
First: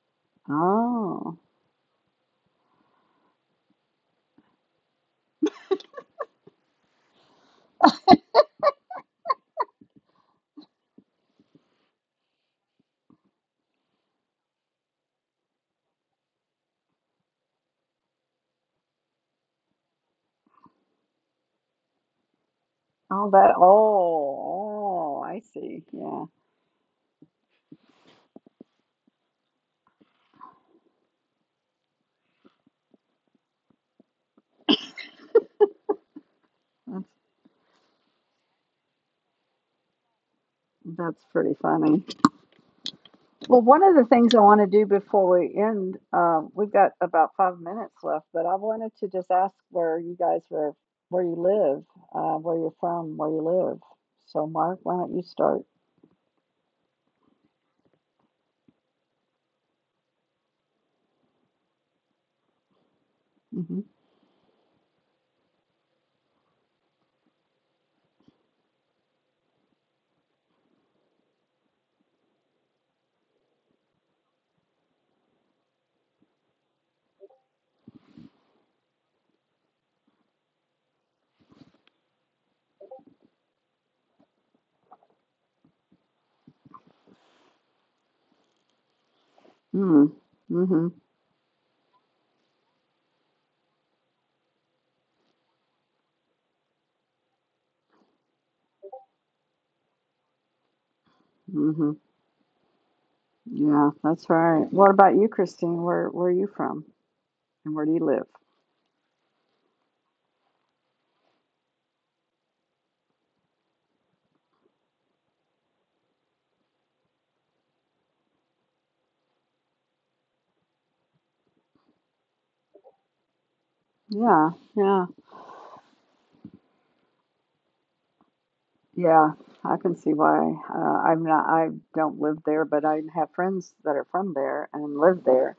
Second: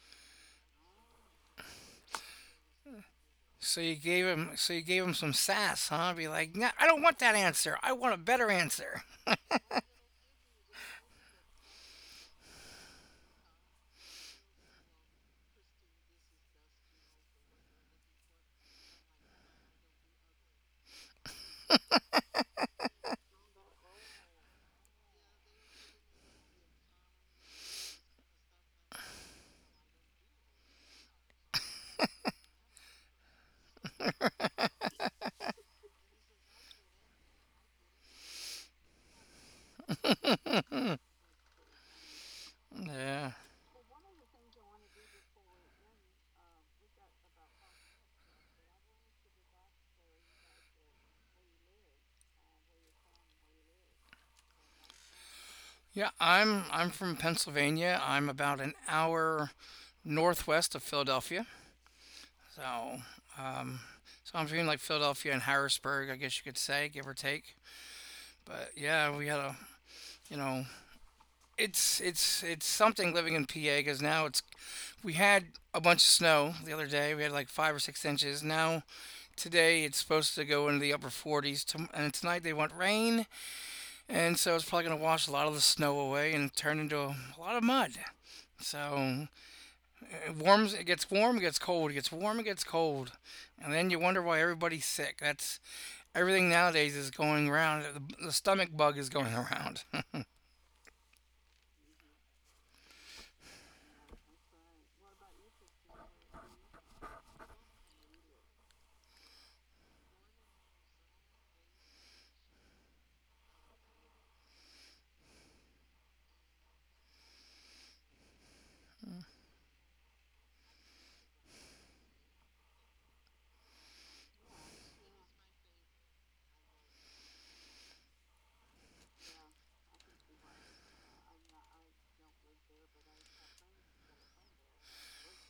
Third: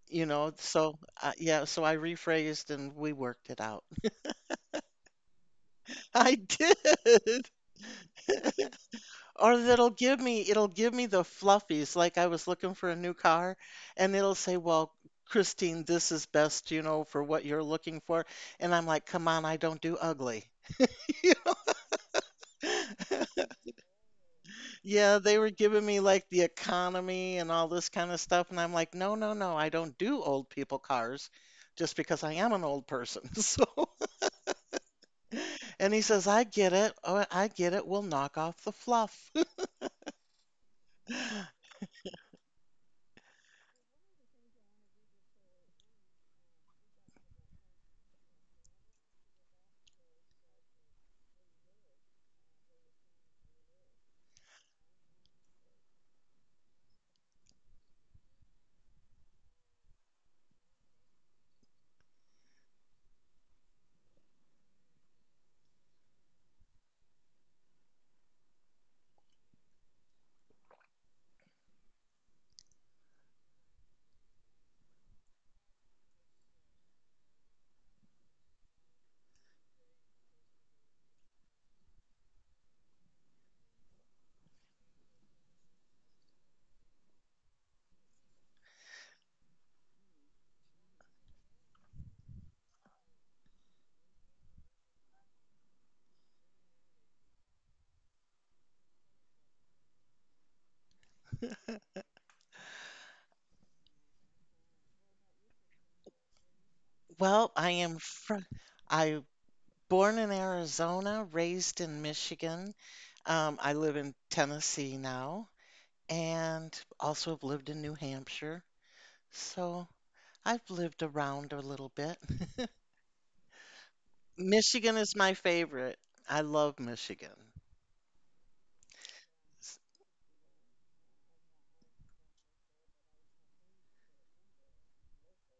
you know? So, Oh, yeah, so I rephrased and we worked it So out. you gave him, so you gave him some sass, huh? Be I like, nah, I don't want that did. answer. I want a better answer. Or that'll give me, it'll give me the fluffies. Like I was looking for a new car and it'll say, "Well, Christine, this is best, you know, for what you're looking for." And I'm like, "Come on, I don't do ugly." all that. Yeah, Oh, oh, they I were giving see. me like Yeah, the economy and all this kind of stuff, and I'm like, no, no, no, I don't do old people cars just because I am an old person. So, and he says, I get it. that's Oh, I get it. We'll knock off the fluff. that's pretty funny. Yeah. Well, one of the things I want to do before we end, we've got about 5 minutes left, but I wanted to just ask where you guys were, where you live, where you're from, where you live. So, Mark, why don't you start? Yeah, I'm from Pennsylvania. I'm about an hour northwest of Philadelphia. So, Mm-hmm. um, so I'm between like Philadelphia and Harrisburg, I guess you could say, give or take. But yeah, we had a you know it's something living in PA because now it's we had a bunch of snow the other day. We had like 5 or 6 inches. Now today it's supposed to go into the upper 40s, and tonight they want rain, and so it's probably gonna wash a lot of the snow away and turn into a lot of mud. So Mm. it warms, it Hmm. gets warm, it gets cold, it gets warm, it gets cold, and then you wonder why everybody's sick. That's everything nowadays is going around. The stomach bug is going around. Mm-hmm. Yeah, that's right. What about you, Christine? Where are you from, Well, I and where do am you live? fr, I born in Arizona, raised in Michigan. I live in Tennessee now, and also have lived in New Hampshire. So I've lived around a little bit. Yeah, Michigan yeah, is my favorite. I love Michigan. yeah. I It's, can see why. I'm not. I don't live there, but I have friends that are from there and live there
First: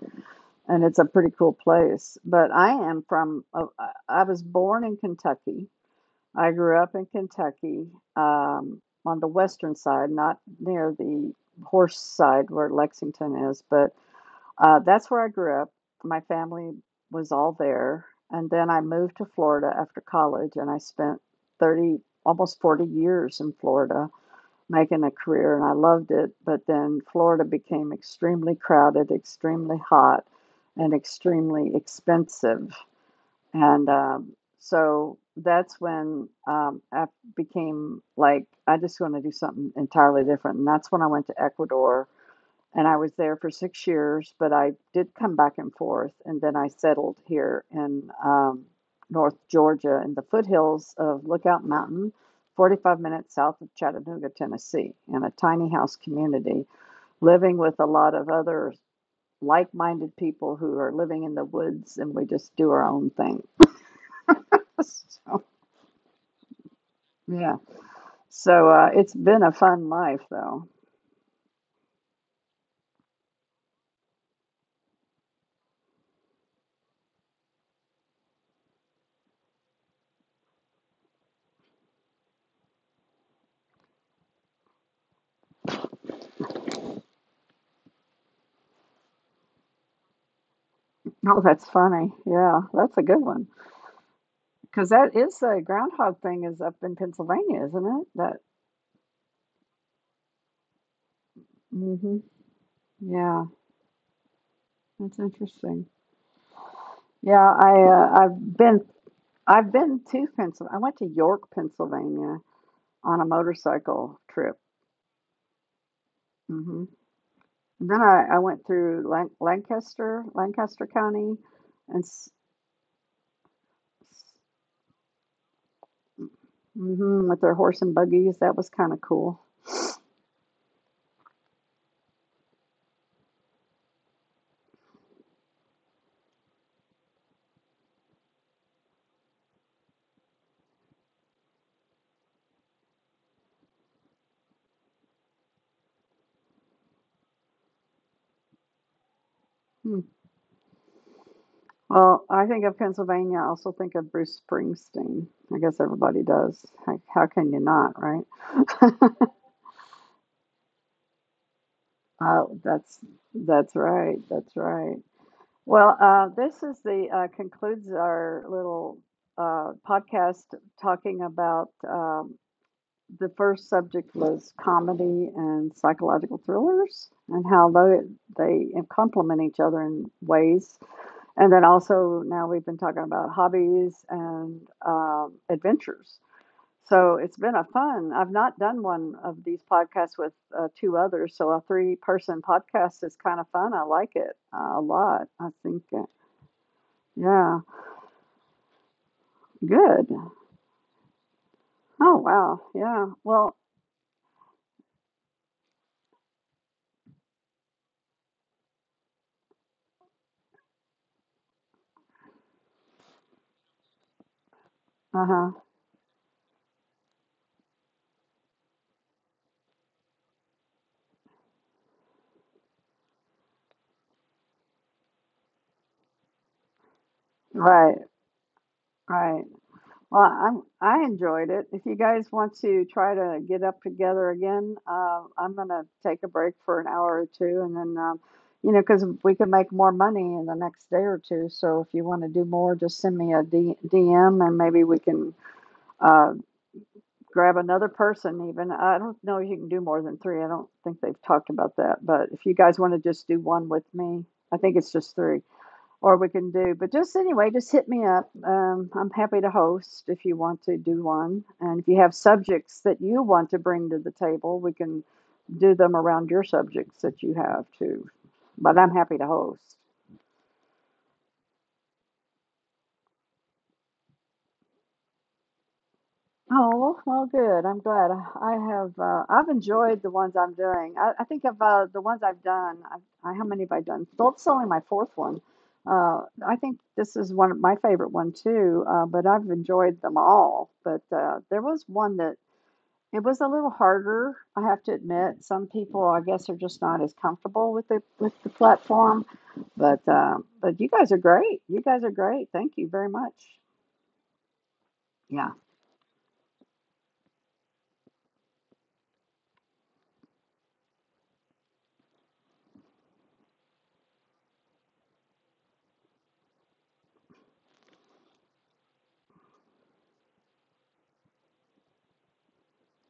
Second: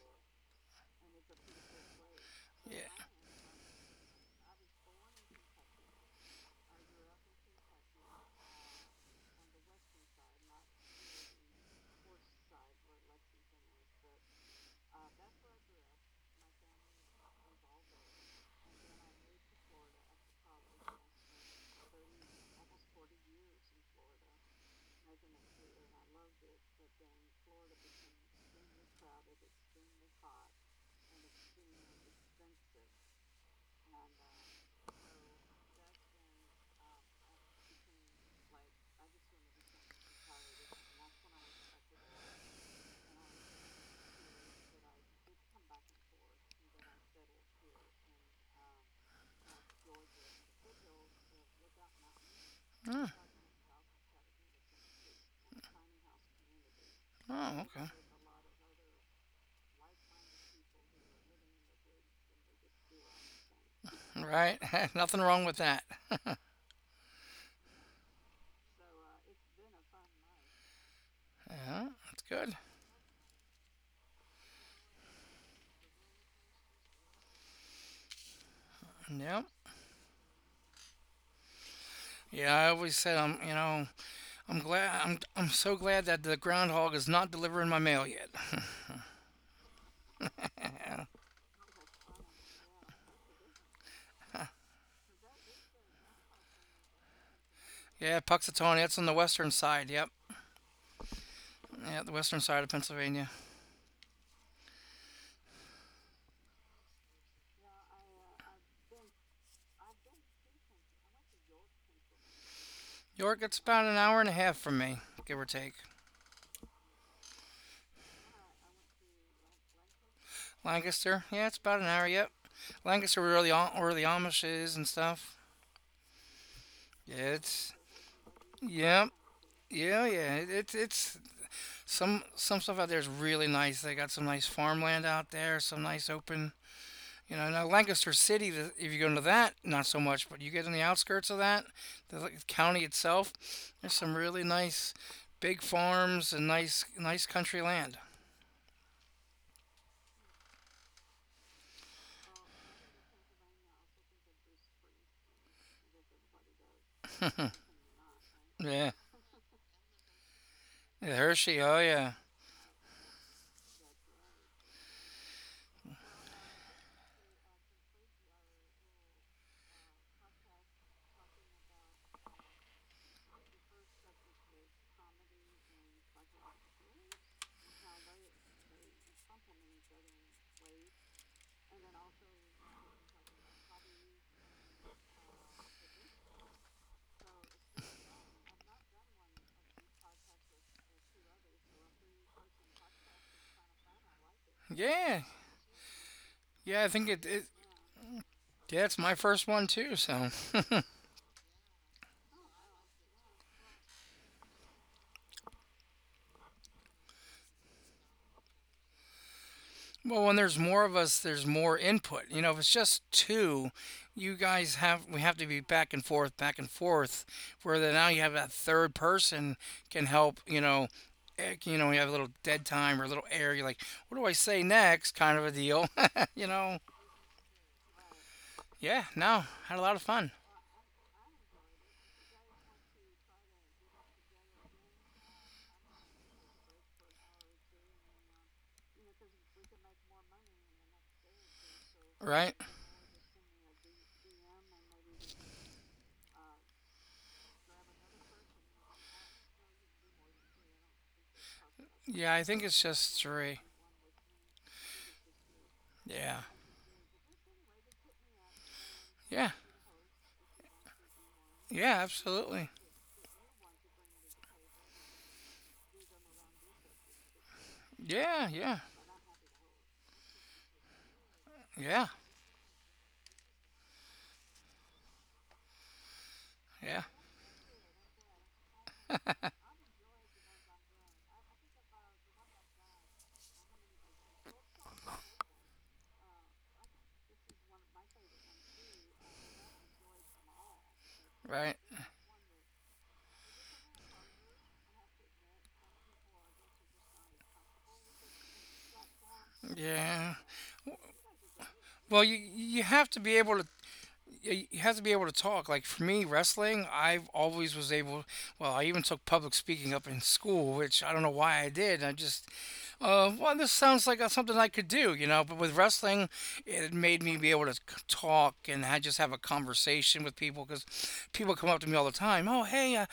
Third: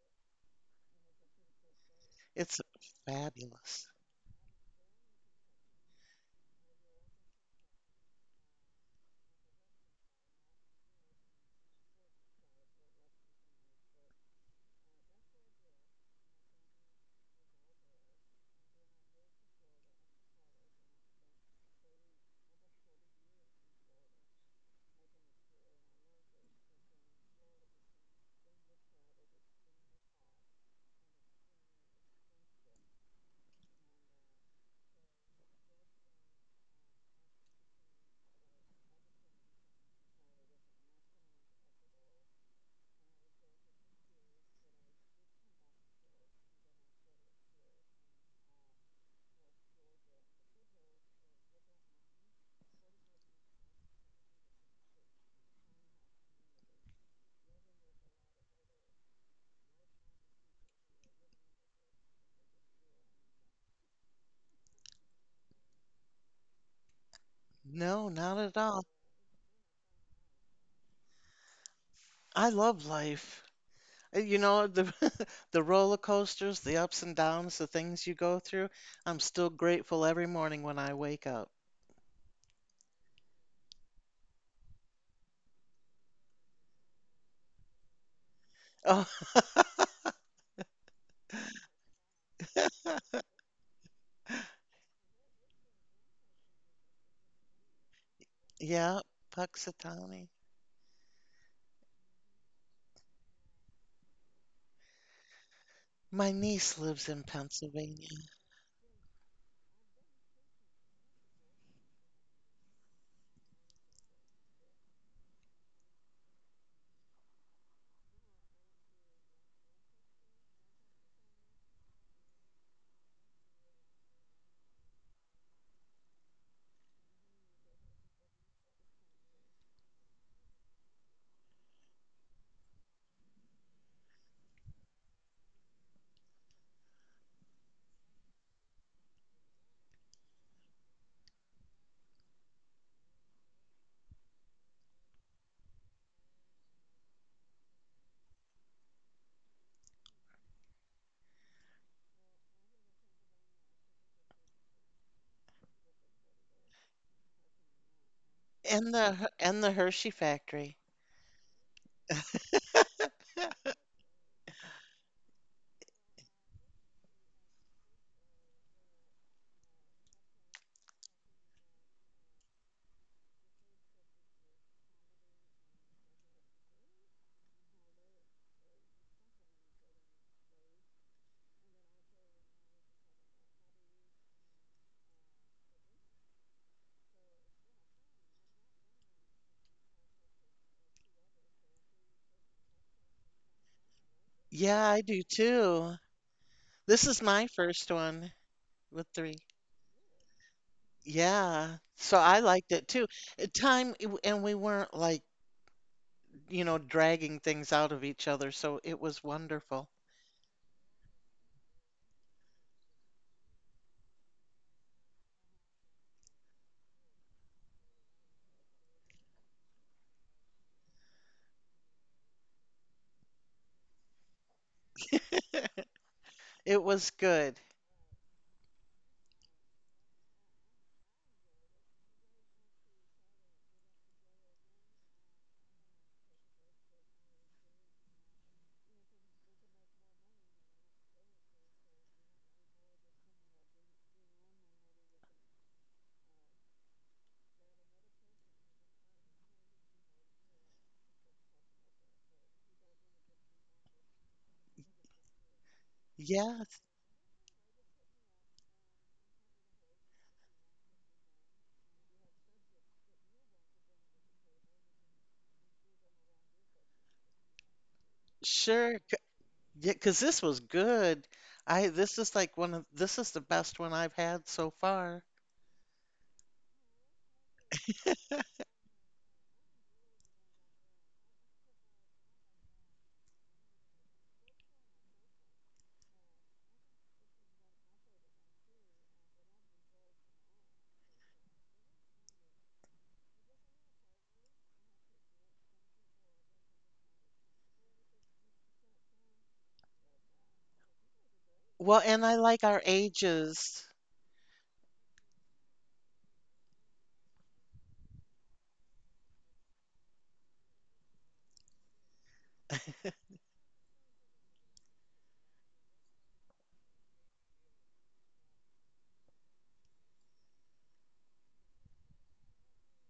and it's a pretty cool place. But it's I am Yeah. from, fabulous. I was born in Kentucky. I grew up in Kentucky on the western side, not near the horse side where Lexington is, but that's where I grew up. My family was all there. And then I moved to Florida after college and I spent 30, almost 40 years in Florida making a career and I loved it. But then Florida became extremely crowded, extremely hot, and extremely expensive. And So that's when I became like, I just want to do something entirely different. And that's when I went to Ecuador and I was there for 6 years, but I did come back and forth, and then I settled here in North Georgia in the foothills of Lookout Mountain, 45 minutes south of Chattanooga, Tennessee, in a tiny house community, living Oh, with a okay. lot of other like minded people who are living in the woods, and we just do our own thing. All right. Nothing So, wrong with that. yeah. No, not at So all. It's been a fun life, though. Yeah, that's I good. love life. You know, the the roller coasters, the ups and downs, the things you go through. I'm still Yeah. grateful every morning when I wake up. Yeah, I always said I'm, you know, I'm so glad that the groundhog is not delivering my mail yet. Oh, Yeah. Oh, that's funny. Yeah, that's a good one. Because that is, the groundhog thing is up in Pennsylvania, isn't it? Yeah, That. Puxatawny, yeah, that's on the western side. Yep. Puxatawny. Yeah, Hmm. the western side of Pennsylvania. Yeah, that's interesting. My niece lives in Yeah, I Pennsylvania. I've been to Pennsylvania. I went to York, Pennsylvania, on a York, it's about an motorcycle hour and a trip. half from me, give or take. Hmm. Then I went through Lancaster, Lancaster County, Lancaster, yeah, it's about an and hour. s- Yep. Lancaster, where the where the s- Amish is and stuff. mhm, Yeah, with their horse it's. and buggies. That was kind of Yep. cool. Yeah, yeah. It's some stuff out there is really nice. They got some nice farmland out there, some nice open. You know, now Lancaster City, if you go into that, not so much, but you get in the outskirts of that, the like, county itself, there's some really nice big farms and nice country land. Hmm. Well, I think of Pennsylvania. I also think of Bruce Springsteen. I guess everybody does. How can you not, right? And Yeah. the Her- and the Hershey factory. Yeah, Hershey, oh yeah. oh, that's that's right. That's right. Well, this is the concludes our little podcast talking about the first subject was comedy and psychological thrillers and how they complement each other in ways. And then also now we've been talking about hobbies and adventures. So it's been a fun. I've not done one of these podcasts with two others, so a three-person podcast is kind of fun. I like it a Yeah, I do Yeah. lot. Too. Yeah, I This think is it my Yeah, first one yeah, it's with my three. first one too, good. so Yeah. Oh So I wow, liked it too. yeah. Well, Time, and we weren't like, you know, dragging things out of each other. So it was wonderful. Well, when there's more of us, there's more input. You know, if it's just two, you guys have we uh have to be huh. back and forth, back and forth. Where then now you have that third person can help. You know, eh, you know, you have a little dead time or a little air. You're like, what do I say next? Kind of a deal. you know. It was good. Right, Yeah. No, right. had a lot of Well, fun. I enjoyed it. If you guys want to try to get up together again, I'm going to take a break for an hour or two. And then, you know, because we can make more money in the next day or two. So if you want to do Right. more, just send me a DM and maybe we can uh, grab another person, even. I don't know if you can do more than three. I don't think they've talked about that. But Yeah, I if you think guys it's want to just just do three. one with me, I think it's just three or we Yeah. can Yeah, do. But just anyway, just hit me up. I'm happy Yeah. to host if you want to do one. And if Yeah. you have Absolutely. subjects that you want to bring to the table, we can do them around your subjects that you have too. Yeah. Yeah. But I'm sure. C- happy to host. yeah, 'cause this was good. I, Yeah. this is like one of, this is the best one I've had so far. Yeah. Oh, well, good. I'm glad. I have I've enjoyed the ones I'm doing. I think of the ones I've done. How many have I done? So it's only my fourth one. Uh, I think this is one of my favorite one too. But I've enjoyed them all. But there Right. was one that it was a little harder. I have to admit, some people I guess are just not as comfortable with the platform. Yeah. But you guys are great. You Well, guys are Well, and you I great. like Thank you our you have very to be much. able to ages. You have to be able to Yeah. talk. Like for me, wrestling, I've always was able. Well, I even took public speaking up in school, which I don't know why I did. I just, well, this sounds like something I could do, you know. But with wrestling, it made me be able to talk and I just have a conversation with people because people come up to me all the time. Oh, hey,